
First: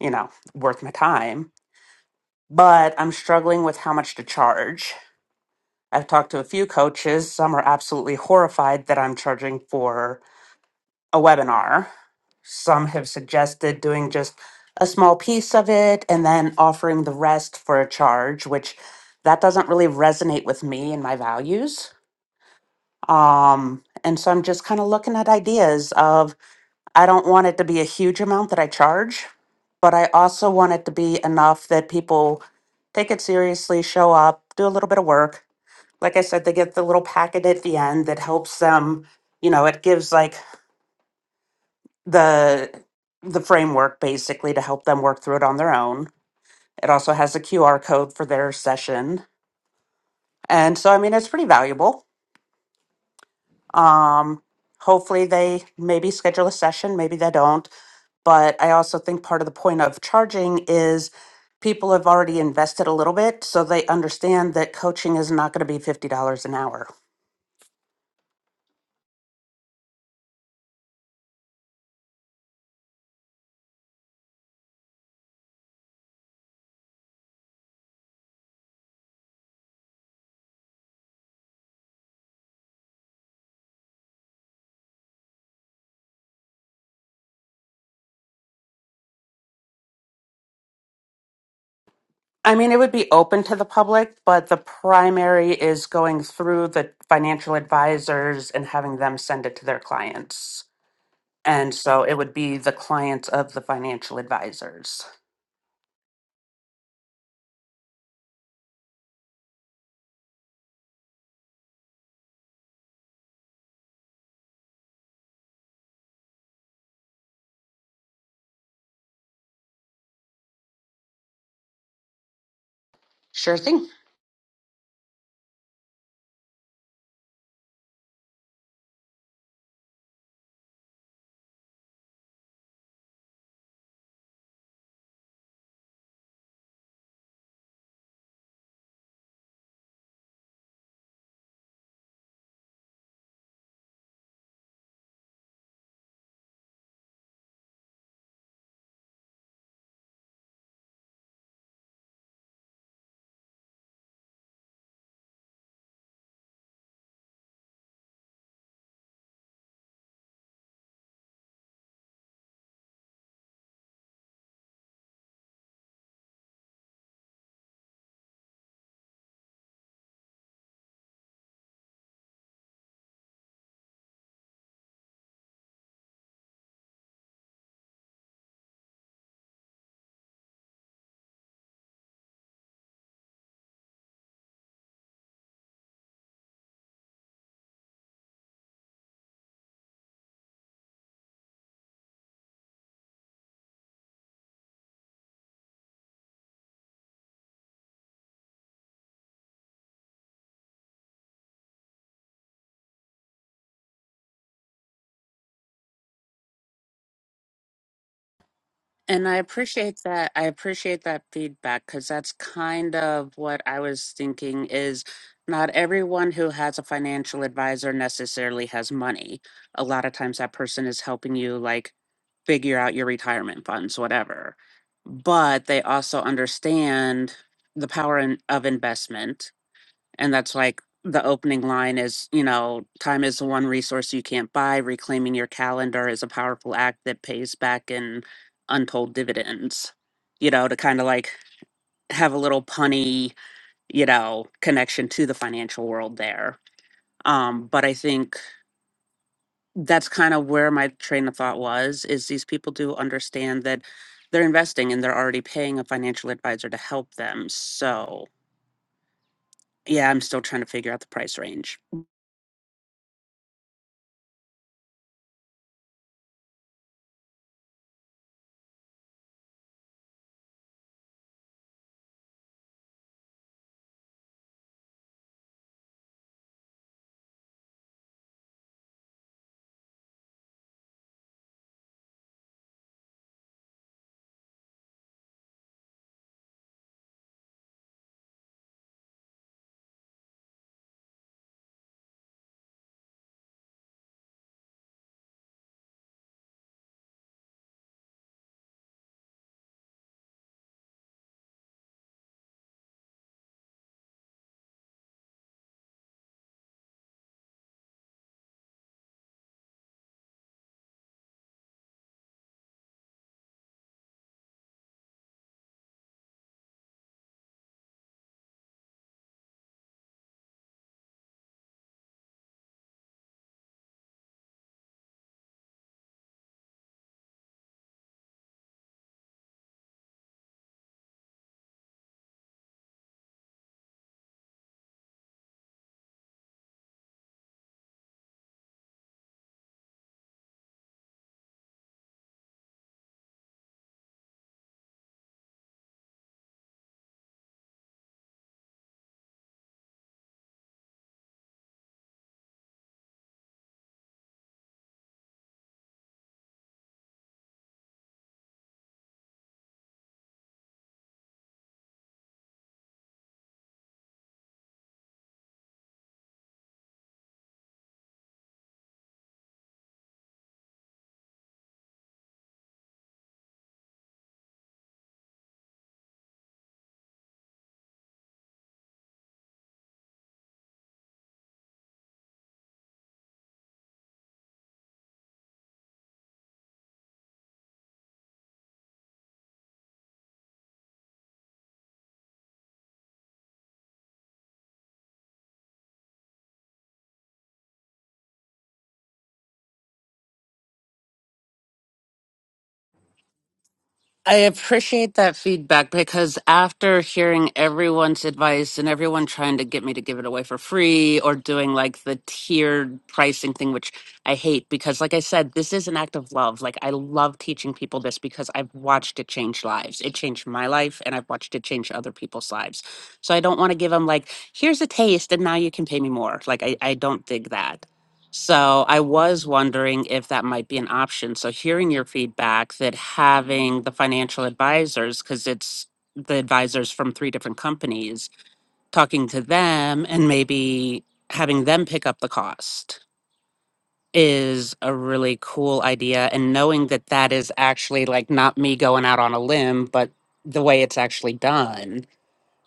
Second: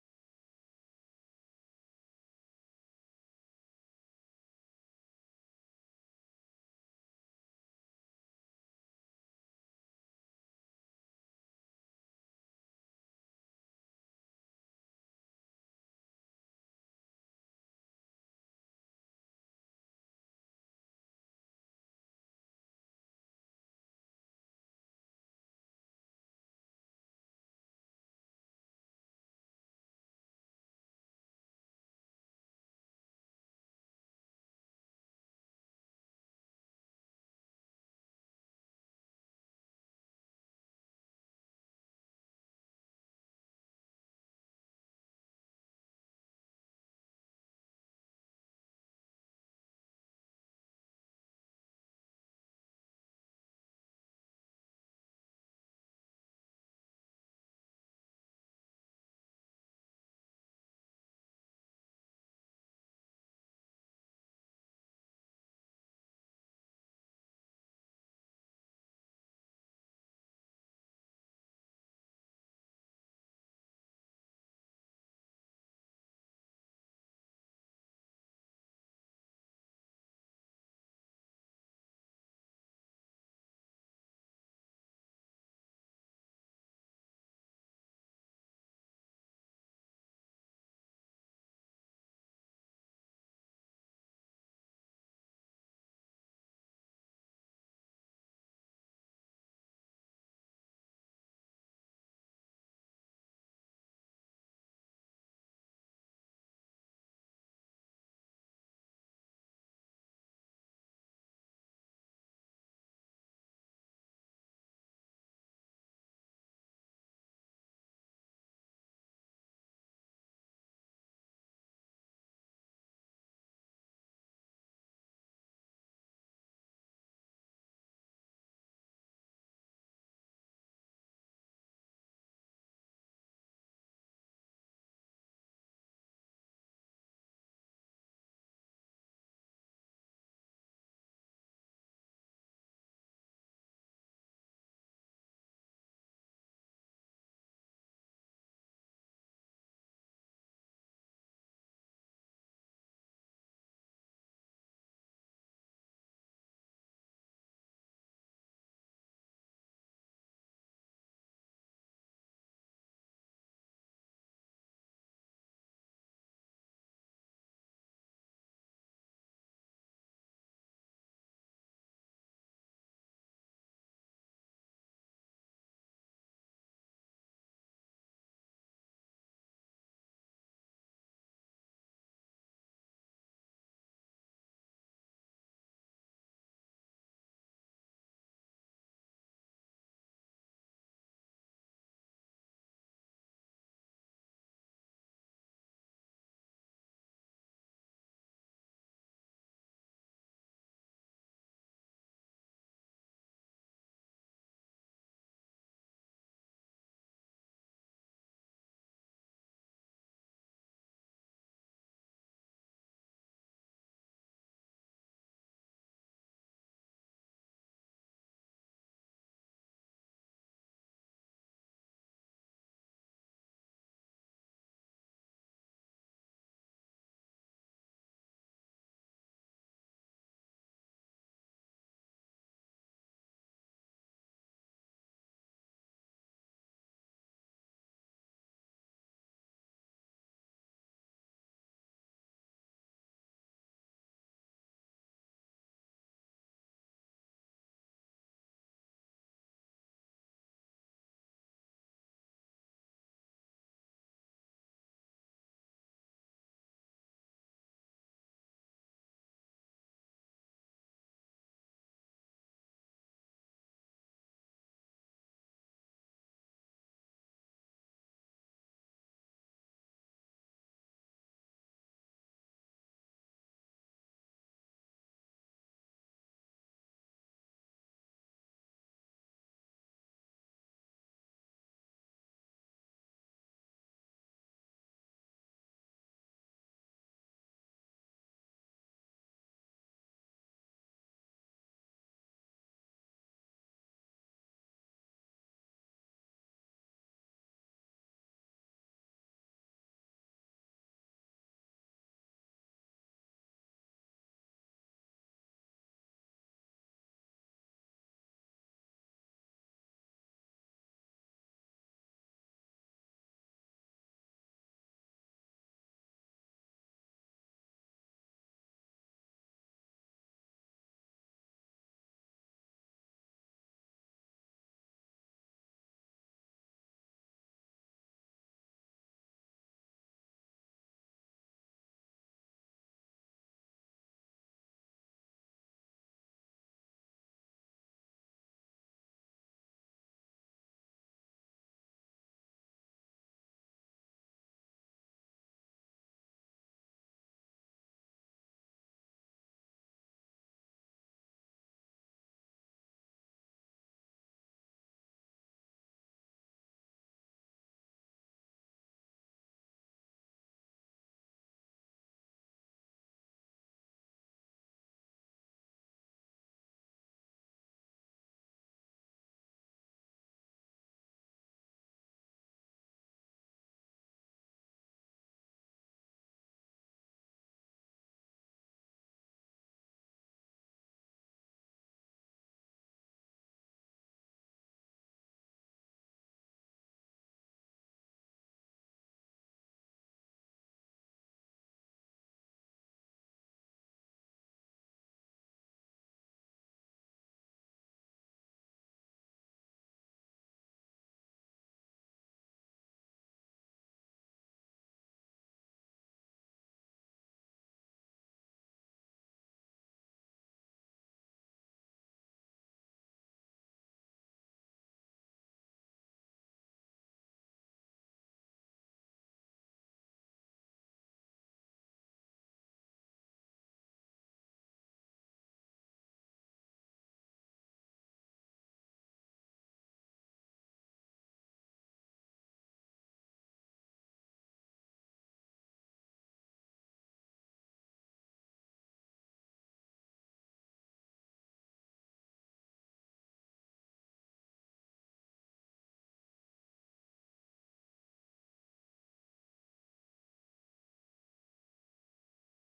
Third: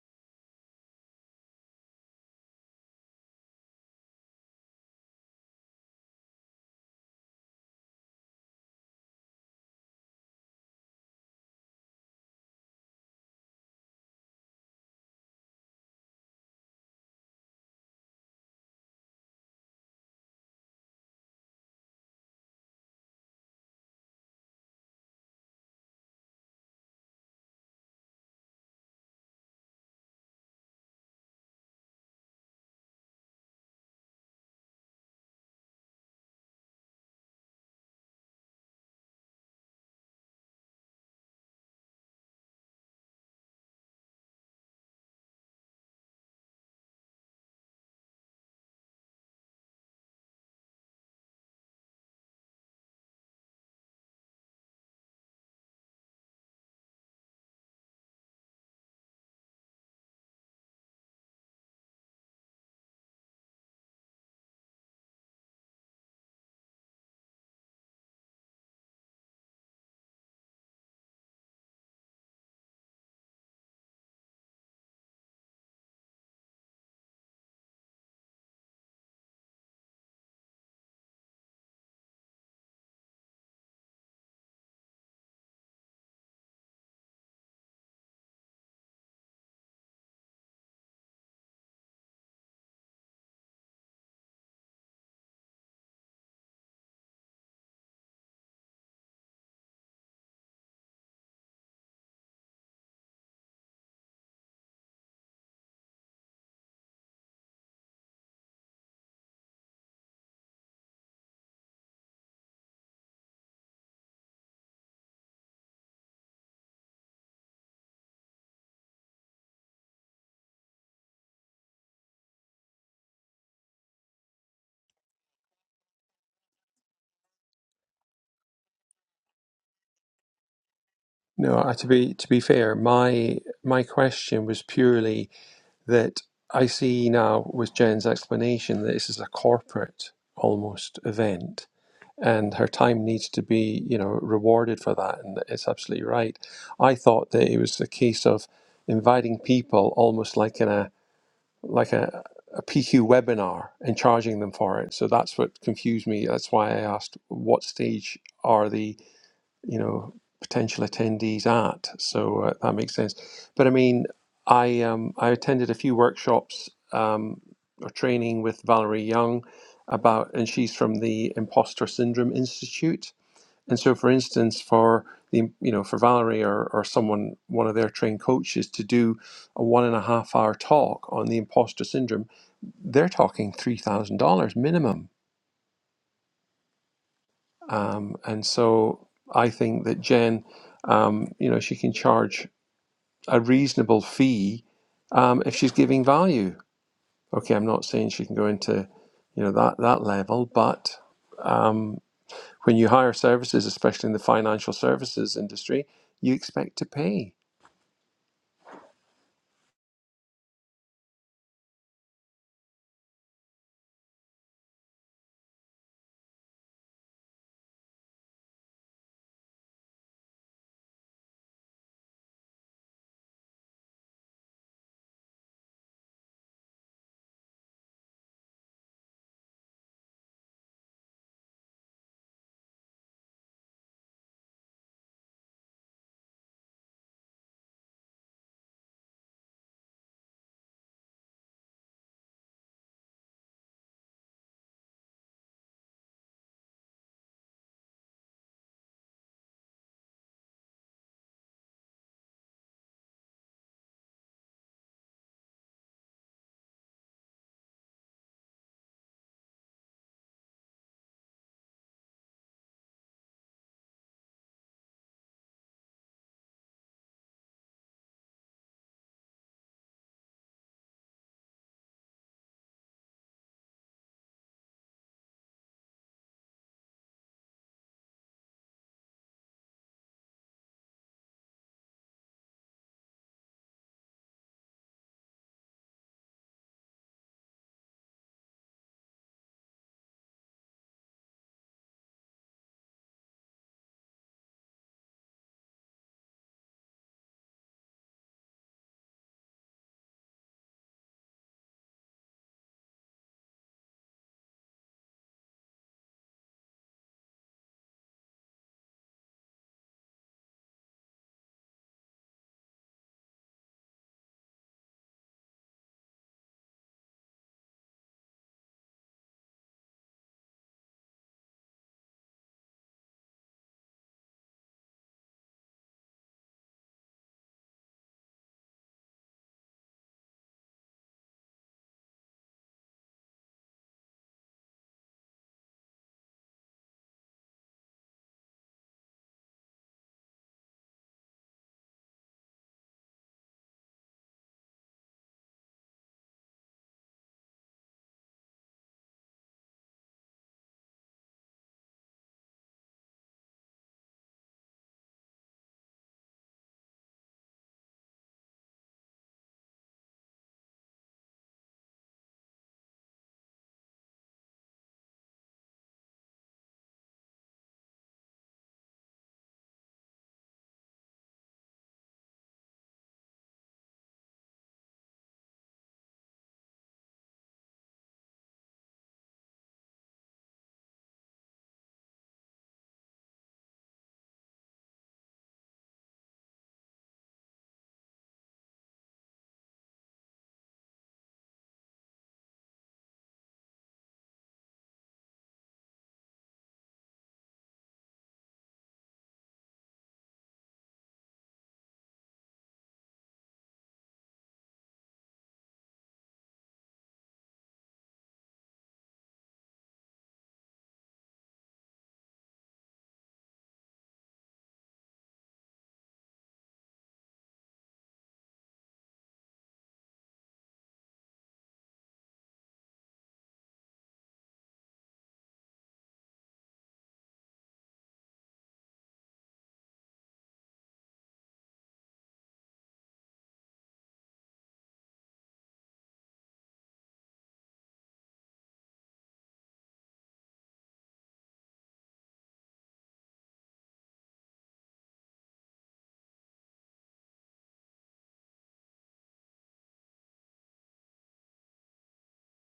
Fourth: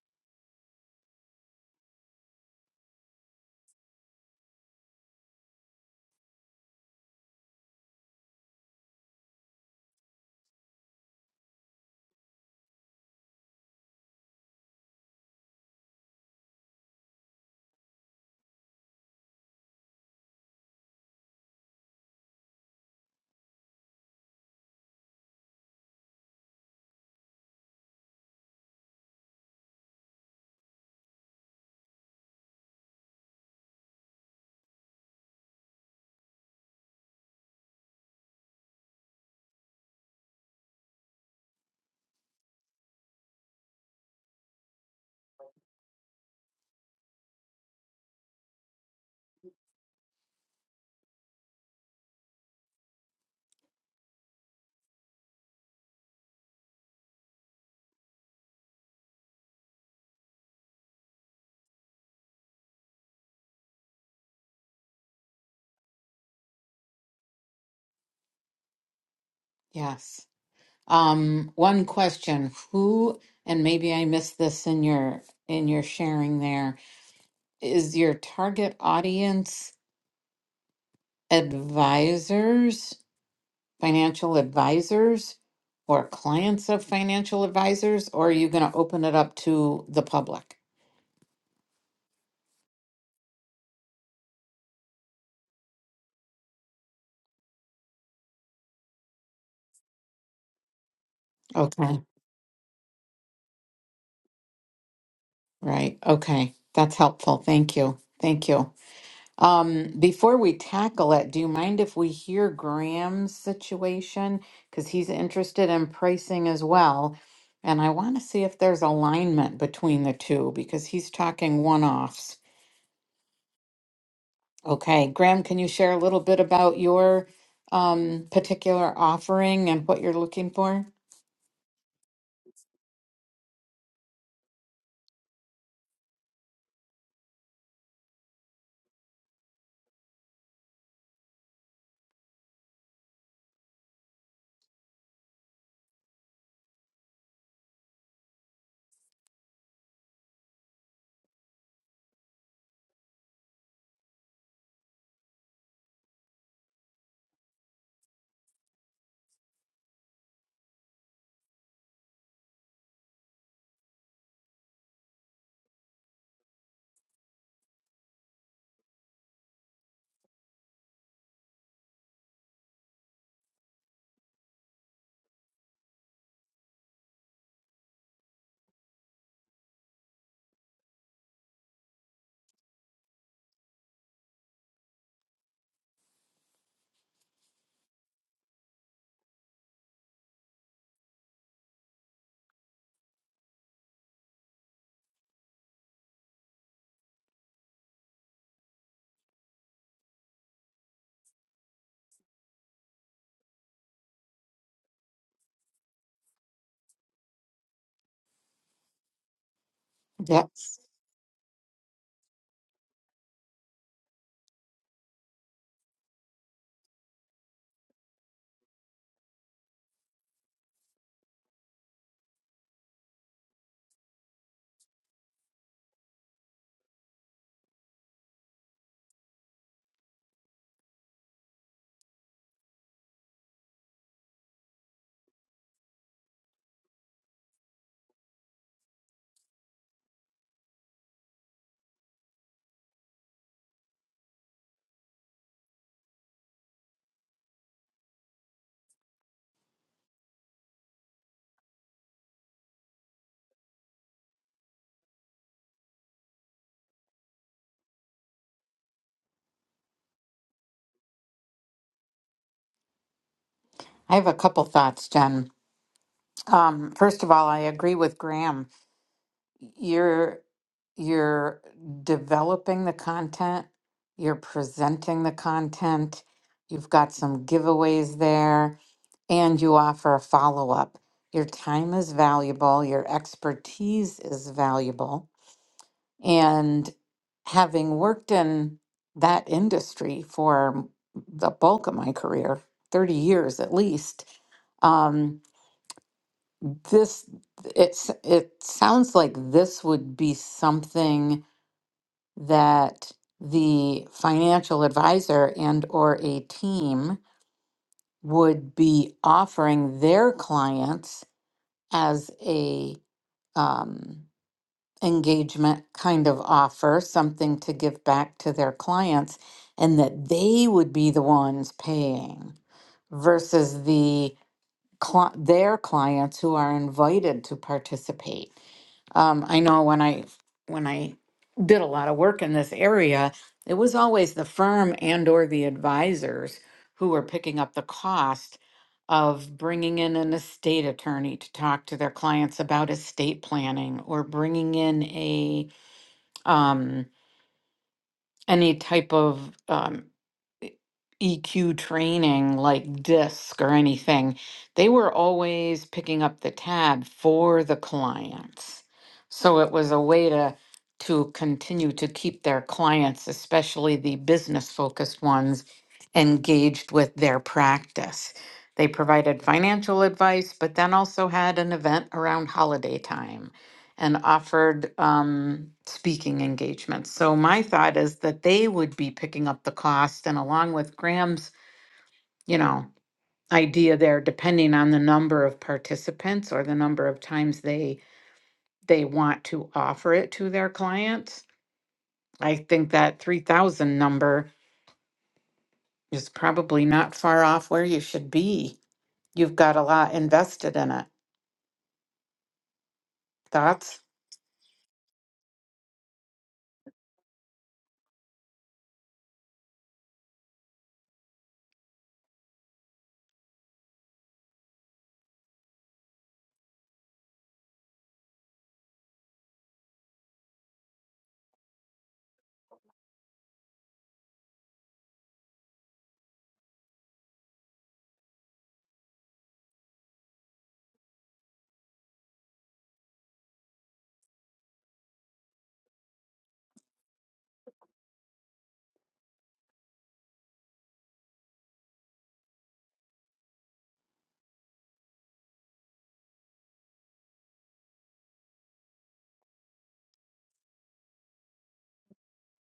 B: you know, worth my time. But I'm struggling with how much to charge. I've talked to a few coaches. Some are absolutely horrified that I'm charging for a webinar. Some have suggested doing just a small piece of it and then offering the rest for a charge, which that doesn't really resonate with me and my values. Um, and so I'm just kind of looking at ideas of I don't want it to be a huge amount that I charge, but I also want it to be enough that people take it seriously, show up, do a little bit of work. Like I said, they get the little packet at the end that helps them, you know, it gives like the the framework basically to help them work through it on their own. It also has a QR code for their session. And so I mean it's pretty valuable. Um hopefully they maybe schedule a session, maybe they don't, but I also think part of the point of charging is people have already invested a little bit so they understand that coaching is not going to be $50 an hour
A: yes. Um, one question, who, and maybe I missed this in your in your sharing there, is your target audience advisors, financial advisors, or clients of financial advisors, or are you going to open it up to the public?
B: I mean, it would be open to the public, but the primary is going through the financial advisors and having them send it to their clients. And
A: Okay,
B: so it would be the clients of the financial advisors.
A: right. Okay. That's helpful. Thank you. Thank you. Um, before we tackle it, do you mind if we hear Graham's situation? Because he's interested in pricing as well. And I want to see if there's alignment between the two because he's talking one offs.
B: Sure thing.
A: Okay, Graham, can you share a little bit about your um, particular offering and what you're looking for?
C: No, uh, to be to be fair, my my question was purely that I see now with Jen's explanation that this is a corporate almost event. and her time needs to be you know rewarded for that and it's absolutely right i thought that it was the case of inviting people almost like in a like a, pq webinar and charging them for it so that's what confused me that's why i asked what stage are the? you know potential attendees at so uh, that makes sense but i mean i um, i attended a few workshops um, or training with valerie young about and she's from the imposter syndrome institute and so for instance for the you know for valerie or, or someone one of their trained coaches to do a one and a half hour talk on the imposter syndrome they're talking $3000 minimum Um, and so I think that Jen, um, you know, she can charge a reasonable fee um, if she's giving value. Okay, I'm not saying she can go into, you know, that that level, but um, when you hire services, especially in the financial services industry, you expect to pay.
B: And I appreciate that. I
A: Yes.
B: appreciate that feedback because that's kind of what I was thinking is not everyone who has a financial advisor necessarily has money. A lot of times that person is helping you like figure out your retirement funds, whatever. But they also understand the power in, of investment and that's like the opening line is, you know, time is the one resource you can't buy. Reclaiming your calendar is a powerful act that pays back in untold dividends, you know, to kind of like have a little punny, you know, connection to the financial world there. Um, but I think that's kind of where my train of thought was is these people do understand that they're investing and they're already paying a financial advisor to help them. So, Yeah, I'm still trying to figure out the price range.
A: I have a couple thoughts, Jen. Um, first of all, I agree with Graham. you're you're developing the content, you're presenting the content, you've got some giveaways there, and you offer a follow-up. Your time is valuable, your expertise is valuable, and having worked in that industry for the bulk of my career, 30 years at least, um, this it's it sounds like this would be something that the financial advisor and or a team would be offering their clients as a um, engagement kind of offer something to give back to their clients and that they would be the ones paying versus the cli their clients who are invited to participate. Um, I know when I when I did a lot of work in this area, it was always the firm and or the advisors who were picking up the cost of bringing in an estate attorney to talk to their clients about estate planning or bringing in a um, any type of um, e- EQ training like DISC or anything, they were always picking up the tab for the clients. So it was a way to to continue to keep their clients, especially the business focused ones, engaged with their practice. They provided financial advice, but then also had an event around holiday time and offered um, speaking engagements. So my thought is that they would be picking up the cost, and along with Graham's, you know, idea there, depending on the number of participants or the number of times they they want to offer it to their clients. I think that three thousand number is probably not far off where you should be. You've got a lot invested in it. Thoughts?
B: I appreciate that feedback because after hearing everyone's advice and everyone trying to get me to give it away for free or doing like the tiered pricing thing, which I hate because, like I said, this is an act of love. Like, I love teaching people this because I've watched it change lives. It changed my life and I've watched it change other people's lives. So I don't want to give them, like, here's a taste and now you can pay me more. Like, I, I don't dig that. So I was wondering if that might be an option. So hearing your feedback that having the financial advisors, because it's the advisors from three different companies, talking to them and maybe having them pick up the cost is a really cool idea. And knowing that that is actually like not me going out on a limb, but the way it's actually done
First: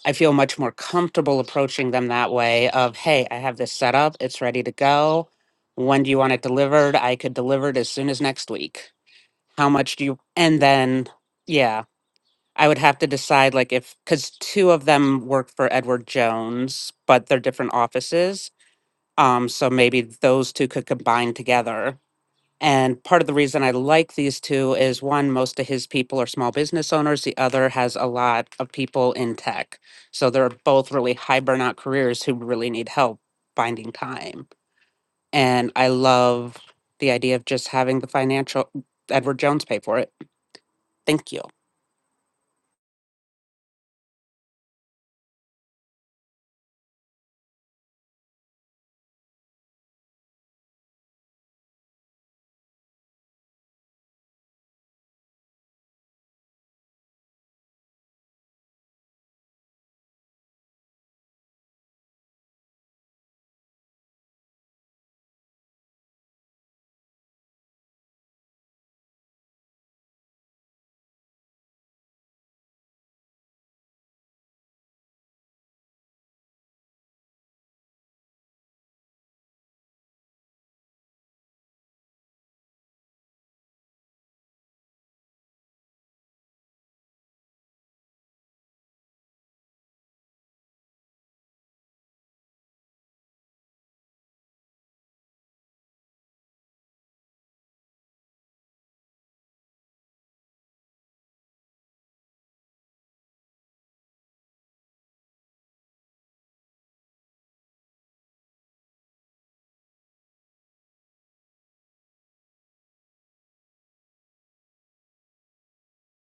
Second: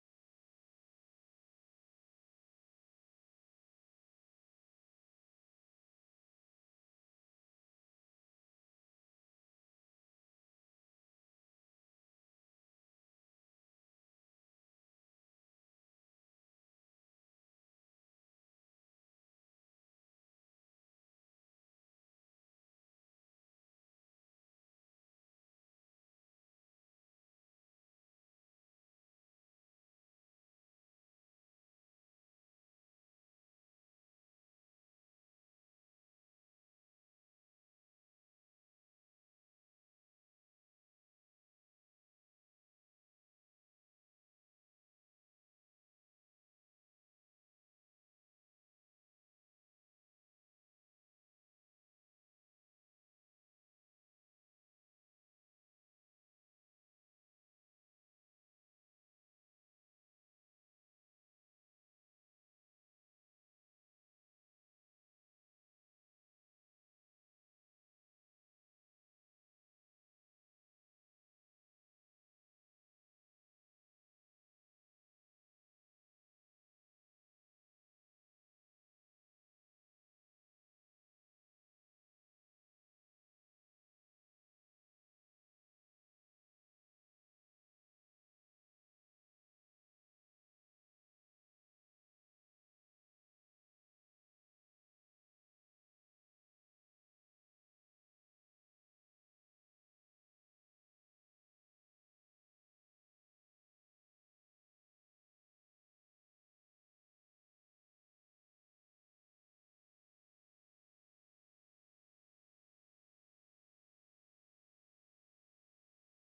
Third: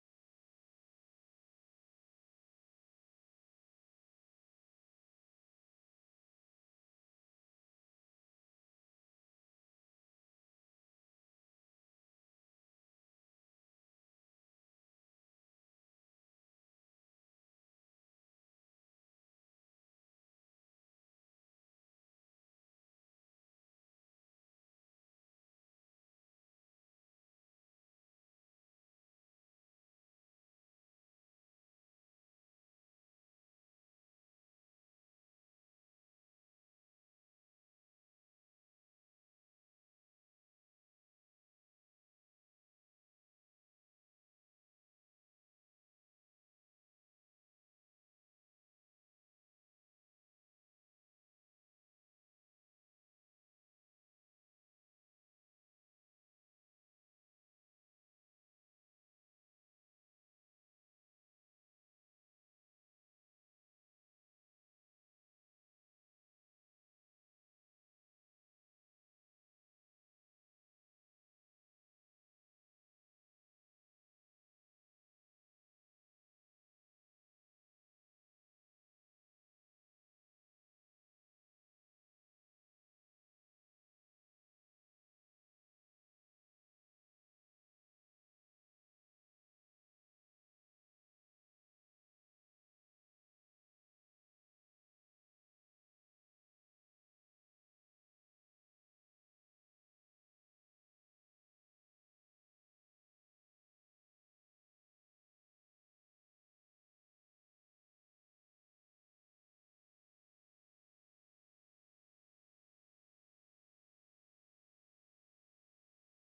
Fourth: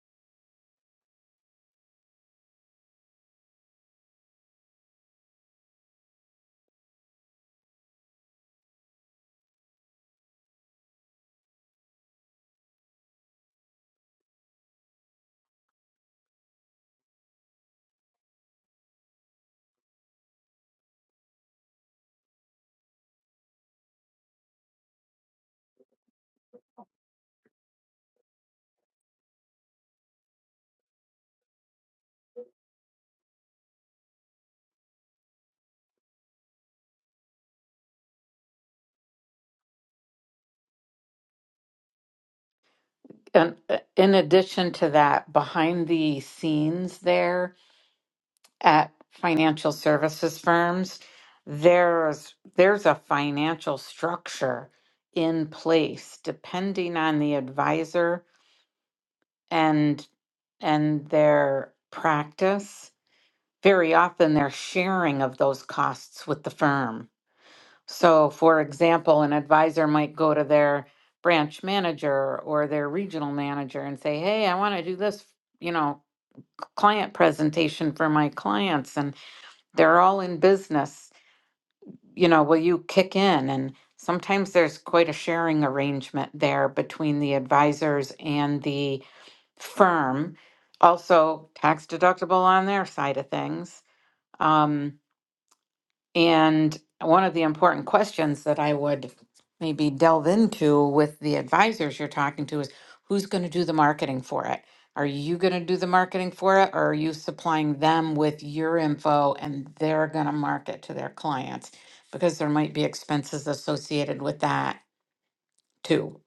B: I feel much more comfortable approaching them that way of, hey, I have this set up, it's ready to go. When do you want it delivered? I could deliver it as soon as next week. How much do you and then yeah, I would have to decide like if cuz two of them work for Edward Jones, but they're different offices. Um so maybe those two could combine together and part of the reason I like these two is one, most of his people are small business owners. The other has a lot of people in tech. So they're both really high burnout careers who really need help finding time. And I love the idea of just having the financial Edward Jones pay for it. Thank you.
A: And uh, in addition to that, behind the scenes there at financial services firms, there's there's a financial structure in place depending on the advisor and and their practice very often they're sharing of those costs with the firm. So, for example, an advisor might go to their branch manager or their regional manager and say, Hey, I want to do this, you know, client presentation for my clients, and they're all in business. You know, will you kick in? And sometimes there's quite a sharing arrangement there between the advisors and the firm. Also, tax deductible on their side of things. Um, And one of the important questions that I would maybe delve into with the advisors you're talking to is who's going to do the marketing for it? Are you going to do the marketing for it or are you supplying them with your info and they're going to market to their clients? Because there might be expenses associated with that too.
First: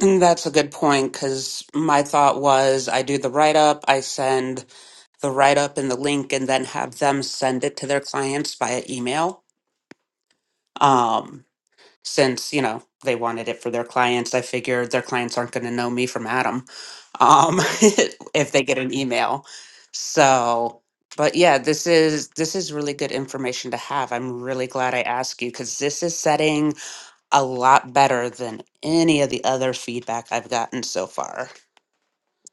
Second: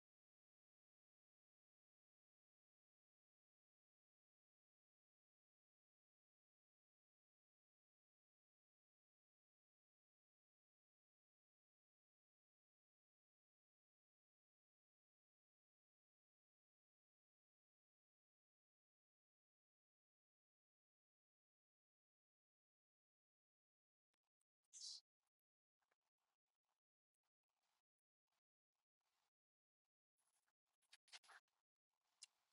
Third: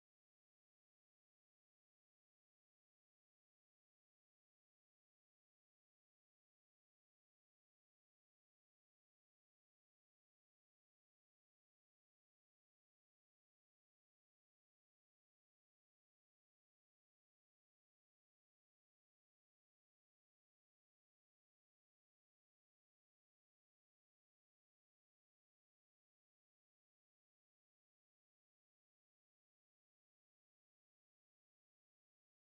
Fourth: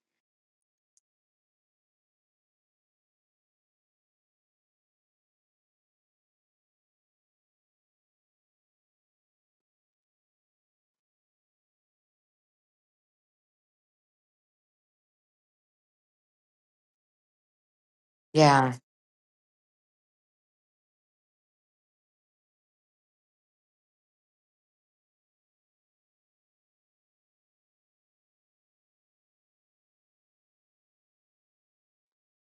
B: And that's a good point because my thought was I do the write up, I send the write up and the link, and then have them send it to their clients via email. Um, since you know they wanted it for their clients i figured their clients aren't going to know me from adam um, if they
A: Yeah.
B: get an email so but yeah this is this is really good information to have i'm really glad i asked you because this is setting a lot better than any of the other feedback i've gotten so far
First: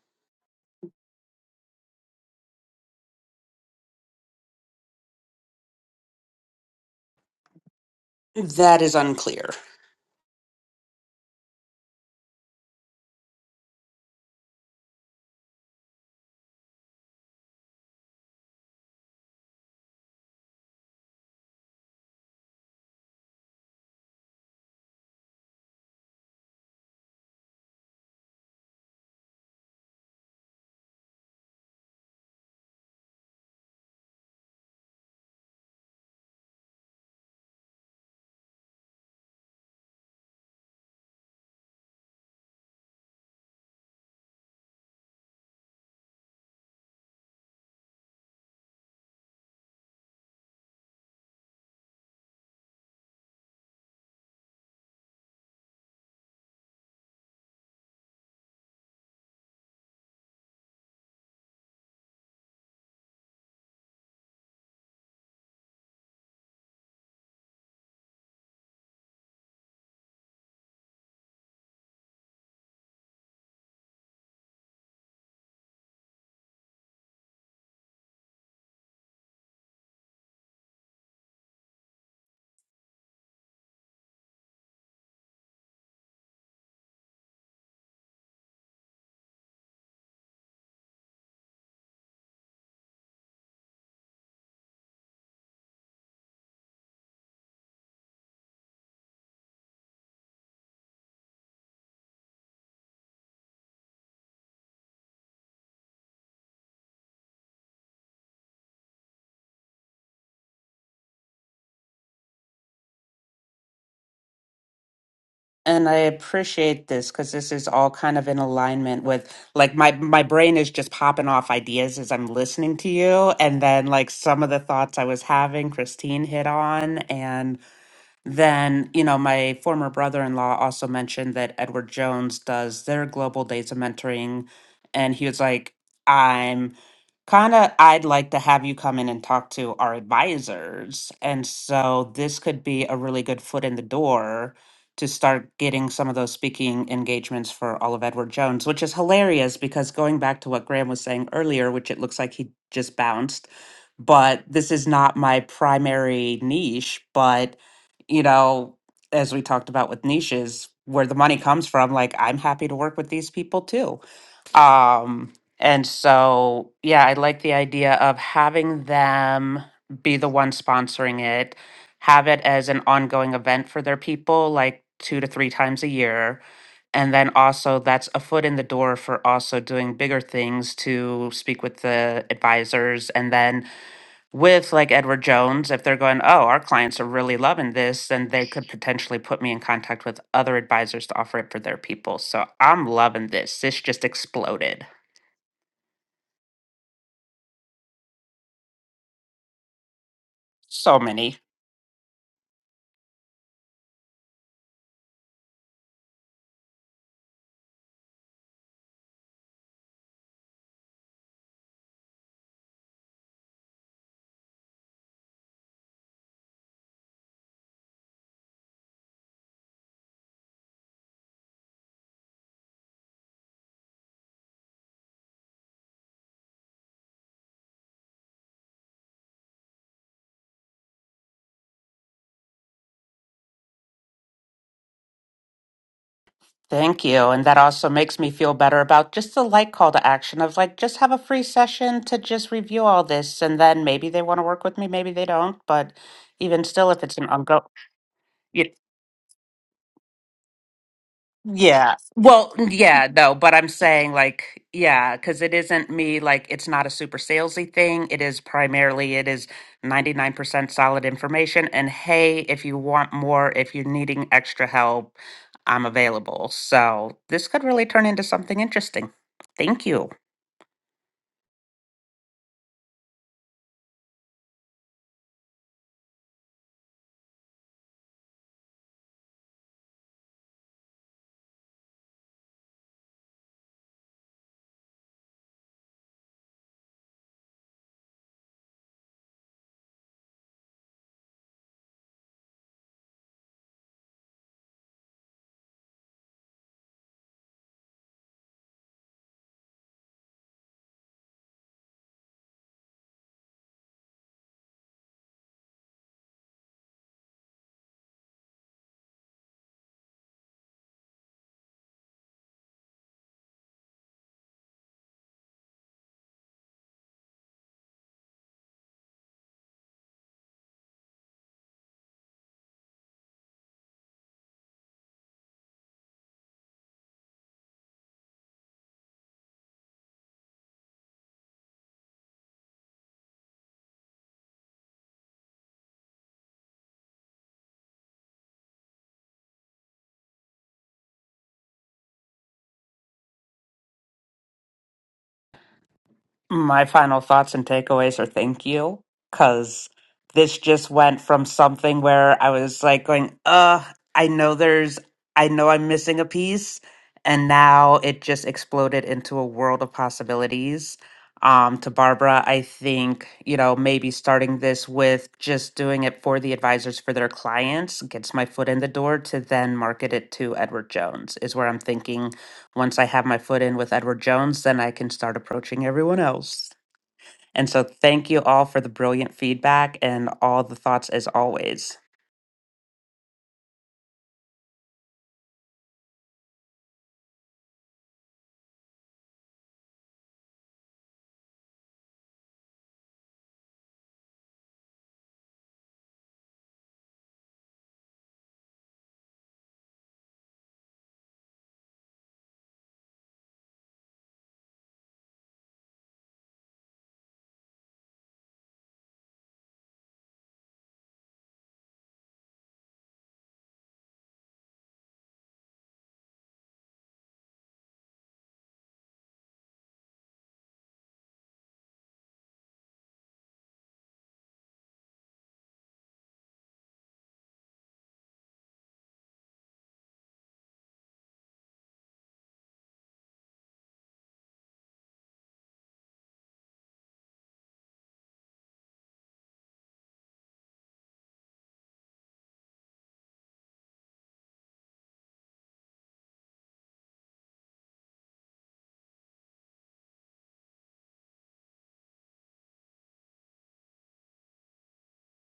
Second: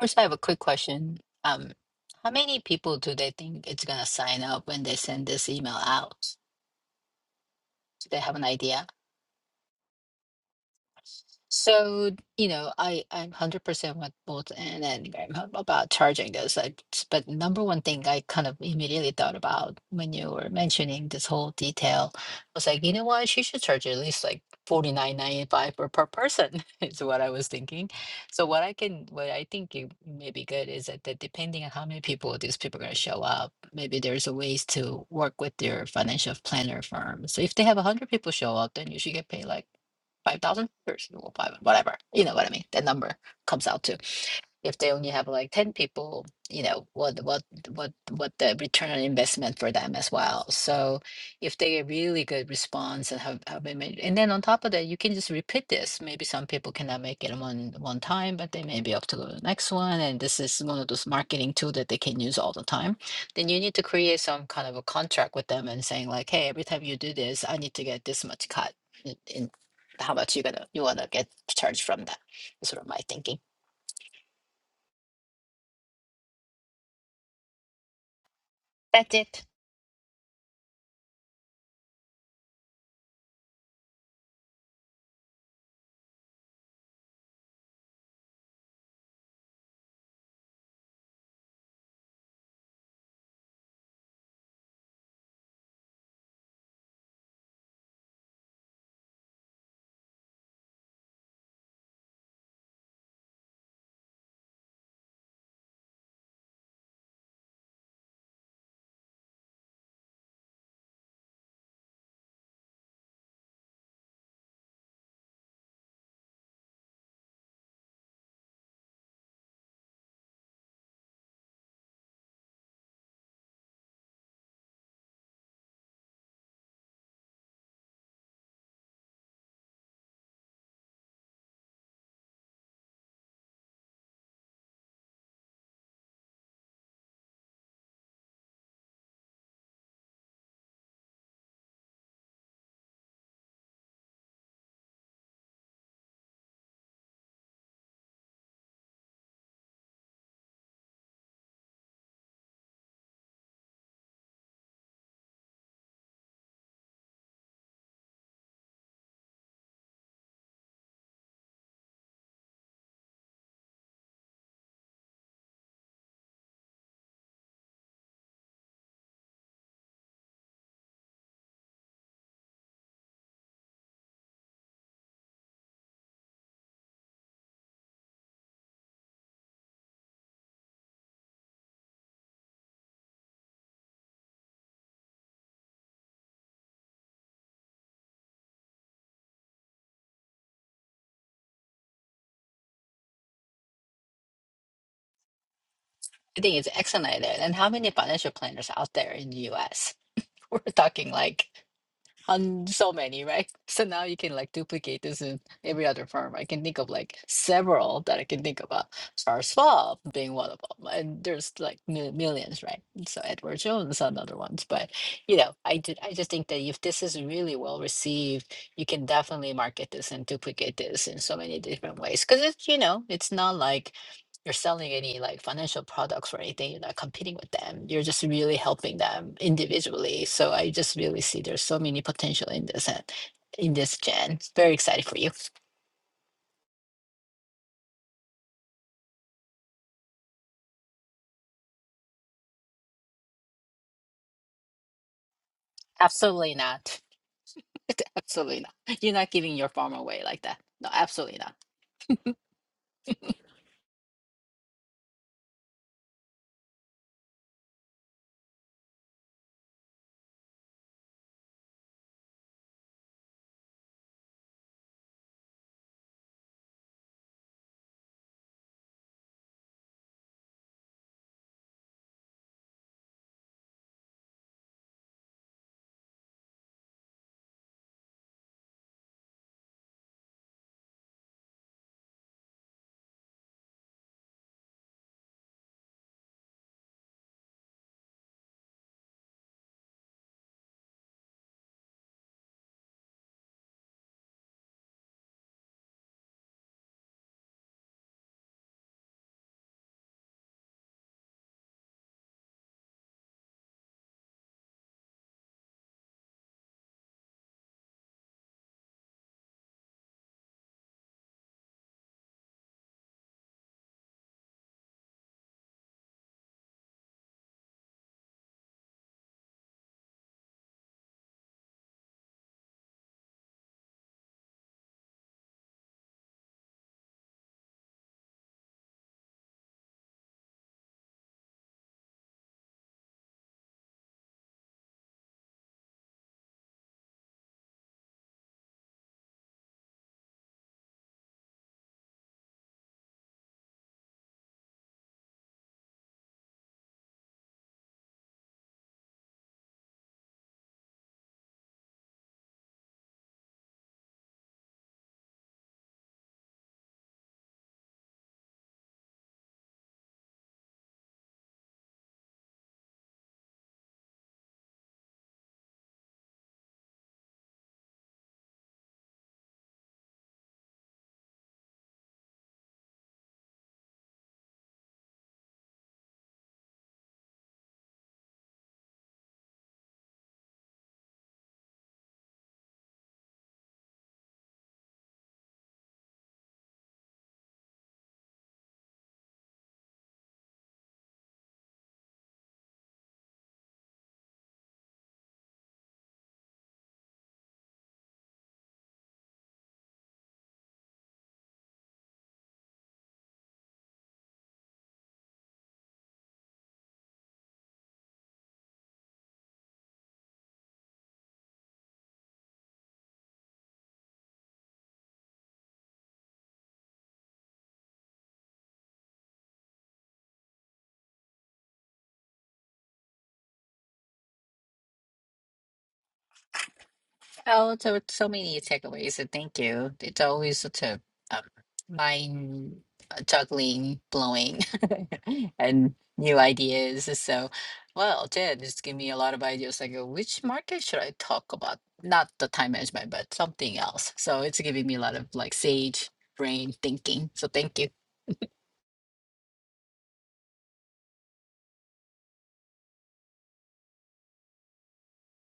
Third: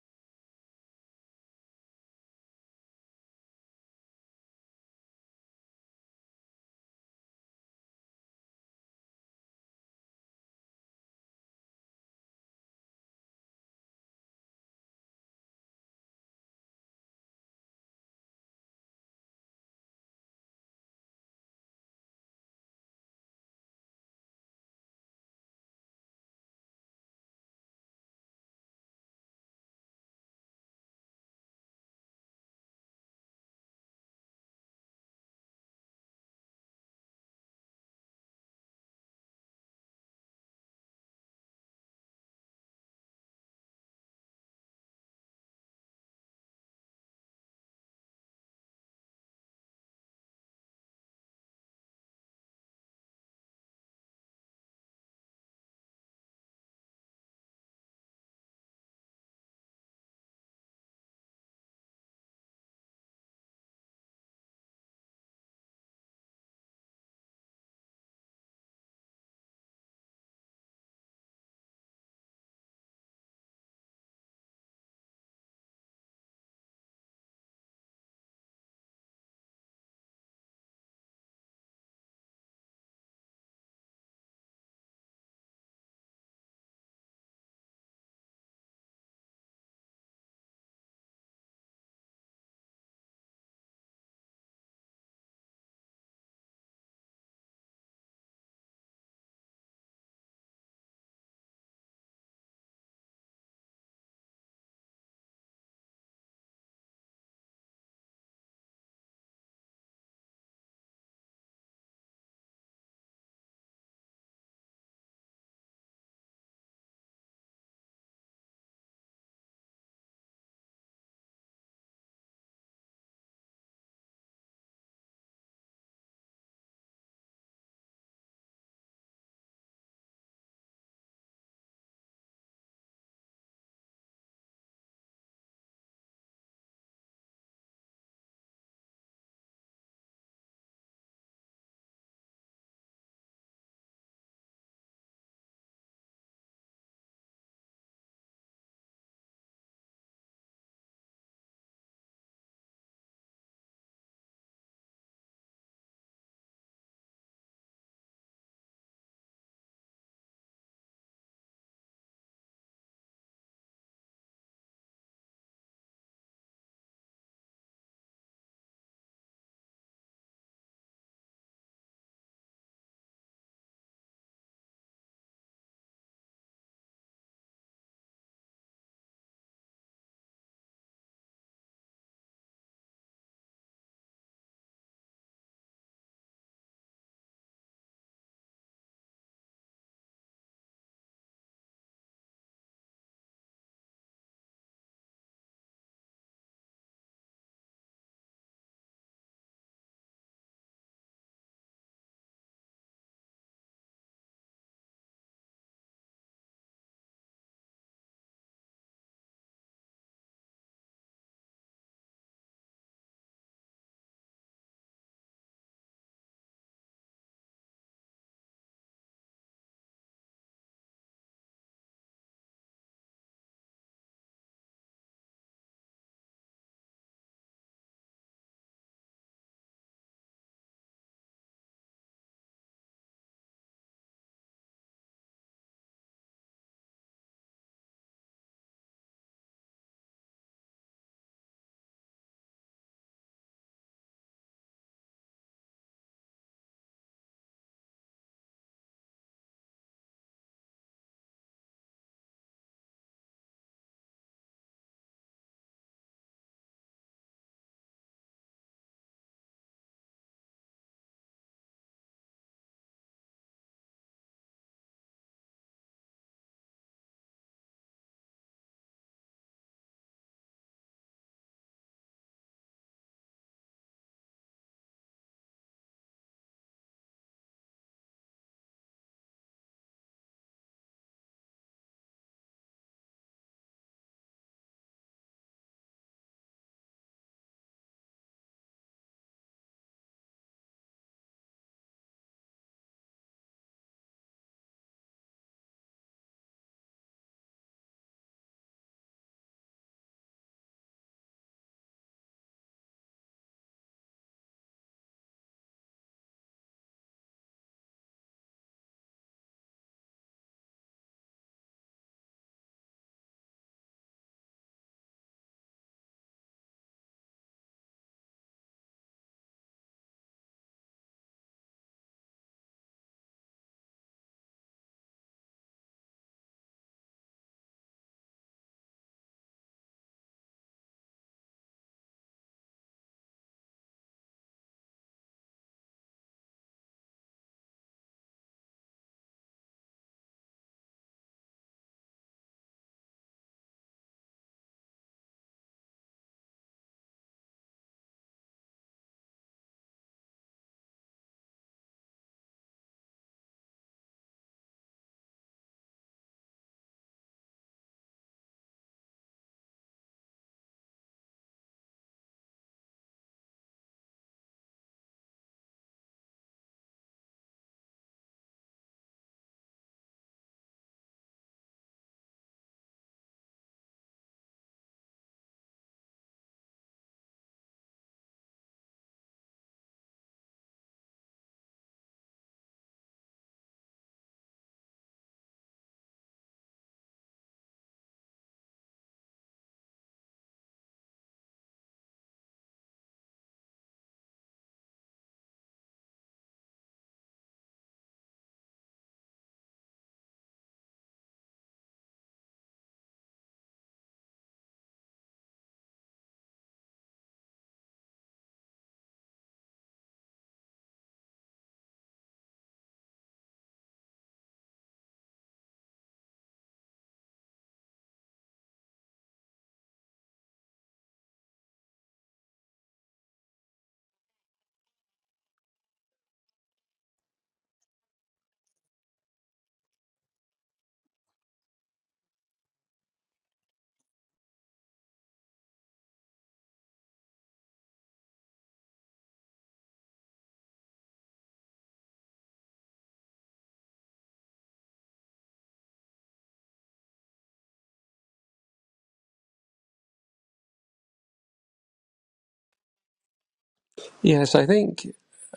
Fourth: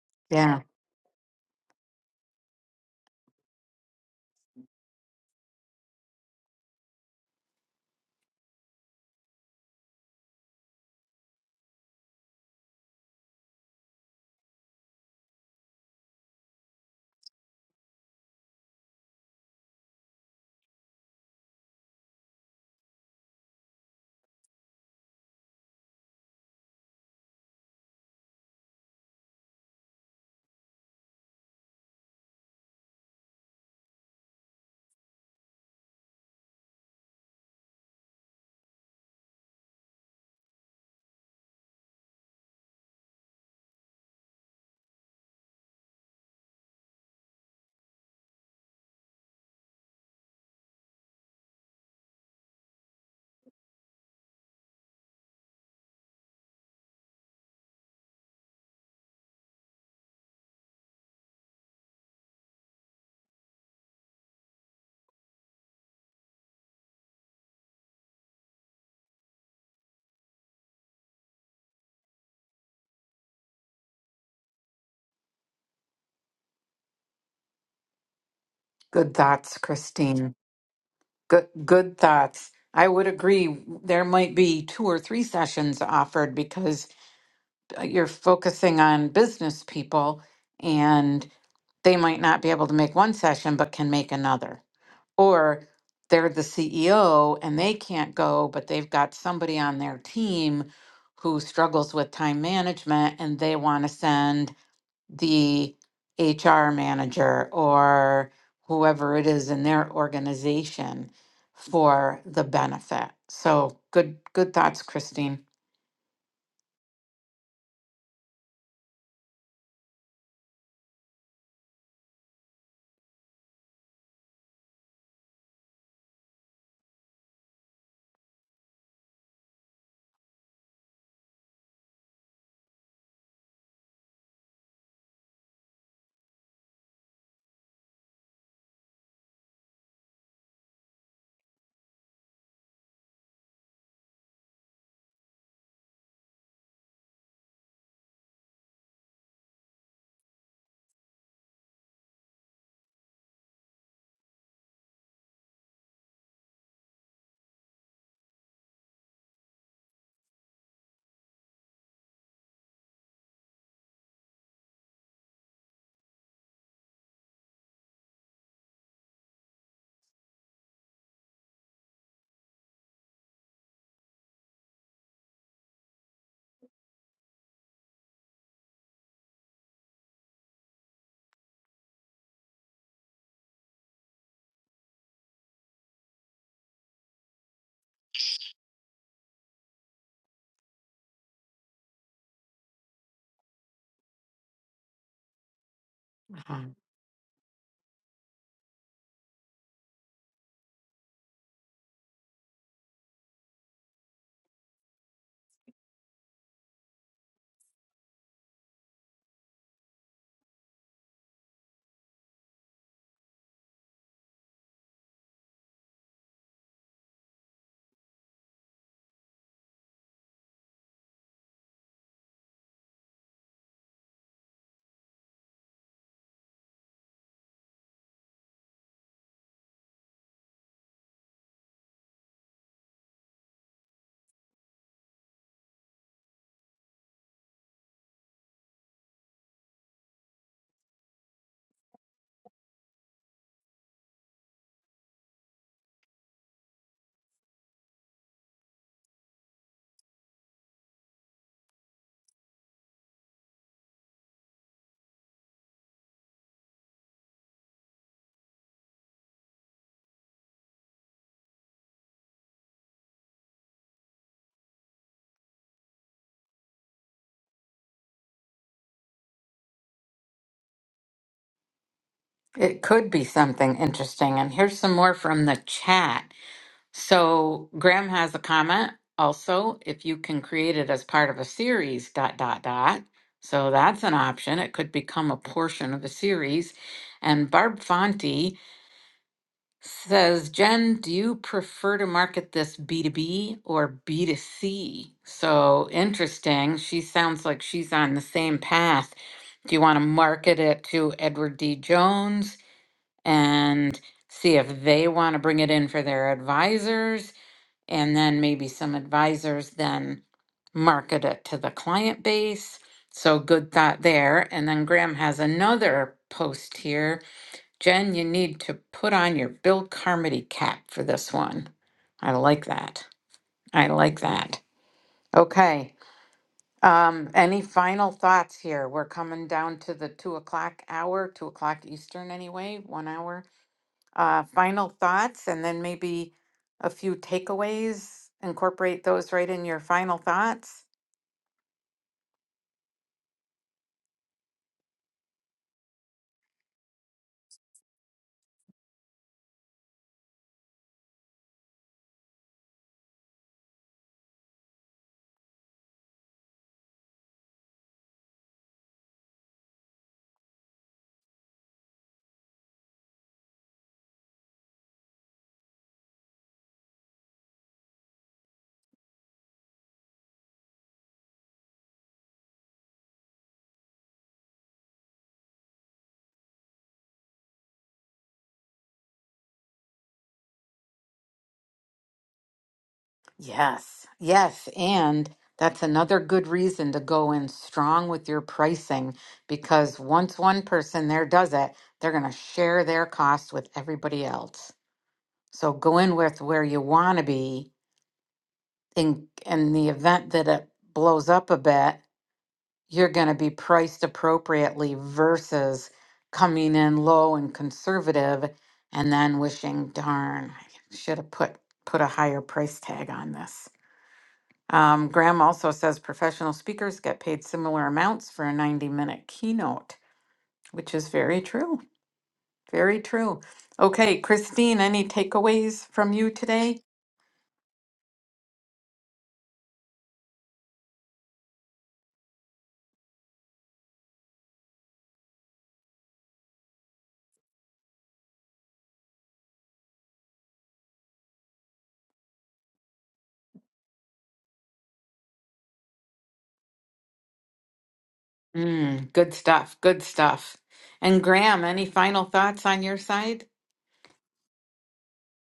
D: first i have a quick
A: Yeah.
D: question um how many people do they think it's going to sign up when they send this email out do they have an idea
B: that is unclear
D: So, you know, I I'm 100% with both Anne and Graham ab- about charging this. I, but number one thing I kind of immediately thought about when you were mentioning this whole detail was like, you know what? She should charge at least like 49.95 per per person is what I was thinking. So what I can what I think it may be good is that, that depending on how many people these people are going to show up, maybe there's a ways to work with your financial planner firm. So if they have 100 people show up, then you should get paid like 5,000 or well, five, whatever, you know what I mean? That number comes out to if they only have like 10 people you know what what what what the return on investment for them as well so if they get really good response and have, have been made, and then on top of that you can just repeat this maybe some people cannot make it one one time but they may be up to go to the next one and this is one of those marketing tool that they can use all the time then you need to create some kind of a contract with them and saying like hey every time you do this i need to get this much cut in, in how much you gonna you wanna get charged from that That's sort of my thinking
A: Good
D: that's it
A: thoughts, Christine. Good good thoughts. I would agree there might be two or three sessions offered because uh, you're focusing on business people and they might not be able to make one session but can make another or they're the CEO and they can't go but they've got somebody on their team who struggles with time management and they want to send the HR manager or whoever it is in their organization for the benefit. So good good thoughts Christine.
B: And I appreciate this because this is all kind of in alignment with like my my brain is just popping off ideas as I'm listening to you, and then like some of the thoughts I was having, Christine hit on, and. Then, you know, my former brother in law also mentioned that Edward Jones does their global days of mentoring. And he was like, I'm kind of, I'd like to have you come in and talk to our advisors. And so this could be a really good foot in the door to start getting some of those speaking engagements for all of Edward Jones, which is hilarious because going back to what Graham was saying earlier, which it looks like he just bounced, but this is not my primary niche, but you know, as we talked about with niches, where the money comes from, like I'm happy to work with these people too. Um, and so, yeah, I like the idea of having them be the one sponsoring it, have it as an ongoing event for their people, like two to three times a year. And then also, that's a foot in the door for also doing bigger things to speak with the advisors and then with like Edward Jones, if they're going, oh, our clients are really loving this, then they could potentially put me in contact with other advisors to offer it for their people. So I'm loving this. This just exploded.
D: I think it's excellent idea. And how many financial planners out there in the US? We're
B: So
D: talking
B: many.
D: like on so many, right? So now you can like duplicate this in every other firm. I can think of like several that I can think about. Charles Schwab being one of them, and there's like mil- millions, right? So Edward Jones, another ones. But you know, I did. I just think that if this is really well received, you can definitely market this and duplicate this in so many different ways. Because it's you know, it's not like you're selling any like financial products or anything, you're not competing with them. You're just really helping them individually. So I just really see there's so many potential in this and in this gen. Very excited for you.
B: Thank you. And that also makes me feel better about just the light call to action of like, just have a free session to just review all this. And then maybe they want to work with me, maybe they don't. But
D: Absolutely
B: even still,
D: not.
B: if it's an ongoing,
D: Absolutely not. You're not giving your farm away like that. No, absolutely not.
B: Yeah. Well, yeah, no, but I'm saying like, yeah, because it isn't me, like, it's not a super salesy thing. It is primarily, it is 99% solid information. And hey, if you want more, if you're needing extra help, I'm available. So this could really turn into something interesting. Thank you.
A: It could be something interesting. And here's some more from the chat. So Graham has a comment also if you can create it as part of a series, dot, dot, dot. So that's an option. It could become a portion of a series. And Barb Fonte says, Jen, do you prefer to market this B2B or B2C? So interesting. She sounds like she's on the same path. Do you want to market it to Edward D. Jones? and see if they want to bring it in for their advisors. And then maybe some advisors then market it to the client base. So good thought there. And then Graham has another post here. Jen, you need to put on your Bill Carmody cap for this one. I like that. I like that. Okay. Um, any final thoughts here? We're coming down to the two o'clock hour, two o'clock Eastern anyway, one hour uh, final thoughts and then maybe a few takeaways. Incorporate those right in your final thoughts.
B: My final thoughts and takeaways are thank you, because this just went from something where I was like going, uh, I know there's, I know I'm missing a piece. And now it just exploded into a world of possibilities. Um, to Barbara, I think, you know, maybe starting this with just doing it for the advisors for their clients gets my foot in the door to then market it to Edward Jones, is where I'm thinking once I have my foot in with Edward Jones, then I can start approaching everyone else. And so thank you all for the brilliant feedback and all the thoughts as always.
A: Yes, yes. And that's another good reason to go in strong with your pricing because once one person there does it, they're going to share their costs with everybody else. So go in with where you want to be in in the event that it blows up a bit you're going to be priced appropriately versus coming in low and conservative and then wishing darn i should have put put a higher price tag on this um, graham also says professional speakers get paid similar amounts for a 90 minute keynote which is very true very true okay christine any takeaways from you today
D: Oh, so so many takeaways. and Thank you. It's always such a um, mind uh, juggling, blowing, and new ideas. So, well, Ted, it's giving me a lot of ideas. Like, uh, which market should I talk about? Not the time management, but something else. So it's giving me a lot of like sage brain thinking. So thank you.
A: mm, good stuff good stuff and graham any final thoughts on your side
C: Yes, I think,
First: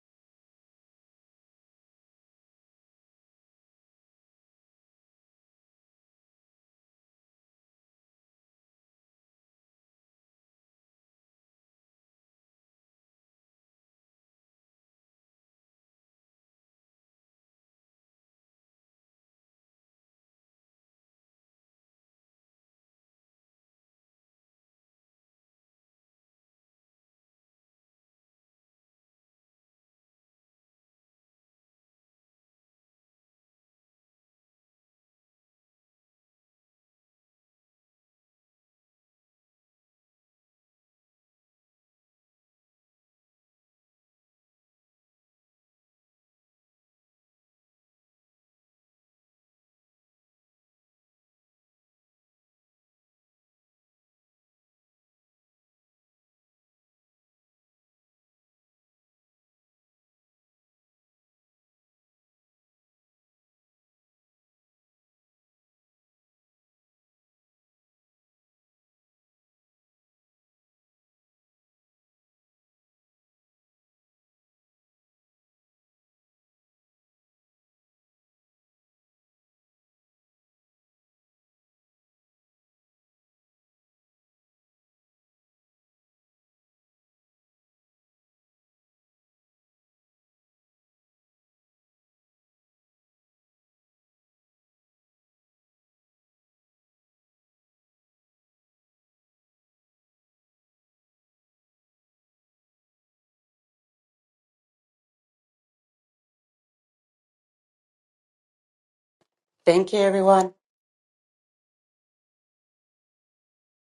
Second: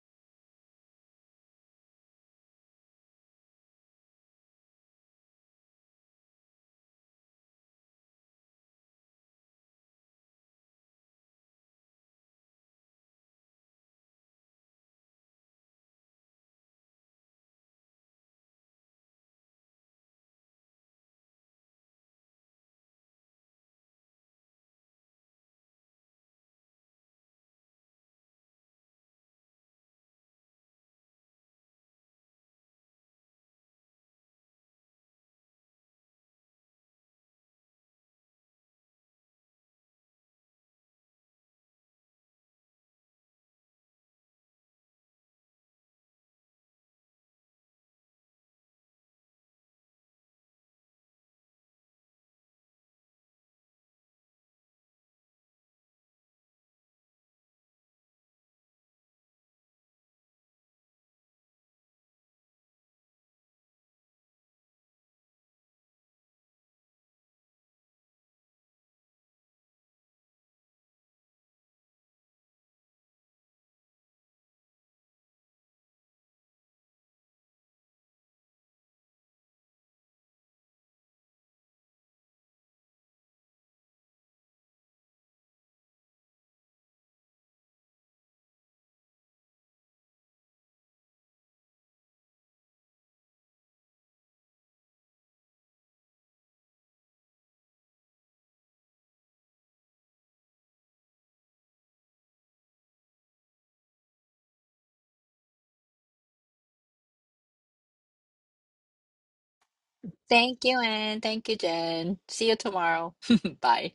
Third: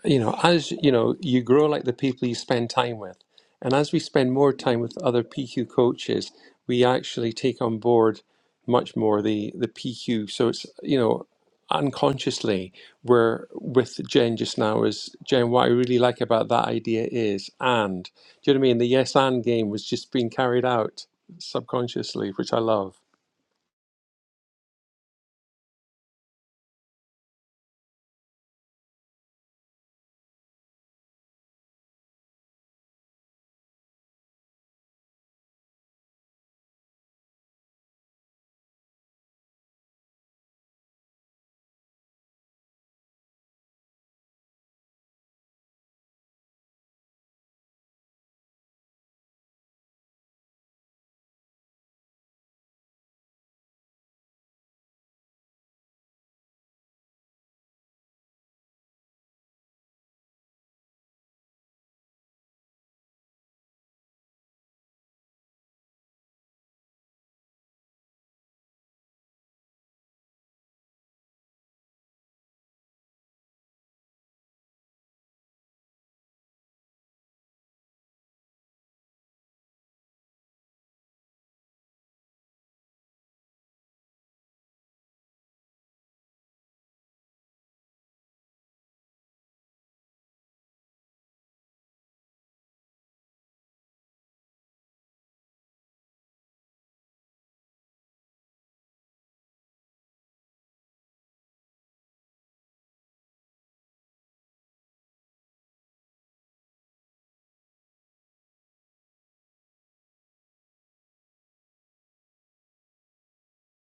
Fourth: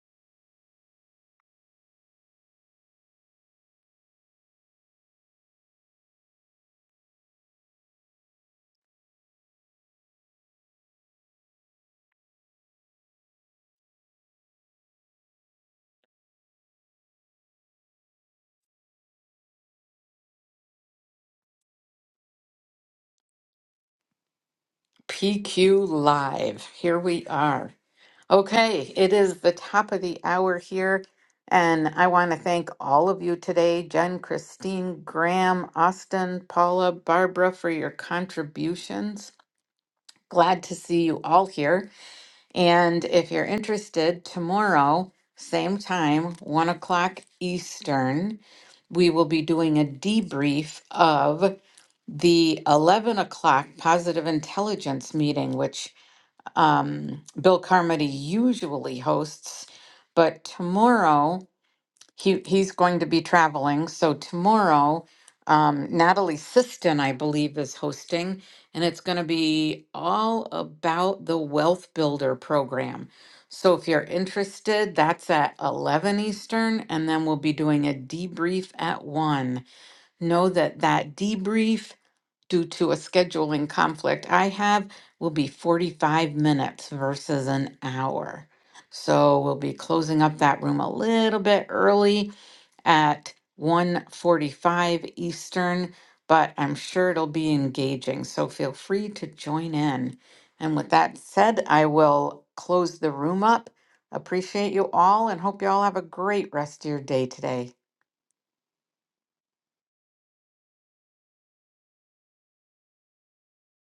C: you know, as you know, you grow like the people you spend time with. And as we spend more time with other PQ coaches, we actually take on board much more the, the PQ. So it's, you know, unconsciously, we're with Jen just now is Jen, what I really like about that idea is and. Do you know what I mean? The yes and game was just being carried out subconsciously, which I love.
A: PQ Live. Here we are. Okay, it is the top of the hour here, and I want to thank all of you today Jen, Christine, Graham, Austin, Paula, Barbara, for your contributions. Glad to see you all here. And if you're interested, tomorrow, same time, one o'clock Eastern, we will be doing a debrief of the 11 o'clock positive intelligence meeting, which um, Bill Carmody usually hosts, but tomorrow he he's going to be traveling. So tomorrow, um, Natalie Siston, I believe, is hosting, and it's going to be all about the Wealth Builder program. So if you're interested, that's at 11 Eastern, and then we'll be doing a debrief at 1. Know that that debrief due to a scheduling conflict I have will be 45 minutes versus an hour. So we'll be closing up that room a little bit early at 1:45 Eastern, but I'm sure it'll be engaging. So feel free to join in. And with that said, I will close the room up. Appreciate you all and hope you all have a great rest of your day today.
B: Thank you, everyone.
D: Thank you, and thank you, Jen. See you tomorrow. Bye.